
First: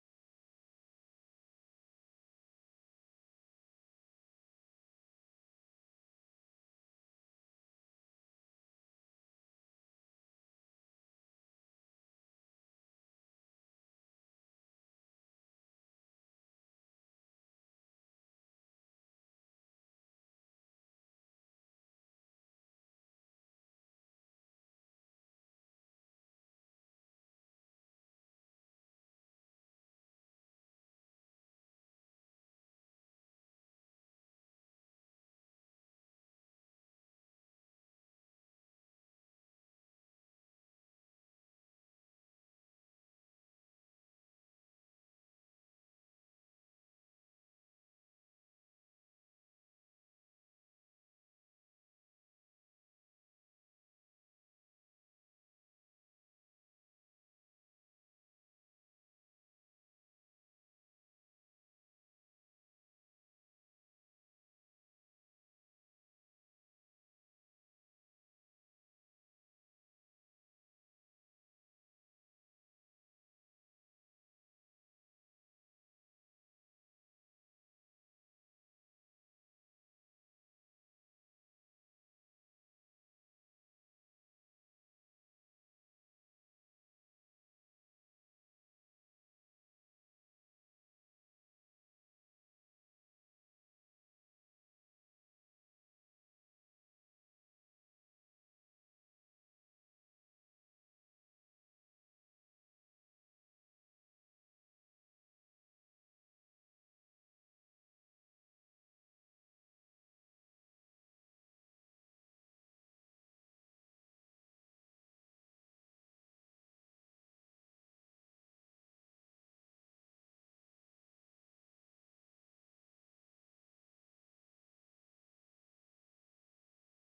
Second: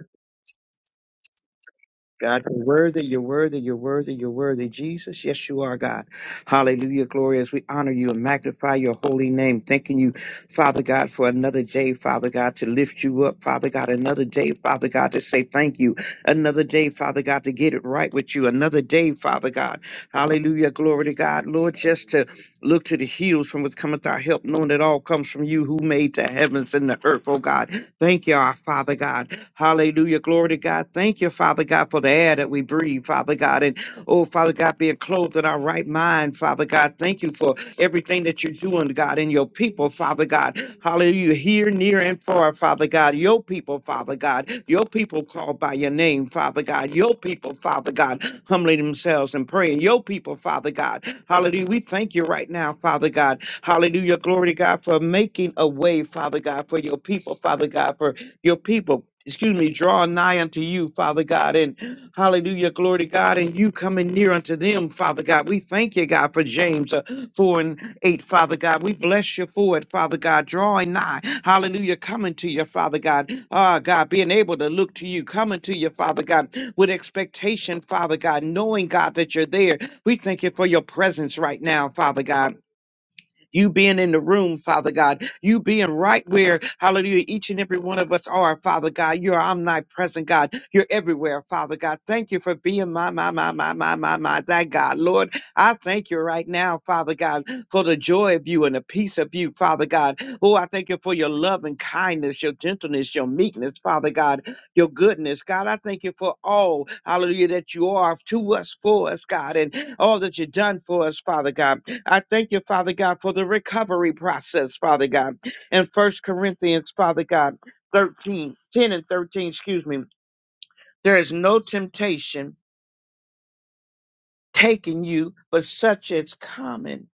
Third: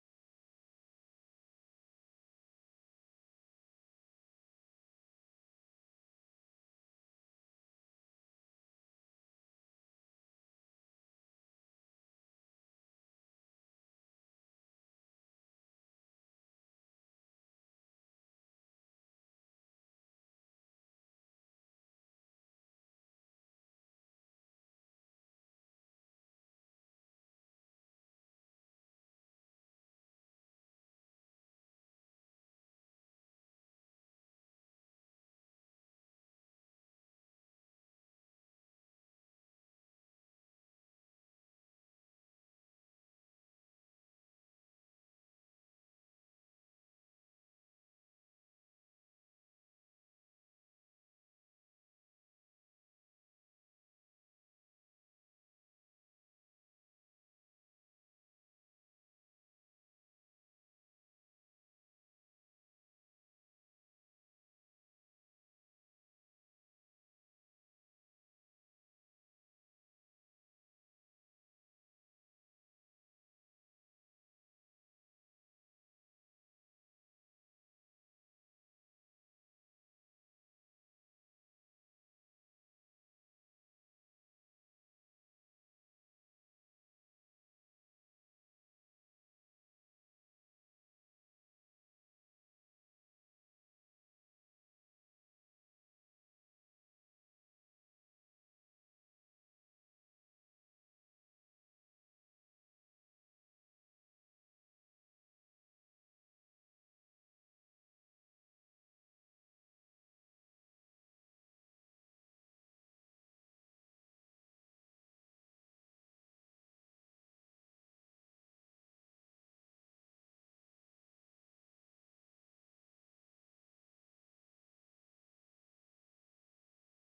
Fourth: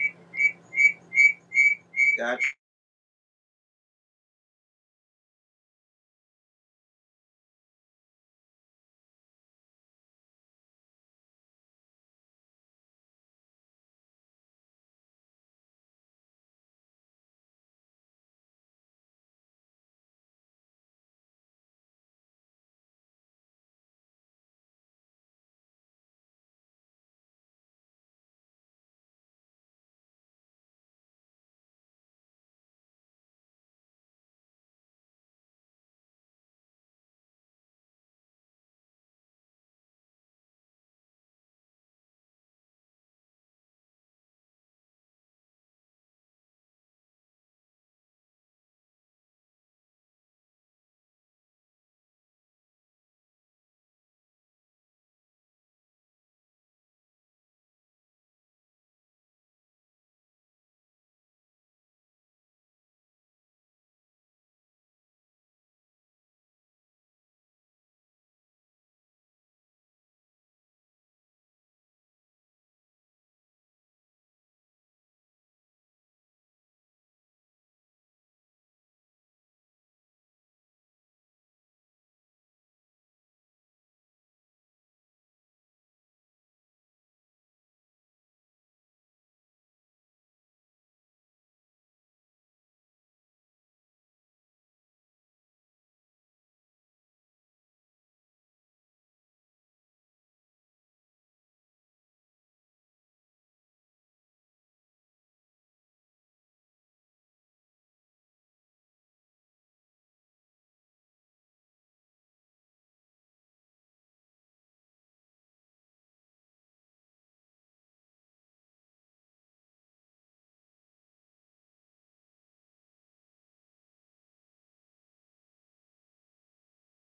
God. God, you're worthy, you're worthy, you're worthy, you're worthy. Jesus, yes, you are, God. Hallelujah, glorious. We honor you and magnify your holy name. Thanking you, Father God, for another day, Father God, to lift you up, Father God. Another day, Father God, to say thank you. Another day, Father God, to get it right with you. Another day, Father God. Hallelujah, glory to God. Lord, just to look to the hills from which cometh our help, knowing it all comes from you who made the heavens and the earth, oh God. Thank you, our Father God. Hallelujah. Glory to God. Thank you, Father God, for the air that we breathe, Father God. And oh, Father God, being clothed in our right mind, Father God. Thank you for everything that you're doing, God, in your people, Father God. Hallelujah. Here, near, and far, Father God. Your people, Father God. Your people called by your name, Father God. Your people, Father God, humbling themselves and praying. Your people, Father God. Hallelujah. We thank you right now, Father God. Hallelujah. Glory to God for making a way, Father God, for your people, Father God, for your people, excuse me, draw nigh unto you, Father God. And hallelujah, glory to God. And you coming near unto them, Father God. We thank you, God, for James uh, 4 and 8, Father God. We bless you for it, Father God. Drawing nigh, hallelujah, coming to you, Father God. Ah, God, being able to look to you, coming to you, Father God, with expectation, Father God, knowing, God, that you're there. We thank you for your presence right now, Father God you being in the room, Father God, you being right where, hallelujah, each and every one of us are, Father God. You're omnipresent, God. You're everywhere, Father God. Thank you for being my, my, my, my, my, my, my, that God. Lord, I thank you right now, Father God, for the joy of you and the peace of you, Father God. Oh, I thank you for your love and kindness, your gentleness, your meekness, Father God, your goodness, God. I thank you for all, hallelujah, that you are to us, for us, God, and all that you've done for us, Father God. I thank you, Father God, for the recovery process, Father God. In First Corinthians, Father God, 13, 10, and 13, excuse me. There is no temptation taking you, but such as common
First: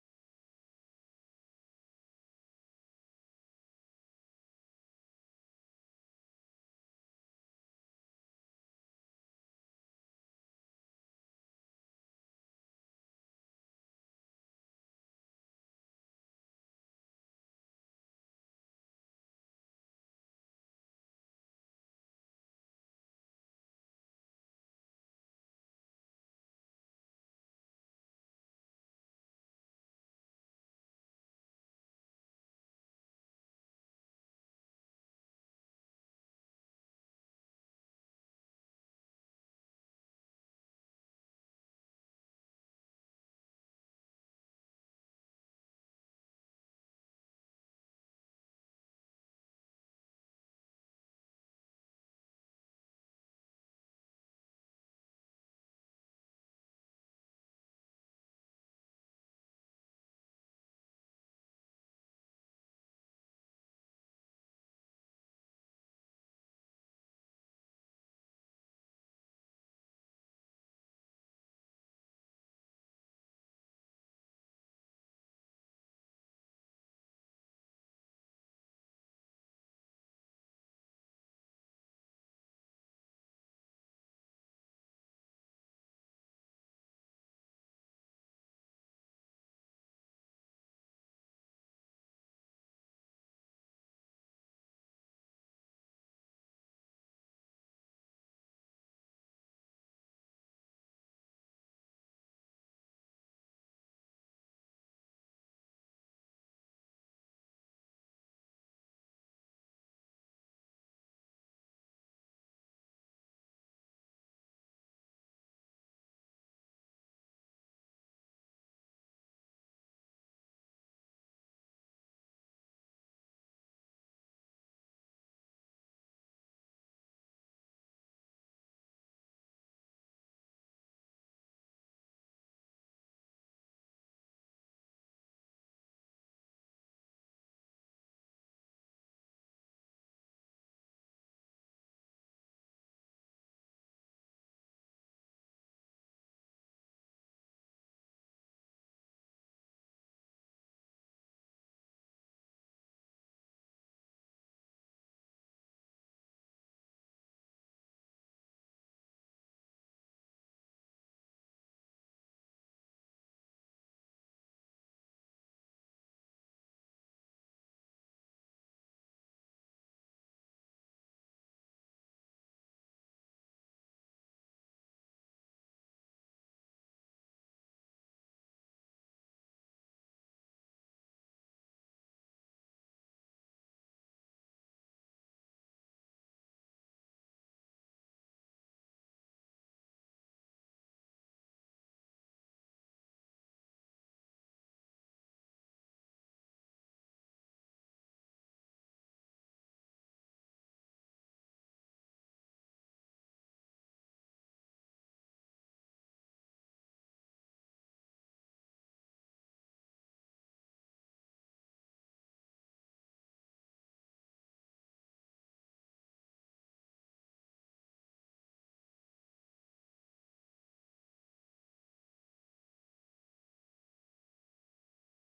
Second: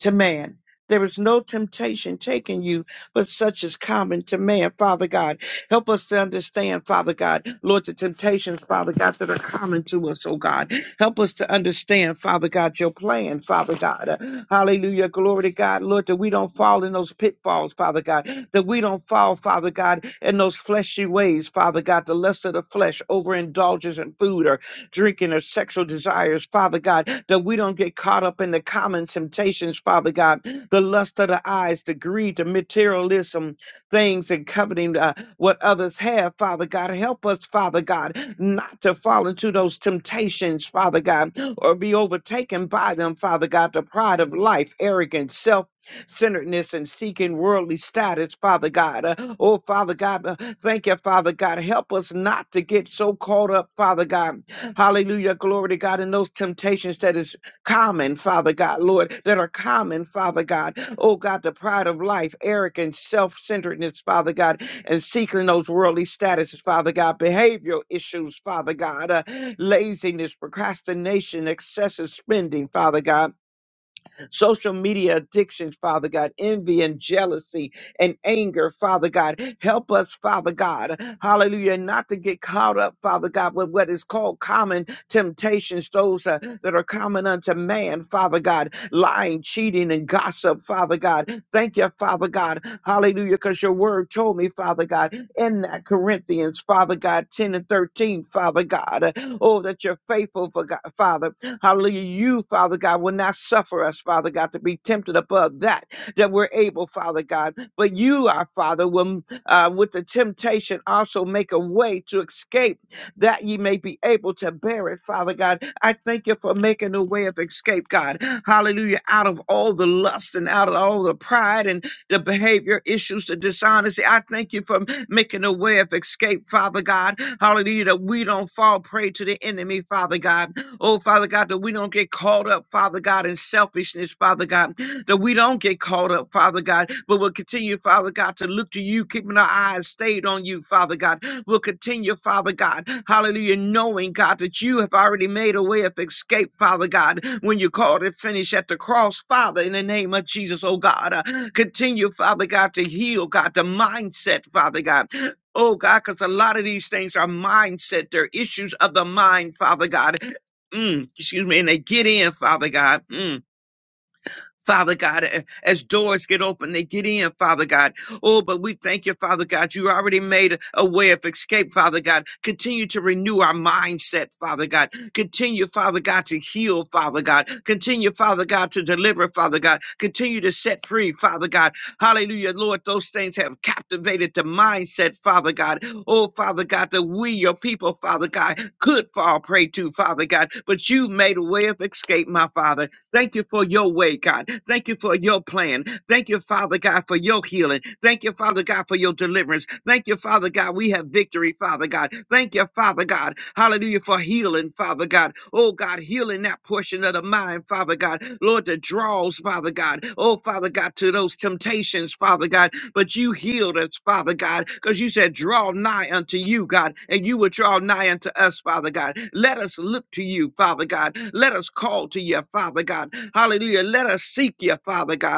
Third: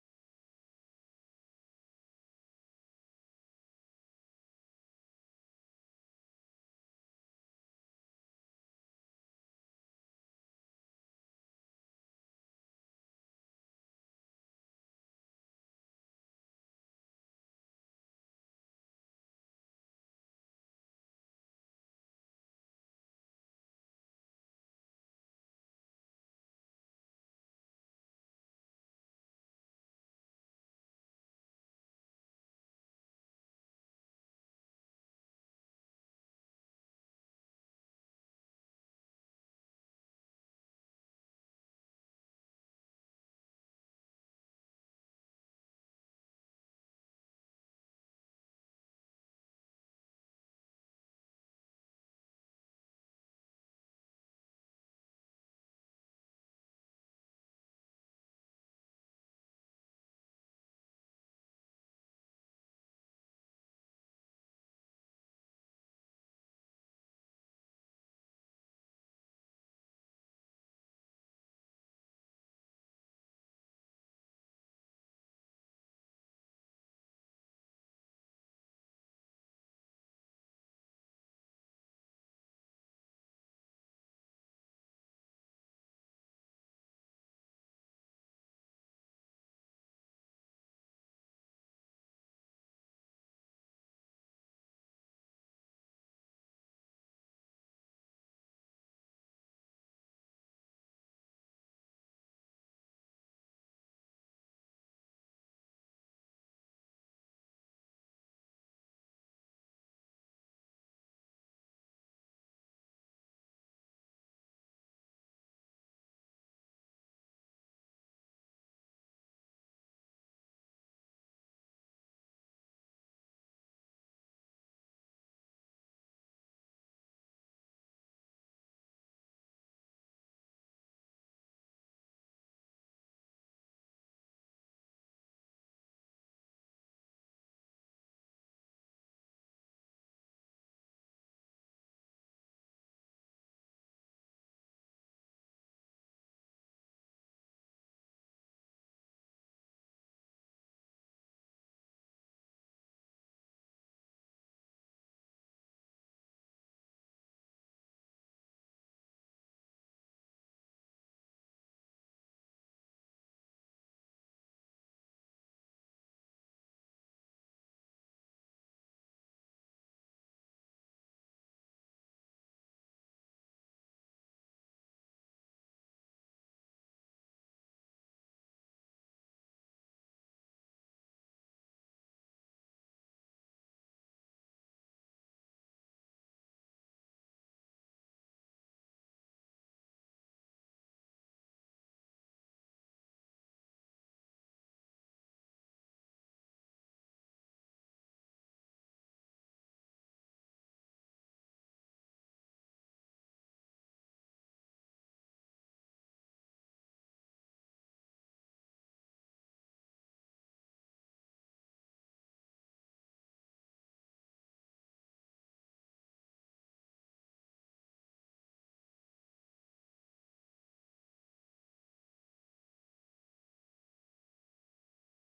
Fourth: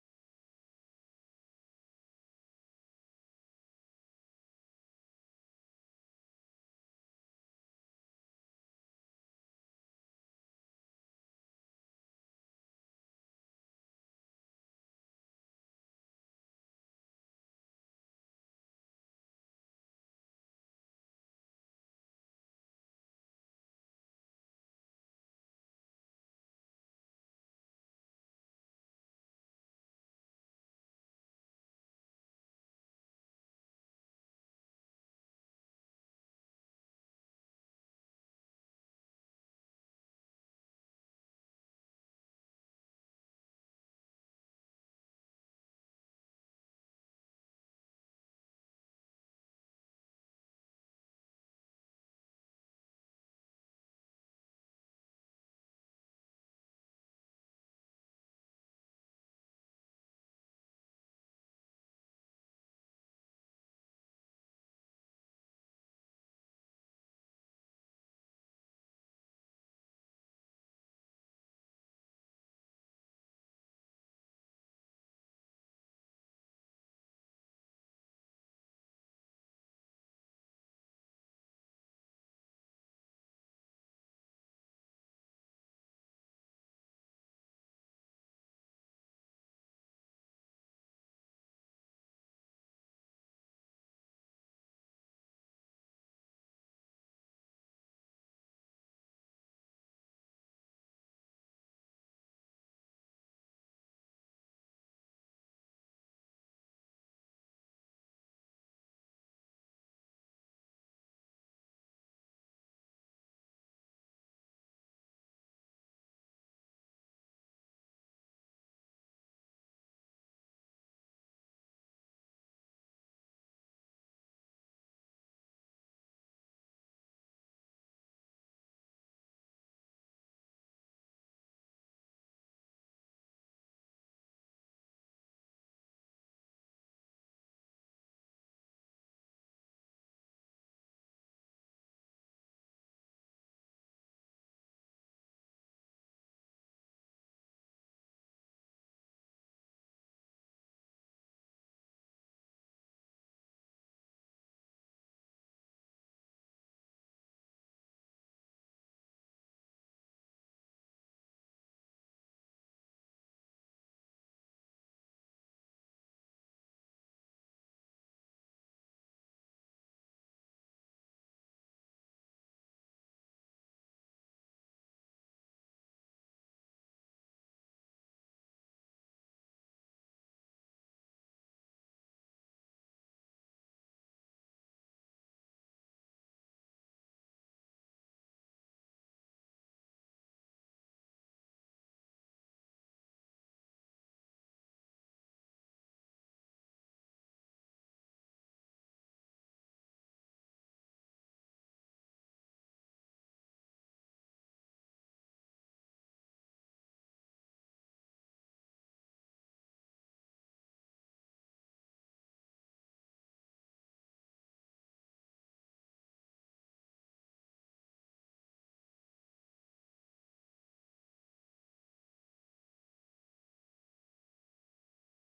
to man. There is no temptation taking you, but such is common to man, Father God. Help us to understand, Father God, Lord, the temptations, Father God, that are common to us, oh God. Help us to understand, Father God, your plan, Father God. Uh, hallelujah. Glory to God, Lord, that we don't fall in those pitfalls, Father God. That we don't fall, Father God, in those fleshy ways, Father God, the lust of the flesh, overindulgence in food, or drinking or sexual desires, Father God, that we don't get caught up in the common temptations, Father God, the lust of the eyes, the greed, the materialism, things and coveting uh, what others have, Father God. Help us, Father God, not to fall into those temptations, Father God, or be overtaken by them, Father God, the pride of life, arrogance, self centeredness and seeking worldly status, Father God. Uh, oh, Father God, uh, thank you, Father God. Help us not to get so caught up, Father God Hallelujah. Glory to God. And those temptations that is common, Father God, Lord, that are common, Father God. Oh God, the pride of life, arrogance, self-centeredness, Father God, and seeking those worldly statuses, Father God, behavioral issues, Father God, uh, laziness, procrastination, excessive spending, Father God social media addictions, Father God, envy and jealousy and anger, Father God. Help us, Father God, hallelujah, not to get caught up, Father God, with what is called common temptations, those uh, that are common unto man, Father God, lying, cheating, and gossip, Father God. Thank you, Father God, hallelujah, because your word told me, Father God, in that Corinthians, Father God, 10 and 13, Father God, uh, oh, that you're faithful, for God, Father. Hallelujah. You, Father God, will not suffer us, Father God, to be tempted above that, that we're able, Father God. But you, our Father, will uh, with the temptation also make a way to escape that ye may be able to bear it, Father God. I thank you for making a way of escape, God. Hallelujah. Out of all the lust and out of all the pride and the behavior issues, the dishonesty. I thank you for making a way of escape, Father God. Hallelujah. That we don't fall prey to the enemy, Father God. Oh, Father God, that we don't get caught up, Father God, in selfishness, Father God, that we don't get caught up, Father God, but we'll continue, Father God, to look to you, keeping our eyes stayed on you, Father God. We'll continue, Father God, hallelujah, knowing, God, that you have already made a way of escape, Father God, when you called it finish at the cross, Father, in the name of Jesus, oh God. Uh, continue, Father God, to heal, God, the mindset, Father God. Oh God, because a lot of these things are mindset. They're issues of the mind, Father God. Mm, excuse me, and they get in, Father God. Mm Father God, a- as doors get open, they get in, Father God. Oh, but we thank you, Father God. You already made a a way of escape, Father God. Continue to renew our mindset, Father God. Continue, Father God, to heal, Father God. Continue, Father God, to deliver, Father God. Continue to set free, Father God. Hallelujah, Lord. Those things have captivated the mindset, Father God. Oh, Father God, that we, your people, Father God, could fall prey to, Father God. But you made a way of escape, my Father. Thank you for your way, God. Thank you for your plan. Thank you, Father God, for your healing. Thank you, Father God, for your deliverance. Thank you, Father God. We have victory, Father God. Thank you, Father God. Hallelujah for healing, Father God. Oh God, healing that portion of the mind, Father God. Lord, the draws, Father God. Oh, Father God, to those temptations, Father God. But you healed us, Father God, because you said, draw nigh unto you, God, and you will draw nigh unto us, Father God. Let us look to you, Father God. Let us call to you, Father God. Hallelujah. Let us seek you, Father God.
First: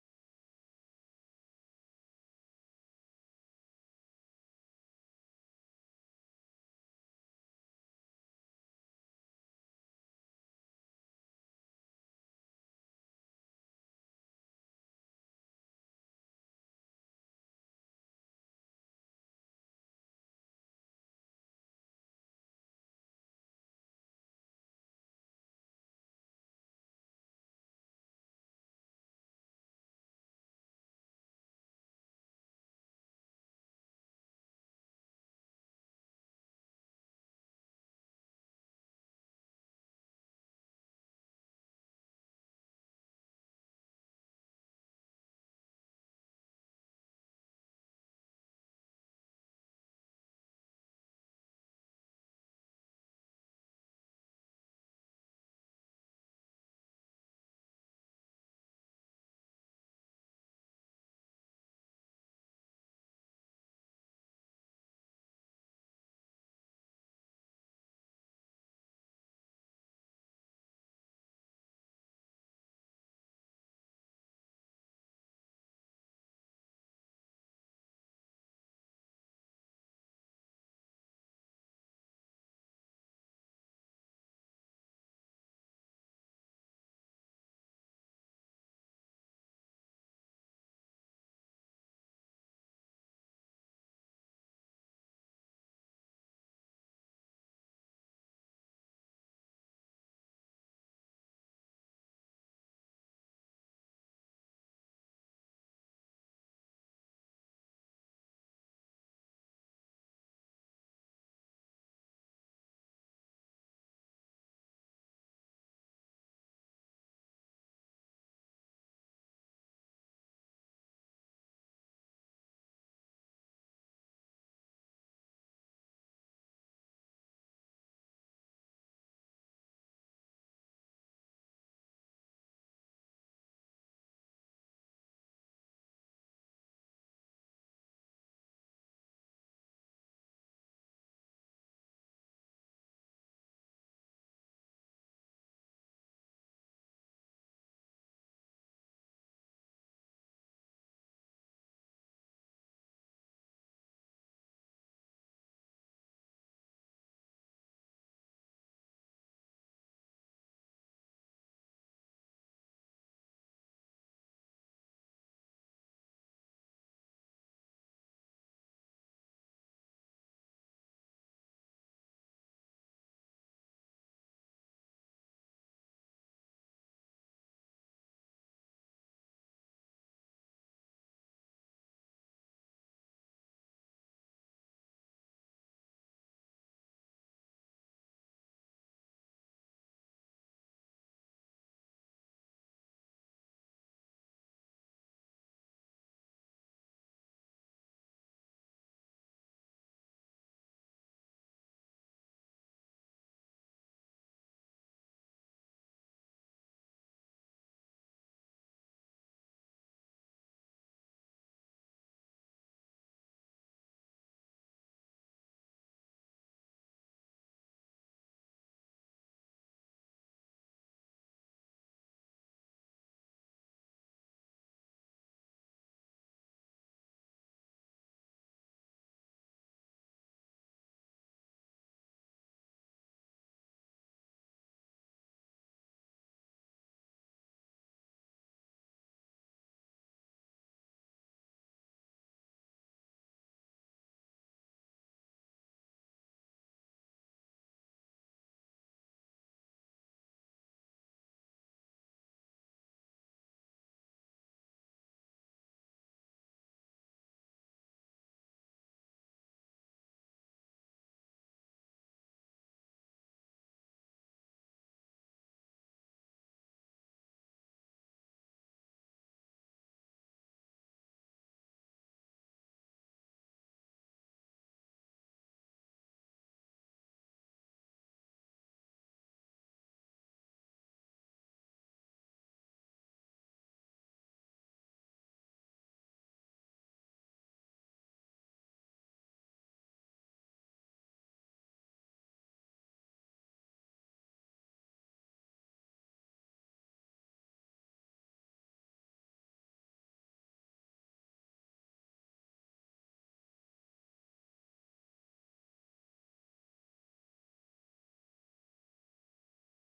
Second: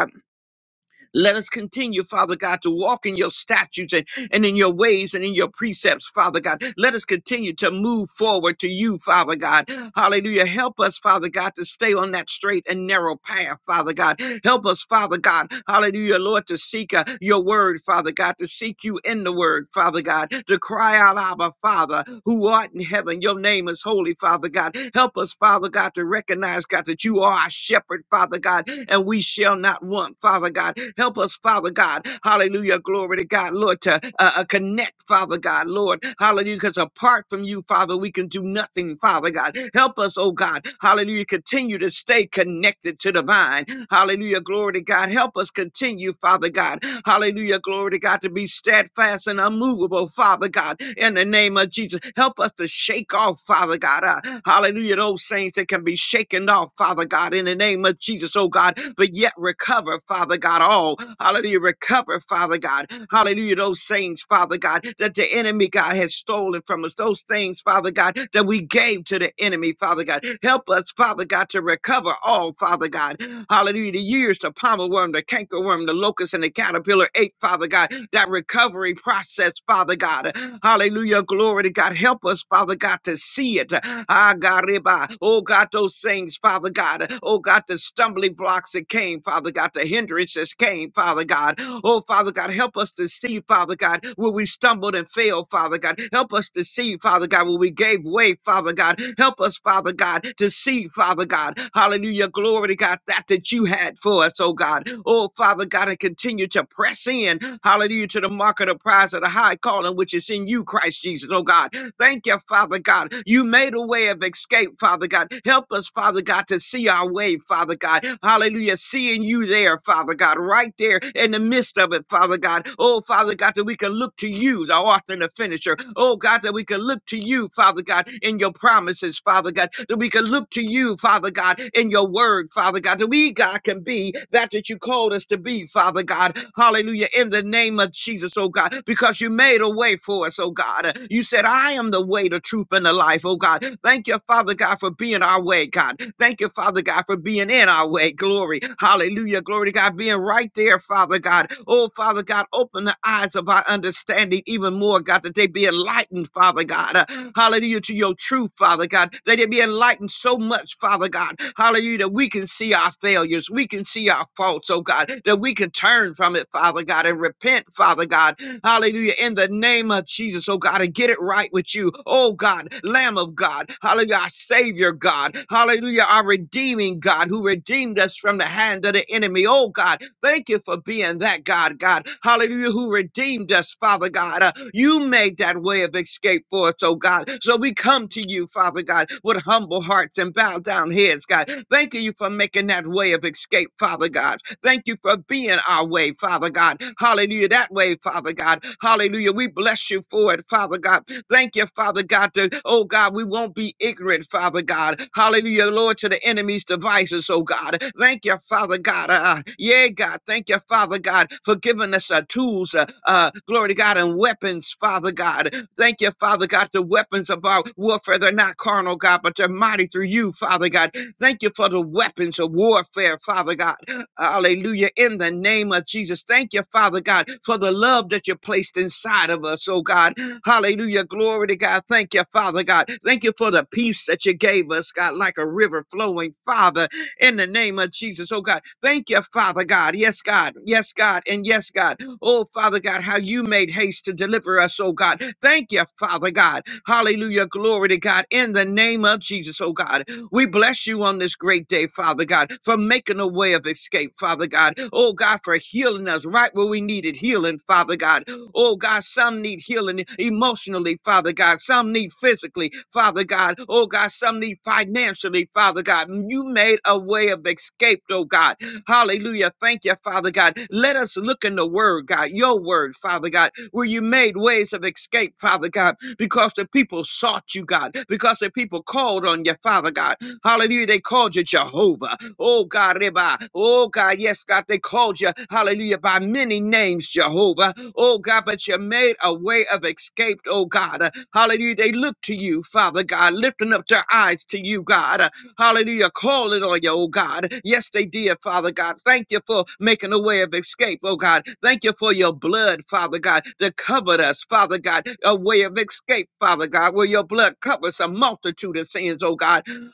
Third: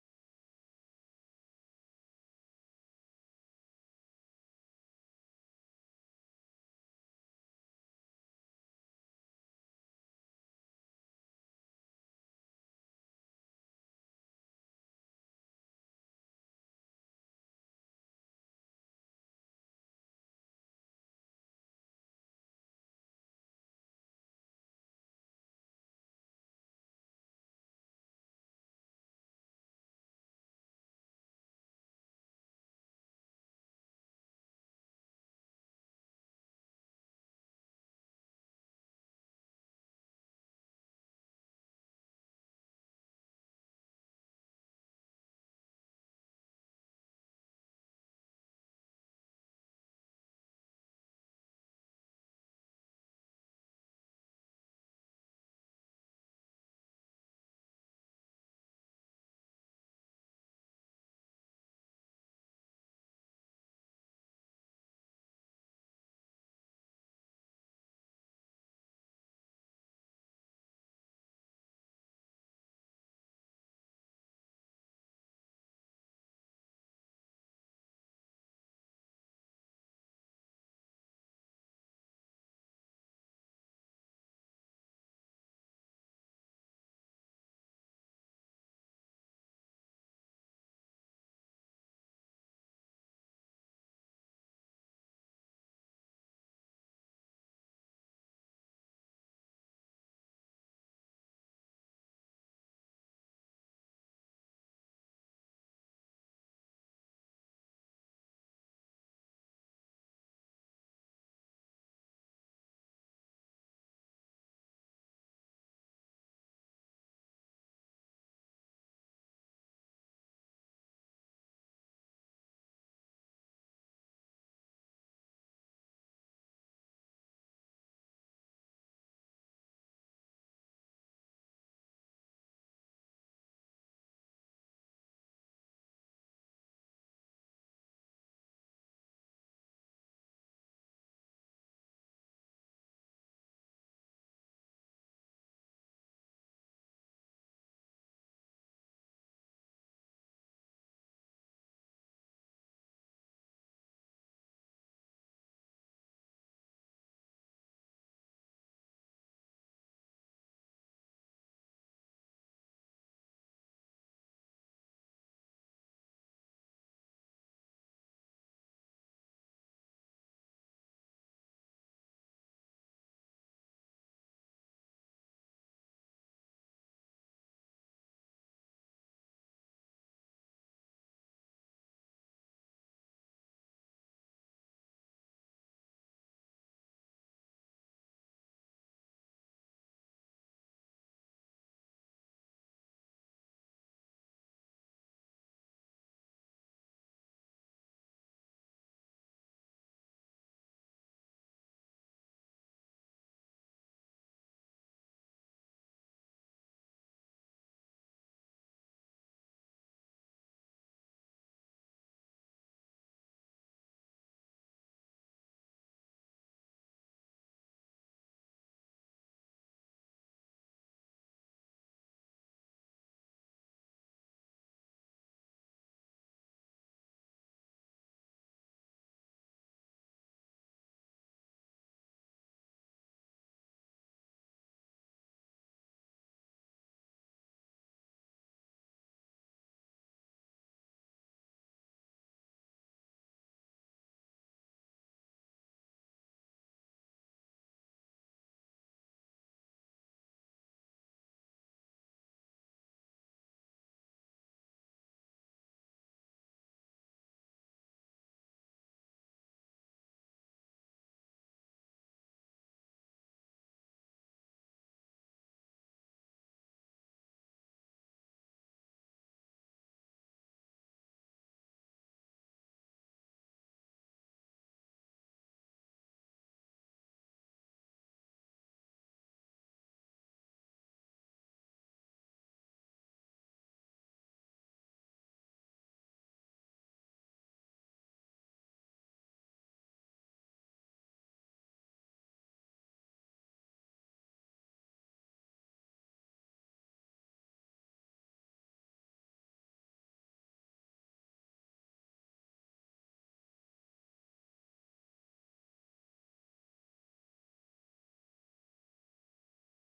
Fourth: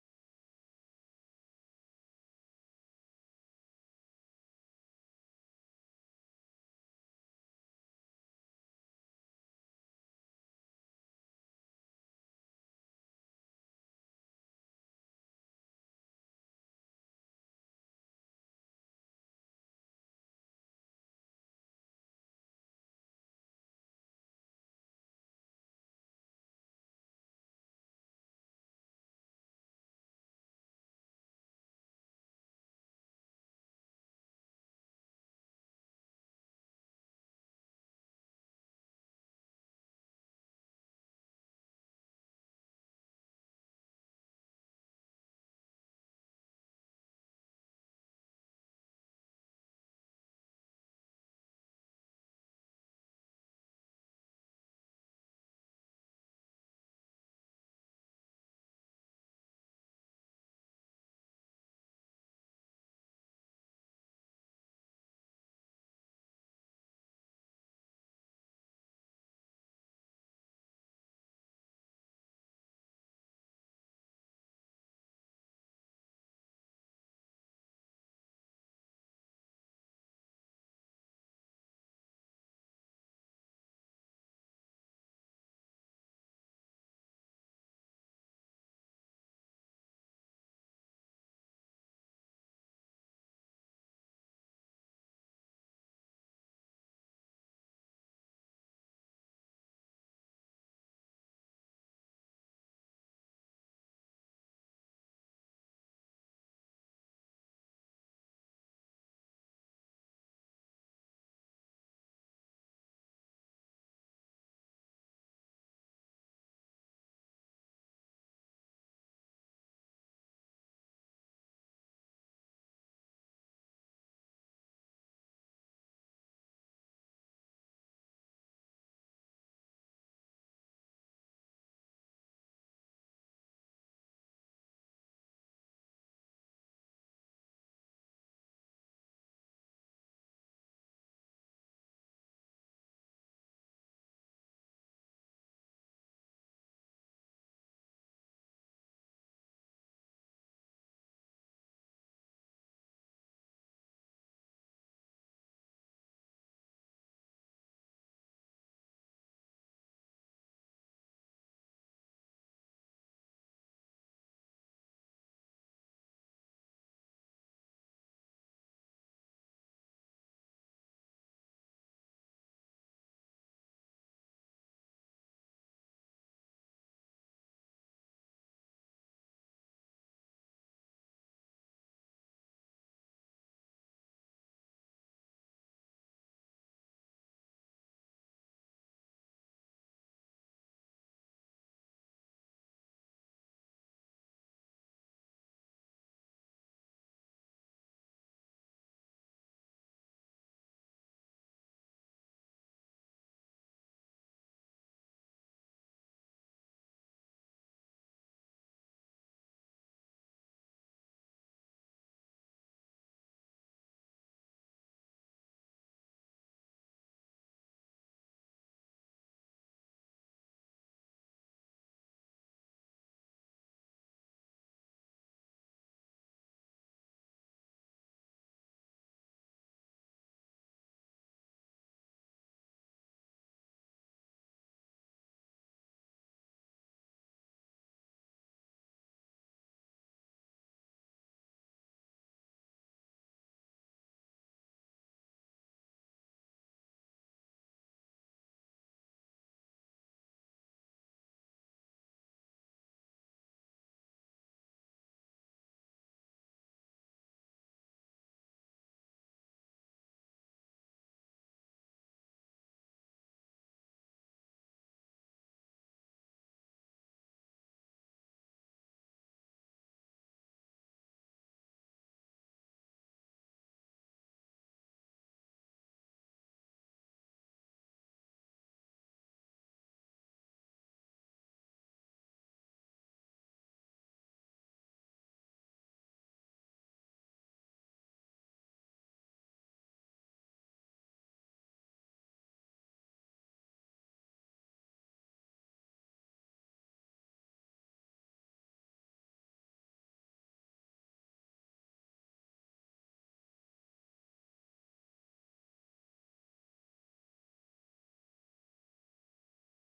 Let us continue, Father God, to walk in your statutes and, and in your ways and in your precepts, Father God. Let us continue to move forward to you, Father God. Hallelujah. Help us, Father God, to stay on that straight and narrow path, Father God. Help us, Father God. Hallelujah, Lord, to seek uh, your word, Father God, to seek you in the word, Father God, to cry out, Abba, Father, who art in heaven. Your name is holy holy, Father God. Help us, Father God, to recognize, God, that you are our shepherd, Father God, and we shall not want, Father God. Help us, Father God. Hallelujah. Glory to God, Lord, to uh, uh, connect, Father God, Lord. Hallelujah. Because apart from you, Father, we can do nothing, Father God. Help us, oh God. Hallelujah. Continue to stay connected to the vine. Hallelujah. Glory to God. Help us continue, Father God. Hallelujah. Glory to God to be steadfast and unmovable, Father God. In the name of Jesus, help us to shake off, Father God. uh, hallelujah. Those things that can be shaken off, Father God. In the name of Jesus, oh God. But yet recover, Father God, all. Hallelujah. Recover, Father God. Hallelujah. Those things, Father God, that the enemy, God, has stolen stolen from us, those things, Father God, that we gave to the enemy, Father God. Help us, Father God, to recover all, Father God. Hallelujah. The years, the palmer worm, the canker worm, the locust, and the caterpillar ate, Father God. That recovery process, Father God. Hallelujah. Glory to God. Help us, Father God, to see it. Ah, God, reba. Oh, God, those things, Father God. Oh, God, the stumbling blocks that came came, Father God, the hindrances came, Father God. Oh, Father God, help us to see, Father God, where we stumbled and failed, Father God. Help us to see, Father God, where we gave way, Father God. Help us, Father God, to see, Father God. Hallelujah. Glory to God, that that you had for us, oh God. Oh, Father God, and continue to press in, hallelujah, to the mark of the prize of the high calling, which is in you, Christ Jesus, oh God. Thank you, Father God. You made a way of escape, Father God. Help us, Father God, to see our way, Father God. Hallelujah. Seeing you there, Father God, right there in the midst of it, Father God. Oh, Father God, that we can look to you, the author and the finisher. Oh, God, that we can look to you, Father God, in your promises, Father God. That we can look to you, Father God, in your word, Father God. That we, God, can be that that you called us to be, Father God. Hallelujah. In the name of Jesus, oh God, because you made a way for for us, oh God. Uh, You said, I am the way, the truth, and the life, oh God. Thank you, Father God, for being our way, God. Thank you, Father God, for being in our way. Glory. Hallelujah. Glory to God, being right there, Father God. Oh, Father God, open the eyes of our understanding even more, God, that they be enlightened, Father God. Uh, hallelujah, to your truth, Father God. That they be enlightened so much, Father God. Hallelujah, that we can see our failures. We can see our faults, oh God, that we can turn from it, Father God, and repent, Father God, Hallelujah. In the name of Jesus, oh God, and get it right with you. Oh God, Lamb of God. Hallelujah. Our Savior God. Hallelujah. Our redeeming God who redeemed us from the hand of the enemy. Oh God, thank you for being that God, God. Hallelujah. Who redeemed us, Father God. Uh, you made that way of escape for us, oh God. So we come to you, Father God, with humble hearts and bow down heads, God. Thank you for making that way of escape, Father God. Thank you for being our way, Father God. Hallelujah. That way, Father God. Hallelujah. We bless you for it, Father God. Thank you, Father God. That, oh God, we won't be ignorant, Father God. Hallelujah, Lord, to the enemy's devices, oh God. Thank you, Father God. Uh, yeah, God. Thank you, Father God, for giving us our tools, uh, uh, glory to God, and weapons, Father God. Thank you, Father God. The weapons of our warfare, they're not carnal, God, but they're mighty through you, Father God. Thank you for the weapons of warfare, Father God. Hallelujah. In the name of Jesus. Thank you, Father God, for the love that you placed inside of us, oh God. Hallelujah. Glory to God. Thank you, Father God. Thank you for the peace that you gave us, God, like a river flowing, Father, in the name of Jesus. Oh, God. Thank you, Father God. Yes, God. Yes, God. And yes, God. Oh, Father God, how you made haste to deliver us, oh, God. Thank you, Father God. Hallelujah. Glory to God. In the name of Jesus, oh, God. We bless you on this great day, Father God, for making a way of escape, Father God. Oh, God, for healing us right where we needed healing, Father God. Oh God, some need healing emotionally, Father God. Some need physically, Father God. Oh God, some need financially, Father God. You made a way of escape, oh God. Hallelujah. Thank you, Father God. Let us look in the word, God, your word, Father God, where you made ways of escape, Father God, because the people sought you, God, because the people called on you, Father God. Hallelujah. They called you Jehovah. Oh God, Reba. Oh God, yes, God, they called you, hallelujah, by many names, Jehovah. Oh God, but you made a way of escape, oh God. Uh, Hallelujah. They look to you, Father God, lifting up their eyes to you, God. Uh, Hallelujah. Calling on you, oh God. Yes, they did, Father God. Thank you for making a way of escape, oh God. Thank you for your blood, Father God, that covered us, Father God. A way of escape, Father God, where your blood covers a multitude of sins, oh God.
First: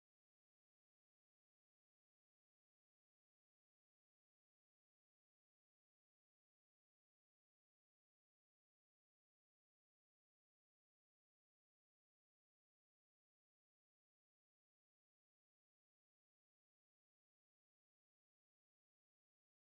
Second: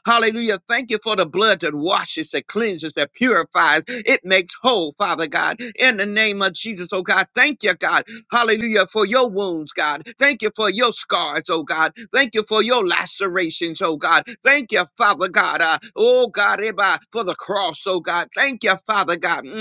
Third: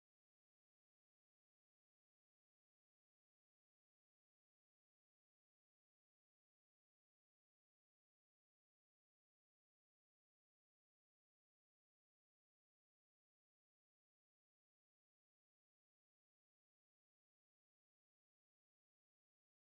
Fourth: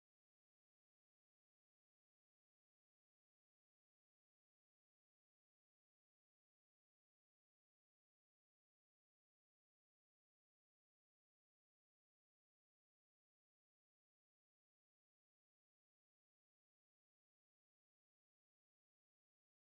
Hallelujah. Thank you for the blood that washes, that cleanses, that purifies. It makes whole, Father God. In the name of Jesus, oh God. Thank you, God. Hallelujah. For your wounds, God. Thank you for your scars, oh God. Thank you for your lacerations, oh God. Thank you, Father God. Uh, oh God, Eba, for the cross, oh God. Thank you, Father God. Mm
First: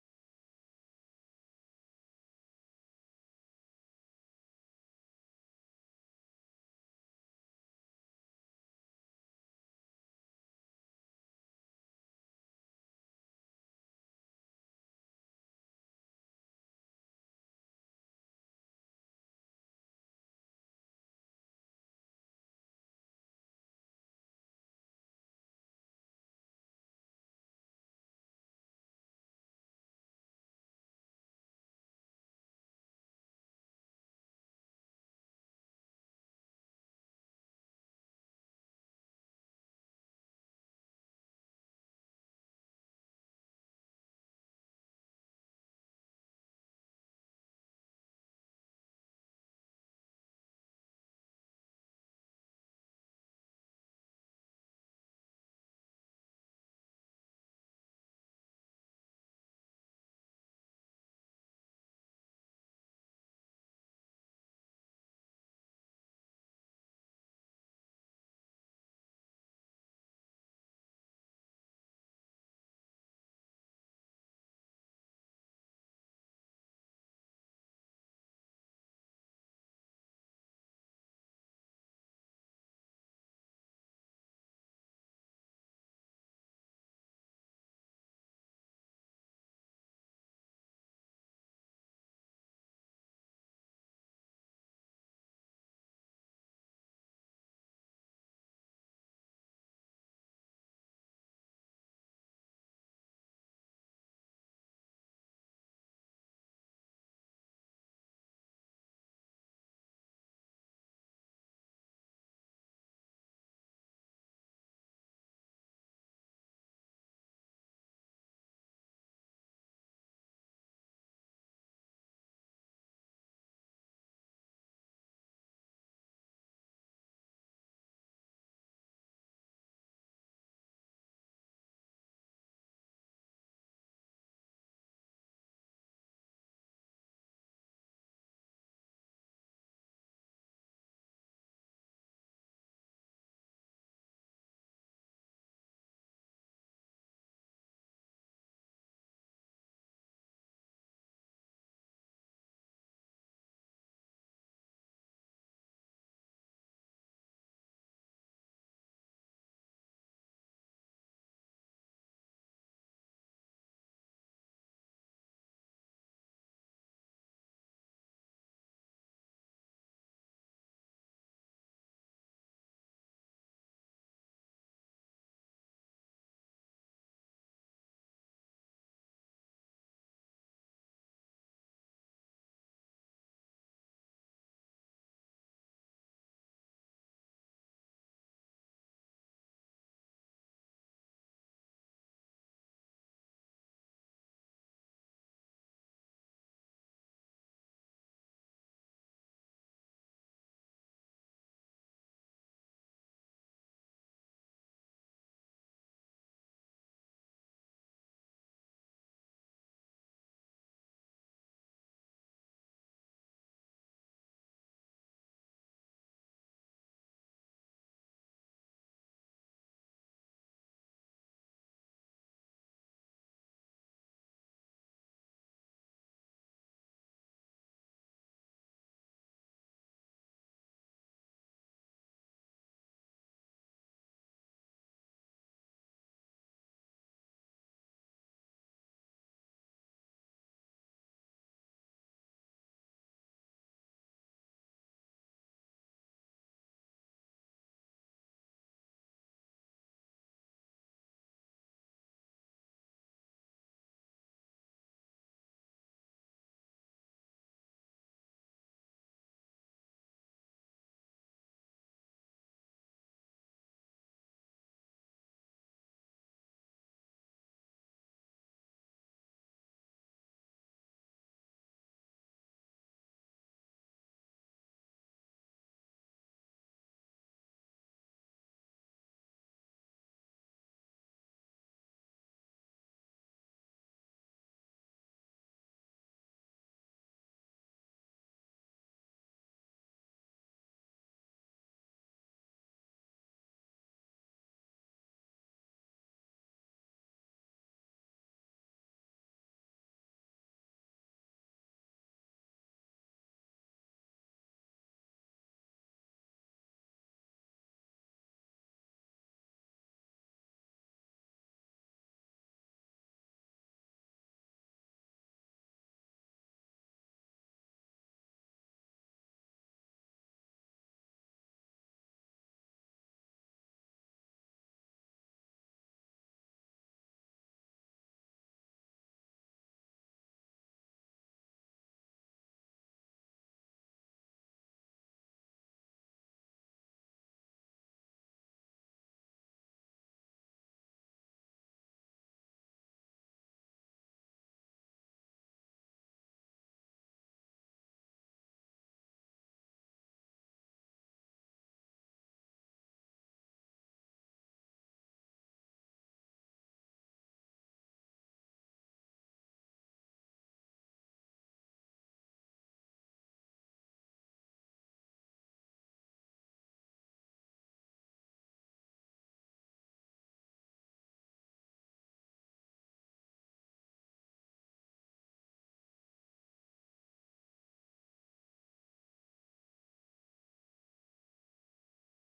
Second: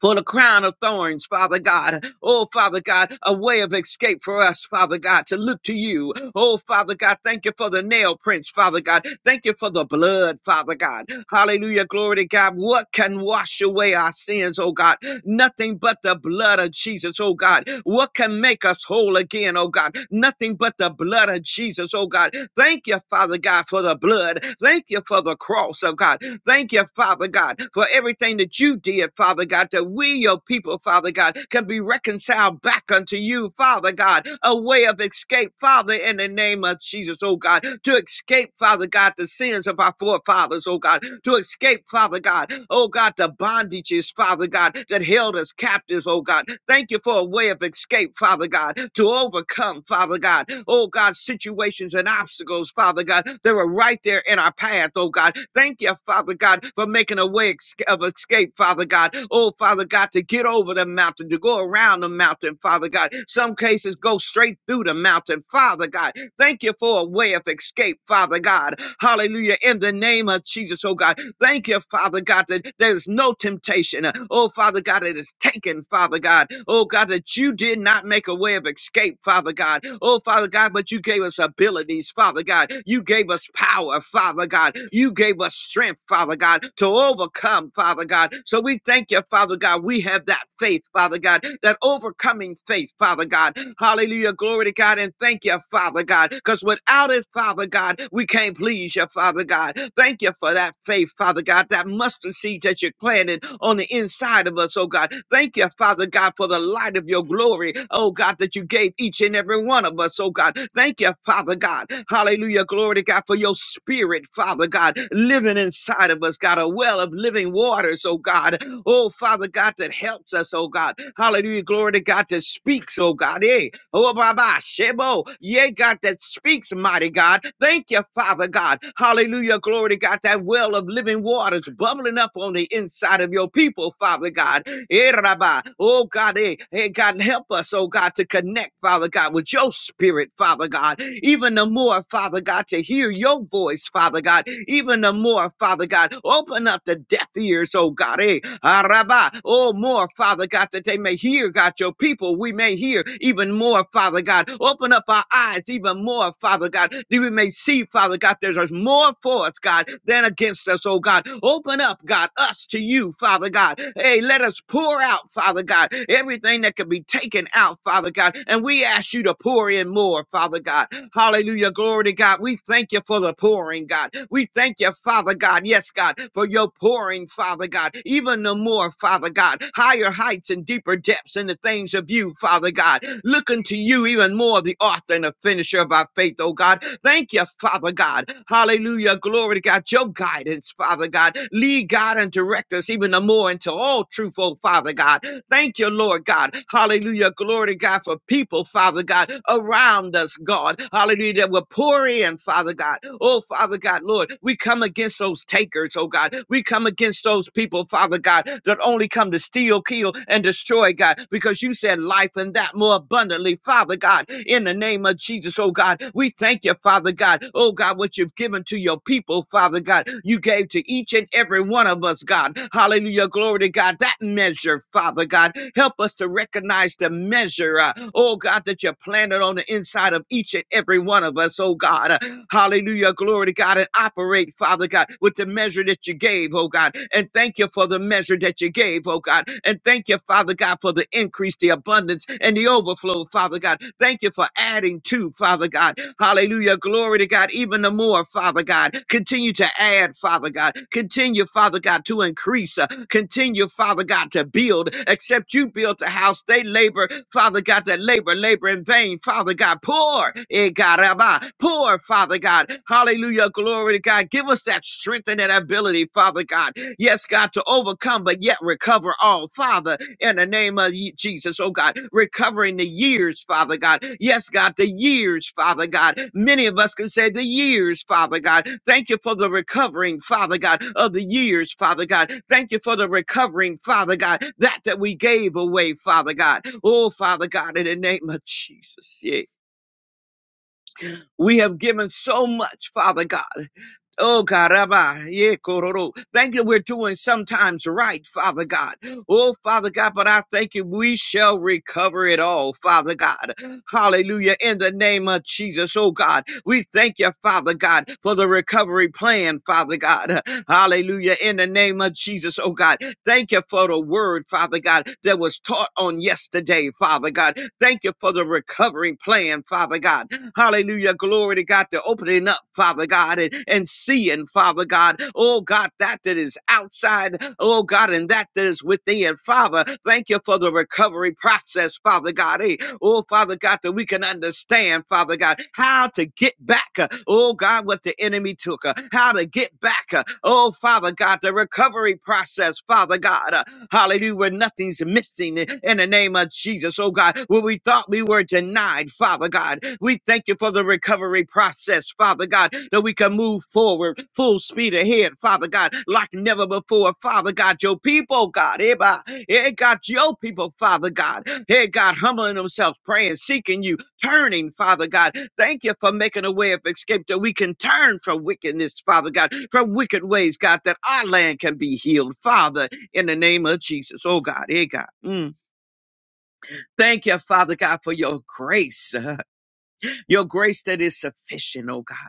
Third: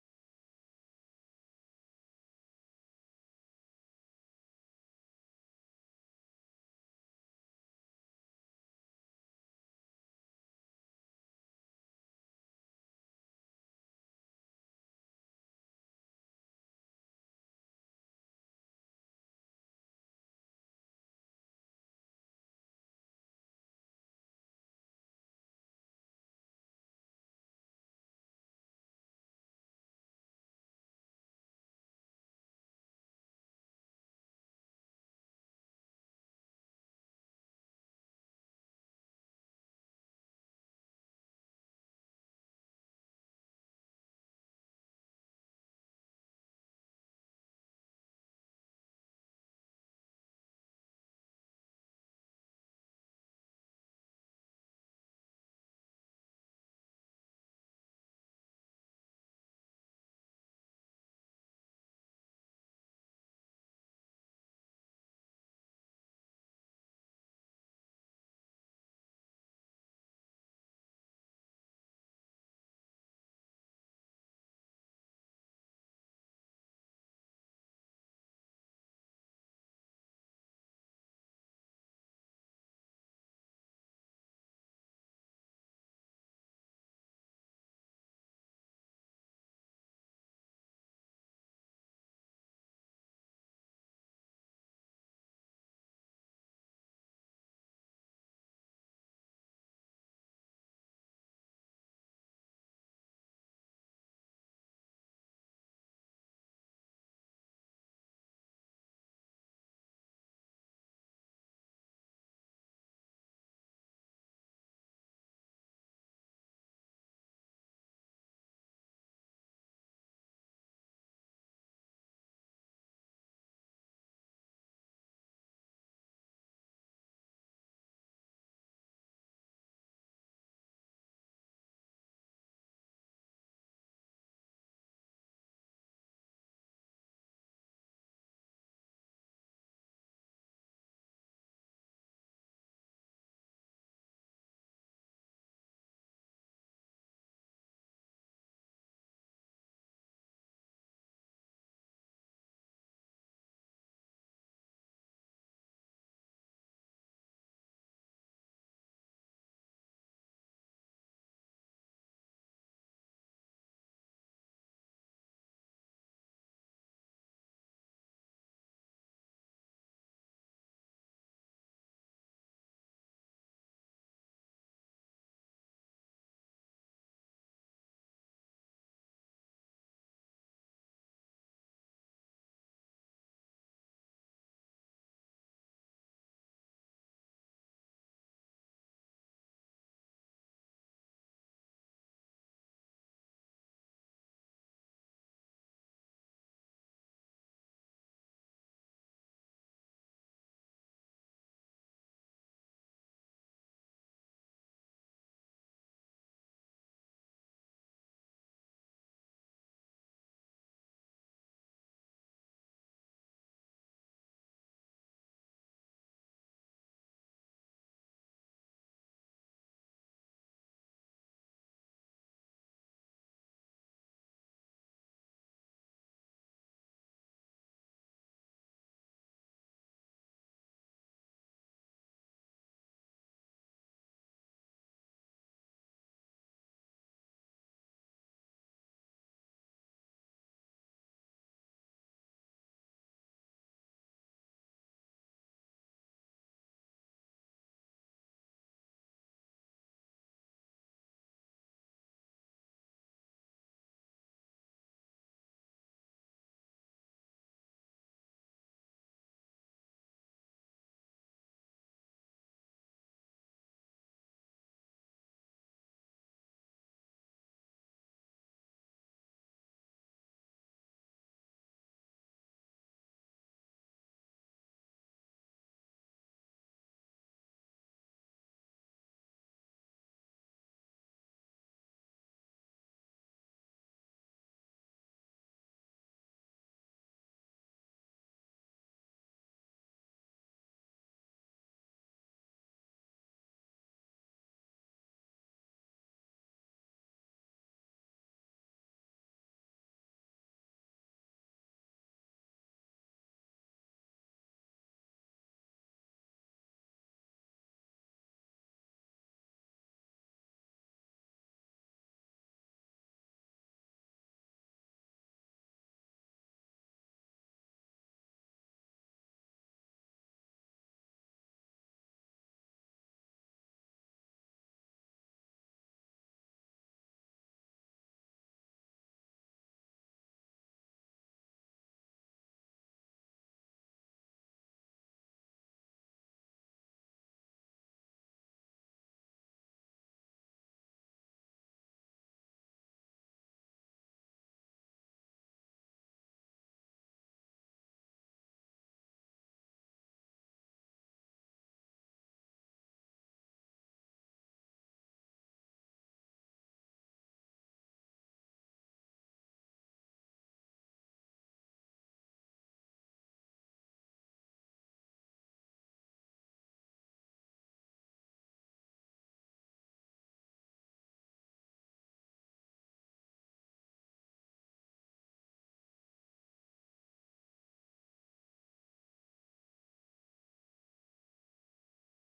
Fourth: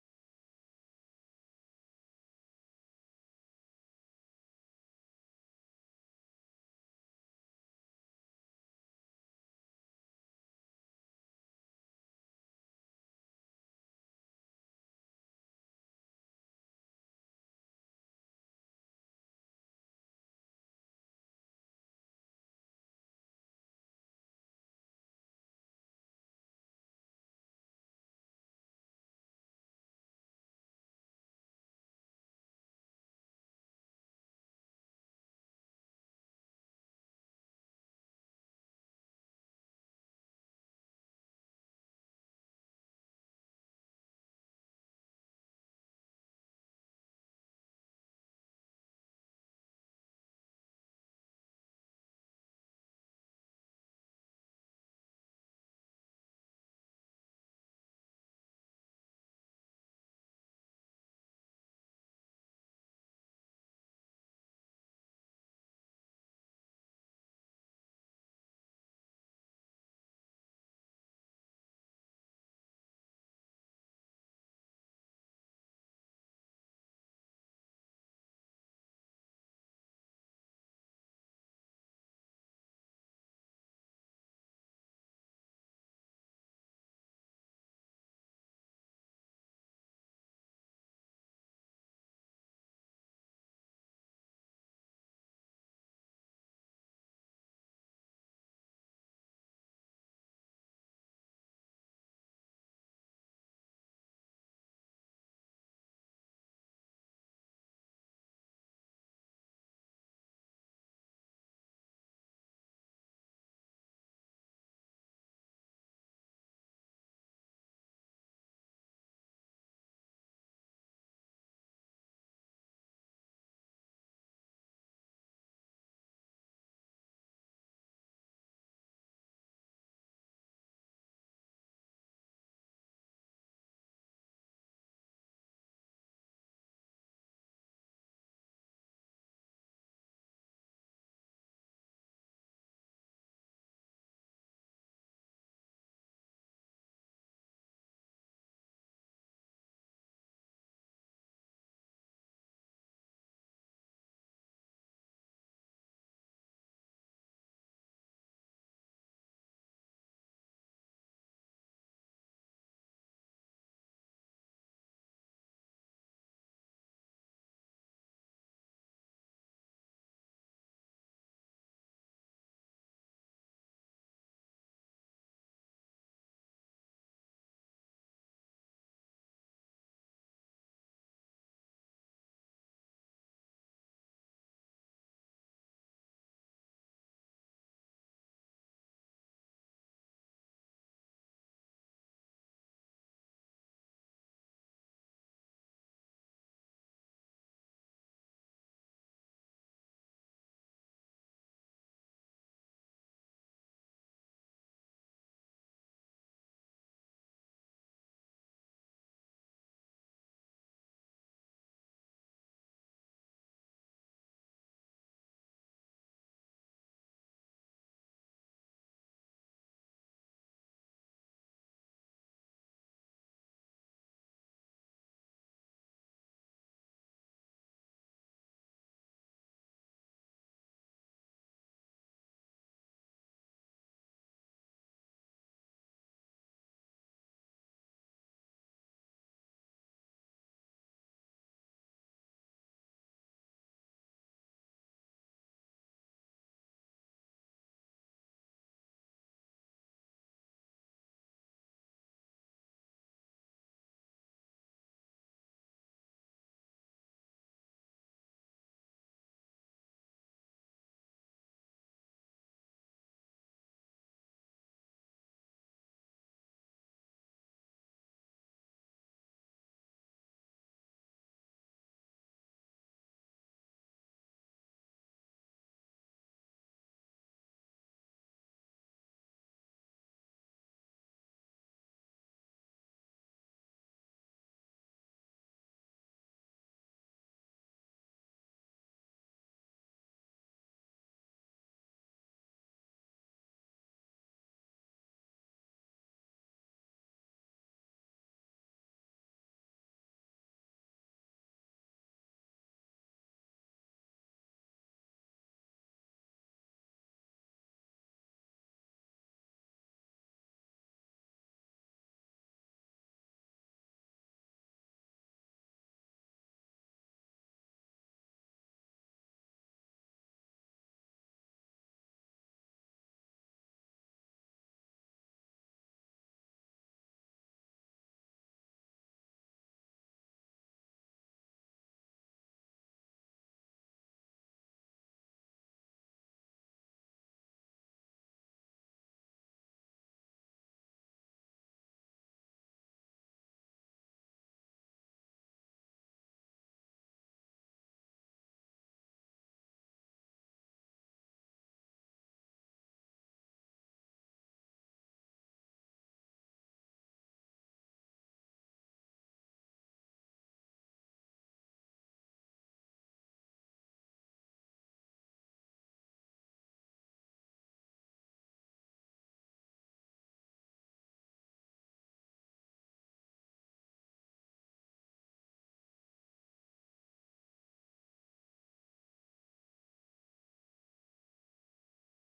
for the crown of thorns, Father God. Oh, Father God, a way of escape for us, Father God, to look to you. Oh, Father God, thank you for the nail prints, Father God. Thank you for the blood, Father God. Hallelujah. Glory to God. What can wash away our sins, oh God? Nothing but the blood of Jesus, oh God. What can make us whole again, oh God? Nothing but the blood of Jesus, oh God. Thank you, Father God, for the blood. Thank you for the cross, oh God. Thank you, Father God, for everything that you did, Father God, that we, your people, Father God, can be reconciled back unto you, Father God, a way of escape, Father, in the name of Jesus, oh God, to escape, Father God, the sins of our forefathers, us, oh God, to escape, Father God. Oh God, the bondages, Father God, that held us captives, oh God. Thank you for a way of escape, Father God, to overcome, Father God. Oh God, situations and obstacles, Father God, that were right there in our path, oh God. Thank you, Father God, for making a way ex- of escape, Father God. Oh Father God, to get over the mountain, to go around the mountain, Father God. Some cases go straight through the mountain, Father God. Thank you for a way of escape, Father God. Hallelujah. In the name of Jesus, oh God. Thank you, Father God, that there's no temptation. uh, Oh, Father God, it is taken, Father God. Oh, God, that you did not make a way of escape, Father God. Oh, Father God, but you gave us abilities, Father God. You gave us power, Father God. You gave us strength, Father God, to overcome, Father God. So we thank you, Father God. We have that faith, Father God, that overcoming faith, Father God. Hallelujah Hallelujah. Glory to God. And thank you, Father God. Because without it, Father God, we can't please you, Father God. Thank you for that faith, Father God, that mustard seed that you planted on the inside of us, oh God. Thank you, Father God, for the light of your glory, oh God, that you gave each and every one of us, oh God. Thank you, Father God. Hallelujah. Glory to God for your spirit, Father God, living inside of us, God, a well of living waters, oh God. Oh, Father God, that helps us, oh God. Hallelujah. Glory to God. God, that speaks, oh God. eh? oh Baba, Shebo, yea, God, that speaks, mighty God. Thank you, Father God. Hallelujah, glory to God. That well of living waters bubbling up on the inside of your people, Father God. Eh, Rabba. Oh God, eh, hey God, help us, oh God, to connect, Father God, with your spirit, Father God. Even the more, Father God, to hear your voice, Father God. Even the more, Father God, open up the deaf ears, oh God. eh? Araba. Oh, more, more, Father God, that they may hear, God, your people. We may hear even more, Father God. Open up our eyes even more, Father God, that we may see, Father God, there's there's more for us, God, than against us, oh God. Open up, God, us to you, Father God. Hey, let us pour out, Father God, everything that could be taken out, Father God. And we ask you to pour in more, Father God. Hallelujah. Glory to God. We thank you for the pouring, God. We thank you, Father God. Yes, God, for your pouring, Father God. God, even the more, Father God, higher heights and deeper depths in the things of you, Father God. Looking to you even more, the author and the finisher of our faith, oh God. Thank you, Father God. Hallelujah. Glory to God. Your guidance, Father God. Lead God and direct us even the more into all truth, oh Father God. Thank you, Lord God. Hallelujah. Glory to God for people, Father God, around us, God. Hallelujah. That will pour in, Father God. Oh, Father God, Lord, we come against those takers takers, oh God. We come against those people, Father God, that only come to steal, kill, and destroy, God, because you said life and that more abundantly, Father God, in the name of Jesus, oh God. We thank you, Father God, oh God, what you've given to your people, Father God. You gave to each and every one of us, God. Hallelujah, glory to God. That measure, Father God, help us to recognize the measure, uh, oh God, that you planted on the inside of each and every one of us, oh God. Uh, hallelujah, glory to God. God, and operate, Father God, with the measure that you gave, oh God. And thank you for the measure that you gave, oh God. And thank you, Father God, for the increase, the abundance, and the overflow, Father God. Thank you for adding to, Father God. Hallelujah. Glory to God. Even the more, Father God. Continue to add, Father God. Continue, Father God, to increase. uh, Continue, Father God, to build. Except you built a house, they labor, Father God, that labor, labor in vain, Father God. Poor, Poor Father God. Hallelujah. Glory to God. Give us that strength and that ability, Father God. Yes, God, to overcome, but yet recover all, Father, in the name of ye- Jesus, oh God. Recovering the years, Father God. Yes, God, the years, Father God. Many of us can say the years, Father God. Thank you for the recovering, Father God, of the years, Father God. Thank you for the recovering, Father God, that that we gave away, Father God. Oh, Father God, in the name of Jesus. Yeah. We have given so much, Father God. Oh God, Rabbi, yeah, kororo. Thank you. We're doing sometimes right, Father God. Oh Father God, but I thank you. We shall recover it all, Father God. Hallelujah. In the name of Jesus, oh God, we thank you, Father God, for the recovery plan, Father God. Hallelujah. In the name of Jesus, oh God, thank you for the word, Father God, that was taught on yesterday, Father God. Thank you for the recovery plan, Father God. Hallelujah. Glory to God. They're opening up, Father God, and, and seeing, Father God. Oh God, that that is outside. Oh God, and that that is within. Father, thank you for the recovery process, Father God. Hey, oh Father God, that we can understand, Father God, how to get back. uh, Oh God, what the enemy took. uh, How to get back. uh, Oh Father God, the recovery process, Father God. uh, Hallelujah. Where nothing's missing in the name of Jesus. Oh God, where we thought we were denied, Father God. We thank you for the recovery process, Father God, that we can move forward full speed ahead, Father God, like never before. Father God, your people, God, eh, bah, eh, God, your people, Father God, eh, God, humbling themselves, praying, seeking you, turning, Father God. Thank you for making a way of escape that we can turn from wickedness, Father God, from wicked ways, God, that our land can be healed, Father in the name of Jesus. Oh God, hey God. Mm. Thank you, Father God, for your grace. Your grace that is sufficient, oh God.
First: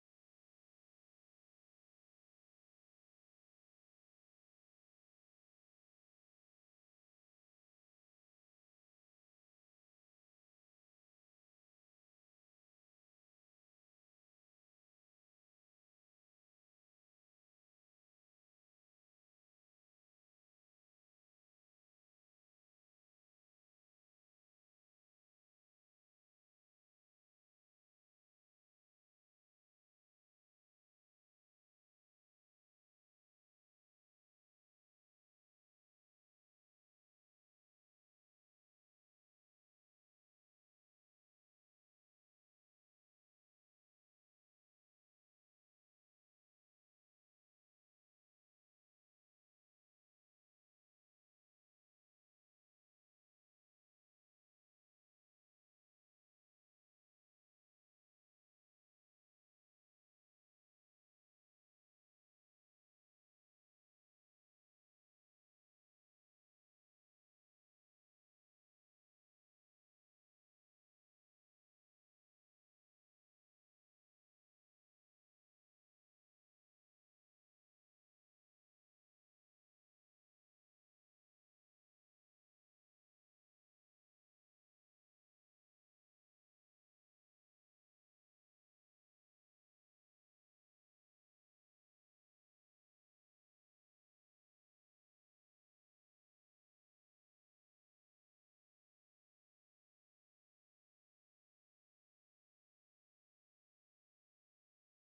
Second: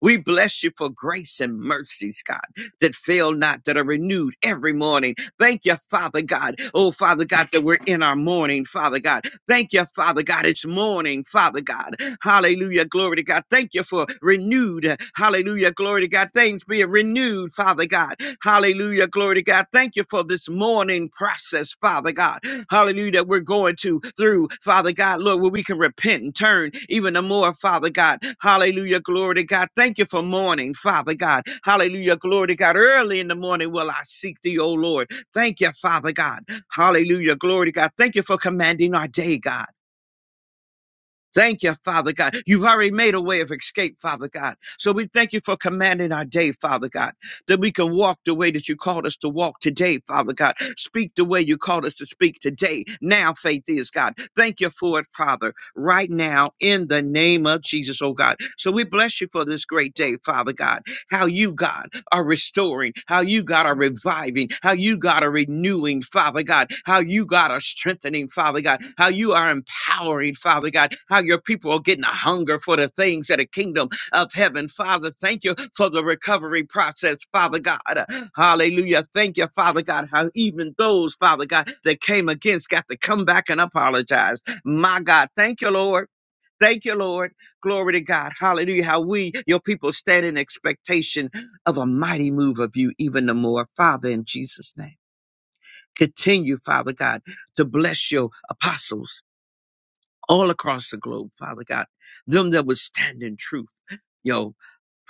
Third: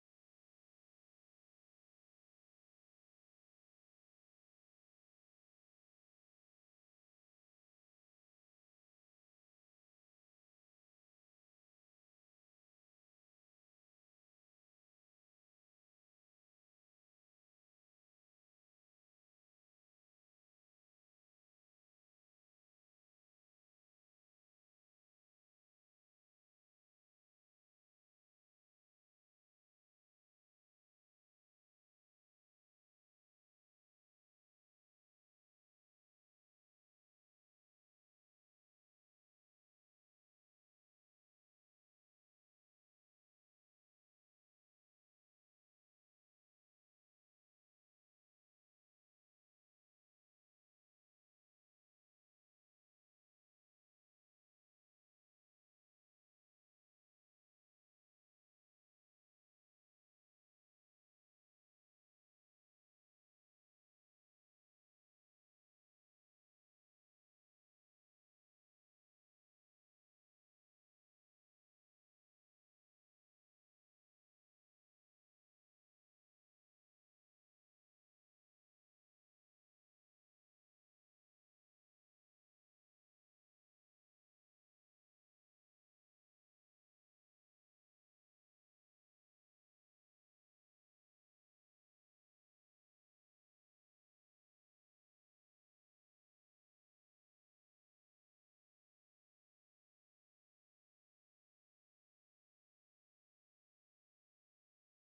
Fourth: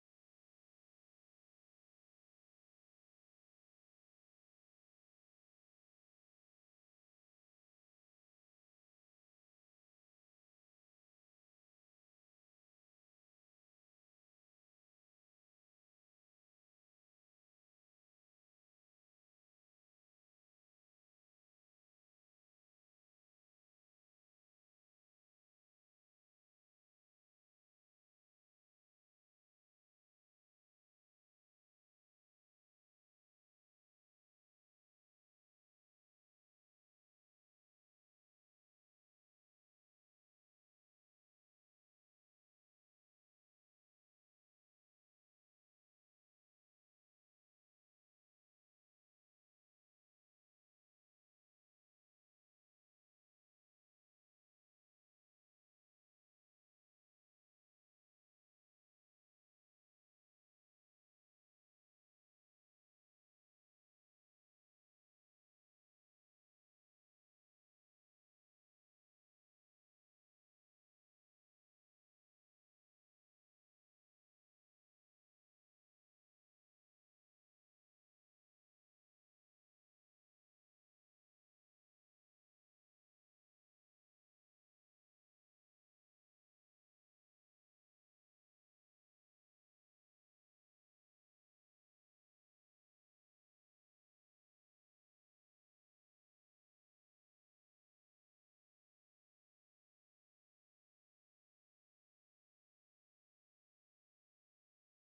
We bless you for grace and mercies, God, that fail not, that are renewed every morning. Thank you, Father God. Oh, Father God, that we're in our morning, Father God. Thank you, Father God. It's morning, Father God. Hallelujah. Glory to God. Thank you for renewed. Hallelujah. Glory to God. Things being renewed, Father God. Hallelujah. Glory to God. Thank you for this morning process, Father God hallelujah, that we're going to through, Father God, Lord, where we can repent and turn even the more, Father God, hallelujah, glory to God. Thank you for morning, Father God, hallelujah, glory to God. Early in the morning will I seek thee, O Lord. Thank you, Father God, hallelujah, glory to God. Thank you for commanding our day, God. Thank you, Father God. You've already made a way of escape, Father God. So we thank you for commanding our day, Father God, that we can walk the way that you called us to walk today, Father God. Speak the way you called us to speak today. Now faith is God. Thank you for it, Father, right now in the name of Jesus, oh God. So we bless you for this great day, Father God. How you, God are restoring, how you, God, are reviving, how you, God, are renewing, Father God, how you, God, are strengthening, Father God, how you are empowering, Father God, how your people are getting a hunger for the things of the kingdom of heaven. Father, thank you for the recovery process, Father God. Hallelujah. Thank you, Father God, how even those, Father God, that came against got to come back and apologize. My God, thank you, Lord. Thank you, Lord. Glory to God. Hallelujah. How we, your people, stand in expectation of a mighty move of you even the more, Father, in Jesus' name. Continue, Father God, to bless your apostles all across the globe, Father God, them that would stand in truth, your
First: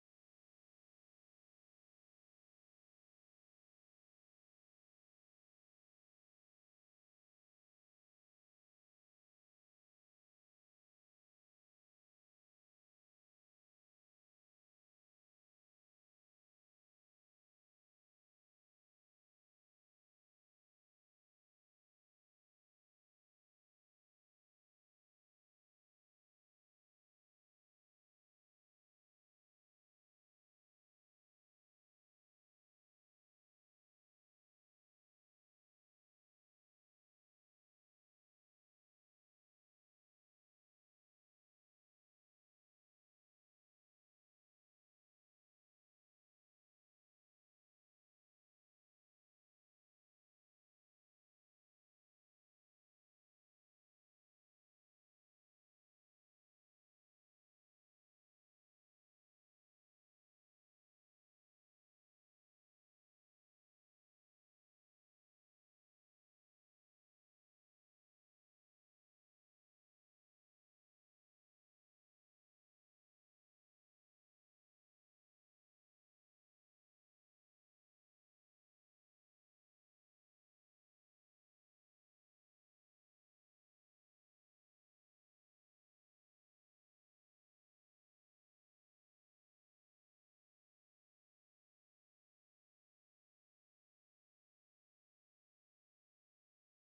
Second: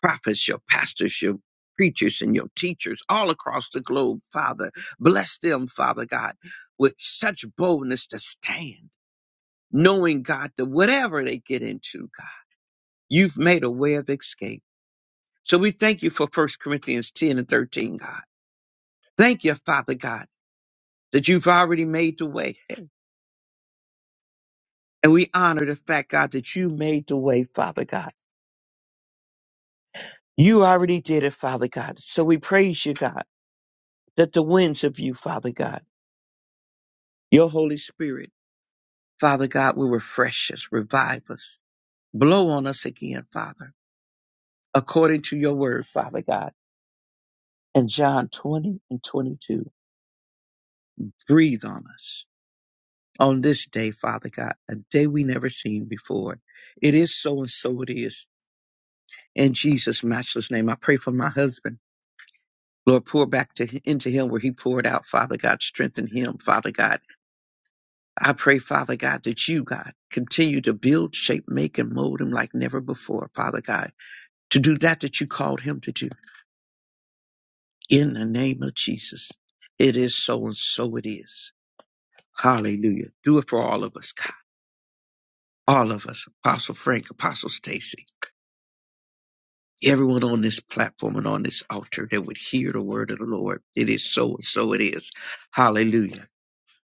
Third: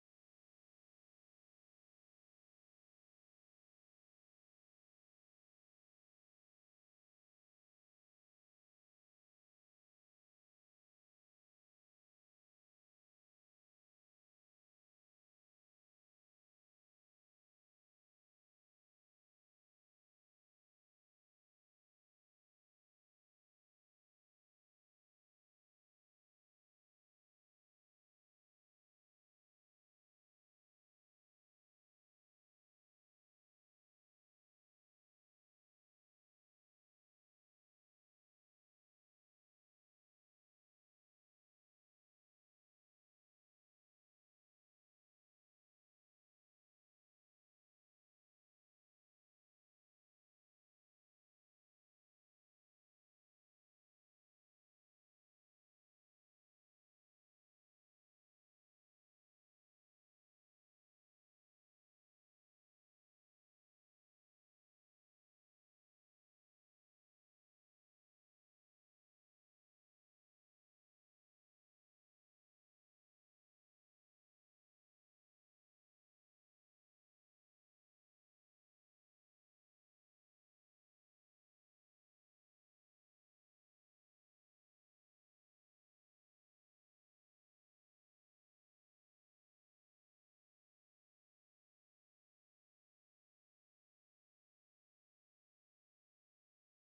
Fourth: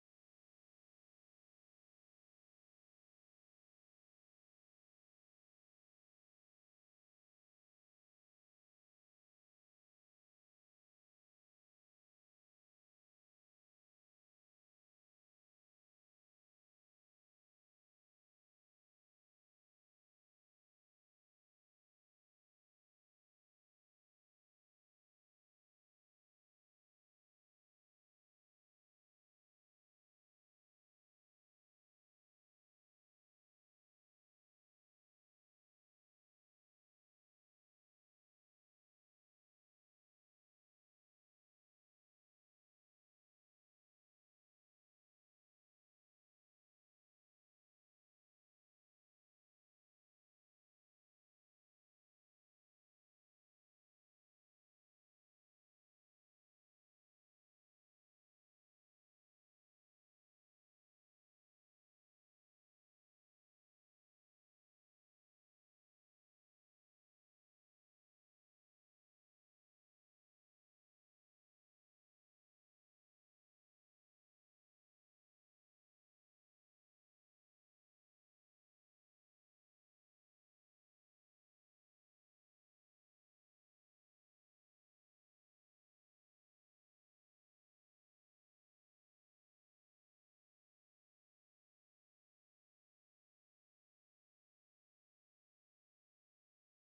prophets, your pastors, your preachers, and your teachers all across the globe, Father. Bless them, Father God, with such boldness to stand, knowing, God, that whatever they get into, God, you've made a way of escape. So we thank you for First Corinthians 10 and 13, God. Thank you, Father God that you've already made the way. And we honor the fact, God, that you made the way, Father God. You already did it, Father God. So we praise you, God, that the winds of you, Father God, your Holy Spirit, Father God, will refresh us, revive us, blow on us again, Father, according to your word, Father God. And John 20 and 22, breathe on us on this day, Father God, a day we never seen before. It is so and so it is. In Jesus' matchless name, I pray for my husband. Lord, pour back to, into him where he poured out, Father God. Strengthen him, Father God. I pray, Father God, that you, God, continue to build, shape, make, and mold him like never before, Father God, to do that that you called him to do. In the name of Jesus, it is so and so it is. Hallelujah. Do it for all of us, God. All of us, Apostle Frank, Apostle Stacy, everyone on this platform and on this altar that would hear the word of the Lord. It is so and so it is. Hallelujah.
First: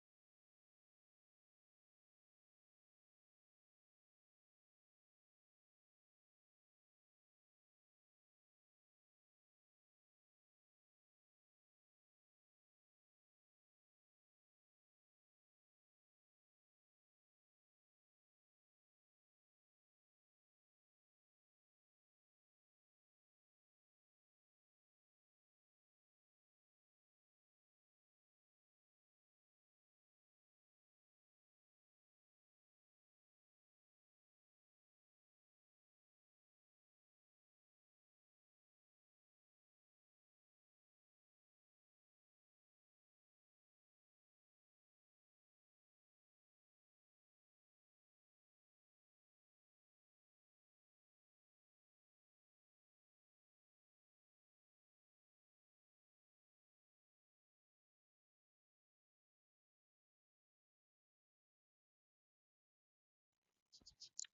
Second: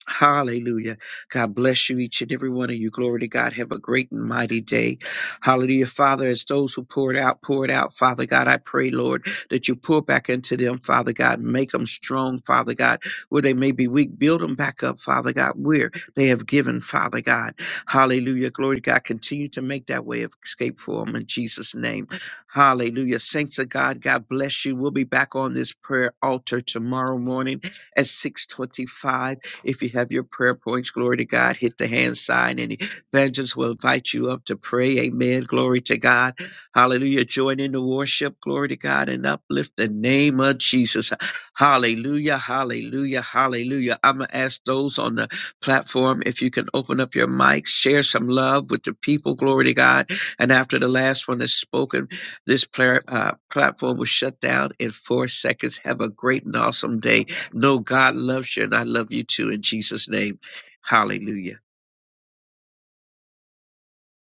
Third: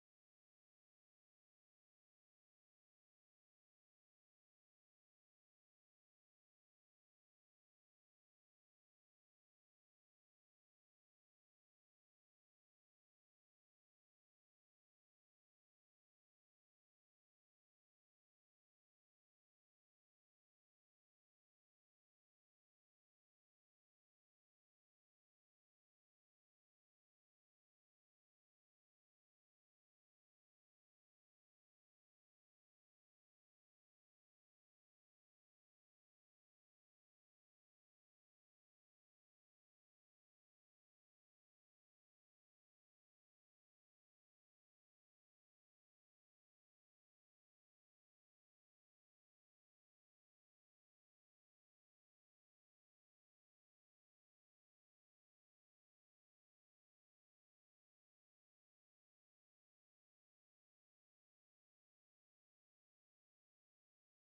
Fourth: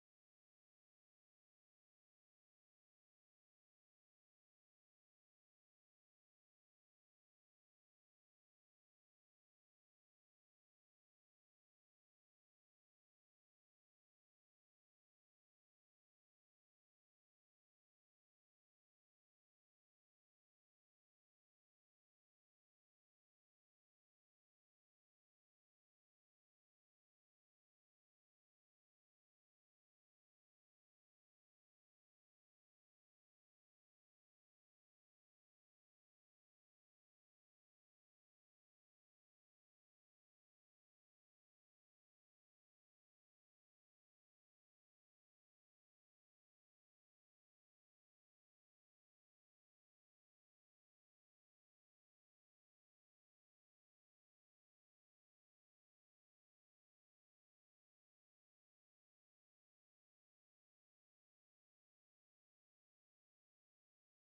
Hallelujah. God bless you, each and every one of you. Glory to God. Have a great and mighty day. Hallelujah. Father, as those who poured out, poured out, Father God, I pray, Lord, that you pour back into them, Father God. Make them strong, Father God, where they may be weak. Build them back up, Father God, where they have given, Father God. Hallelujah. Glory to God. Continue to make that way of escape for them in Jesus' name. Hallelujah. Saints of God, God bless you. We'll be back on this prayer altar tomorrow morning at 625 if you have your prayer points, glory to God, hit the hand sign and evangelist will invite you up to pray. Amen. Glory to God. Hallelujah. Join in the worship. Glory to God and uplift the name of Jesus. Hallelujah. Hallelujah. Hallelujah. I'm going to ask those on the platform if you can open up your mics, share some love with the people. Glory to God. And after the last one is spoken, this player, uh, platform will shut down in four seconds. Have a great and awesome day. No, God loves you, and I love you too in Jesus' name. Hallelujah.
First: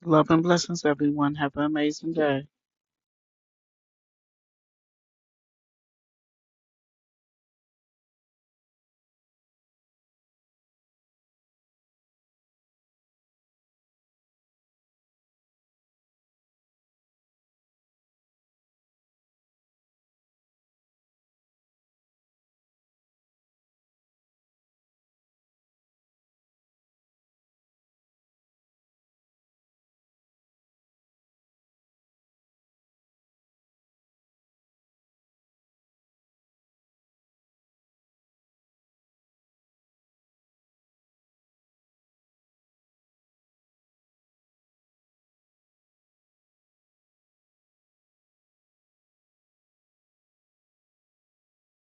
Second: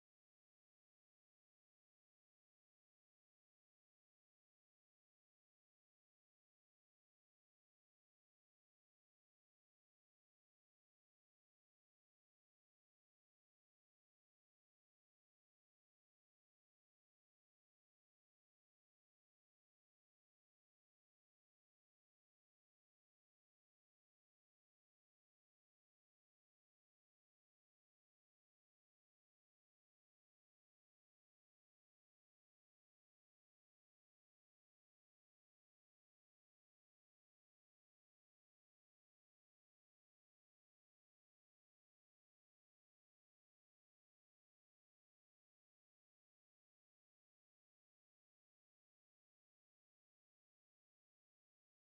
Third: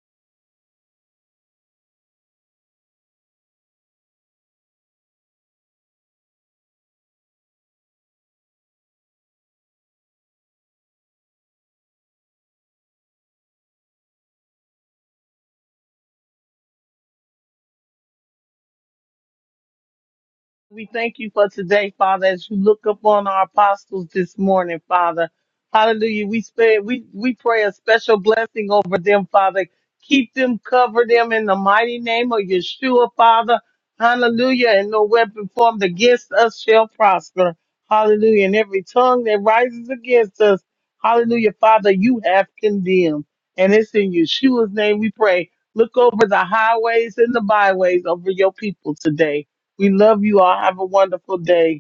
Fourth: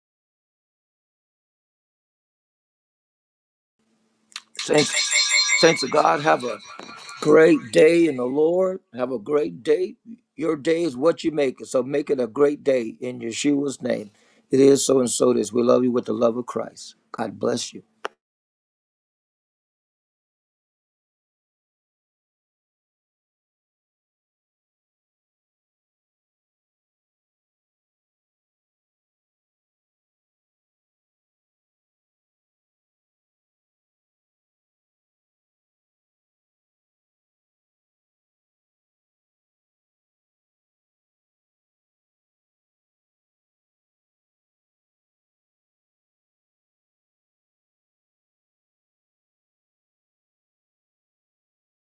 Love and blessings, everyone. Have an amazing day. Saints, saints of God, have a great day in the Lord. Have a great day. Your day is what you make it. So make it a great day in Yeshua's name. It is so and so it is. We love you with the love of Christ. God bless you. We thank you for today, Father, as you look upon our apostles this morning, Father. Hallelujah. We spare, we, we pray a special blessing over them, Father. Keep them, cover them in the mighty name of Yeshua, Father. Hallelujah. And no weapon formed against us shall prosper. Hallelujah. And every tongue that rises against us, hallelujah, Father, you have condemned. And it's in Yeshua's name we pray. Look over the highways and the byways over your people today. We love you all. Have a wonderful day.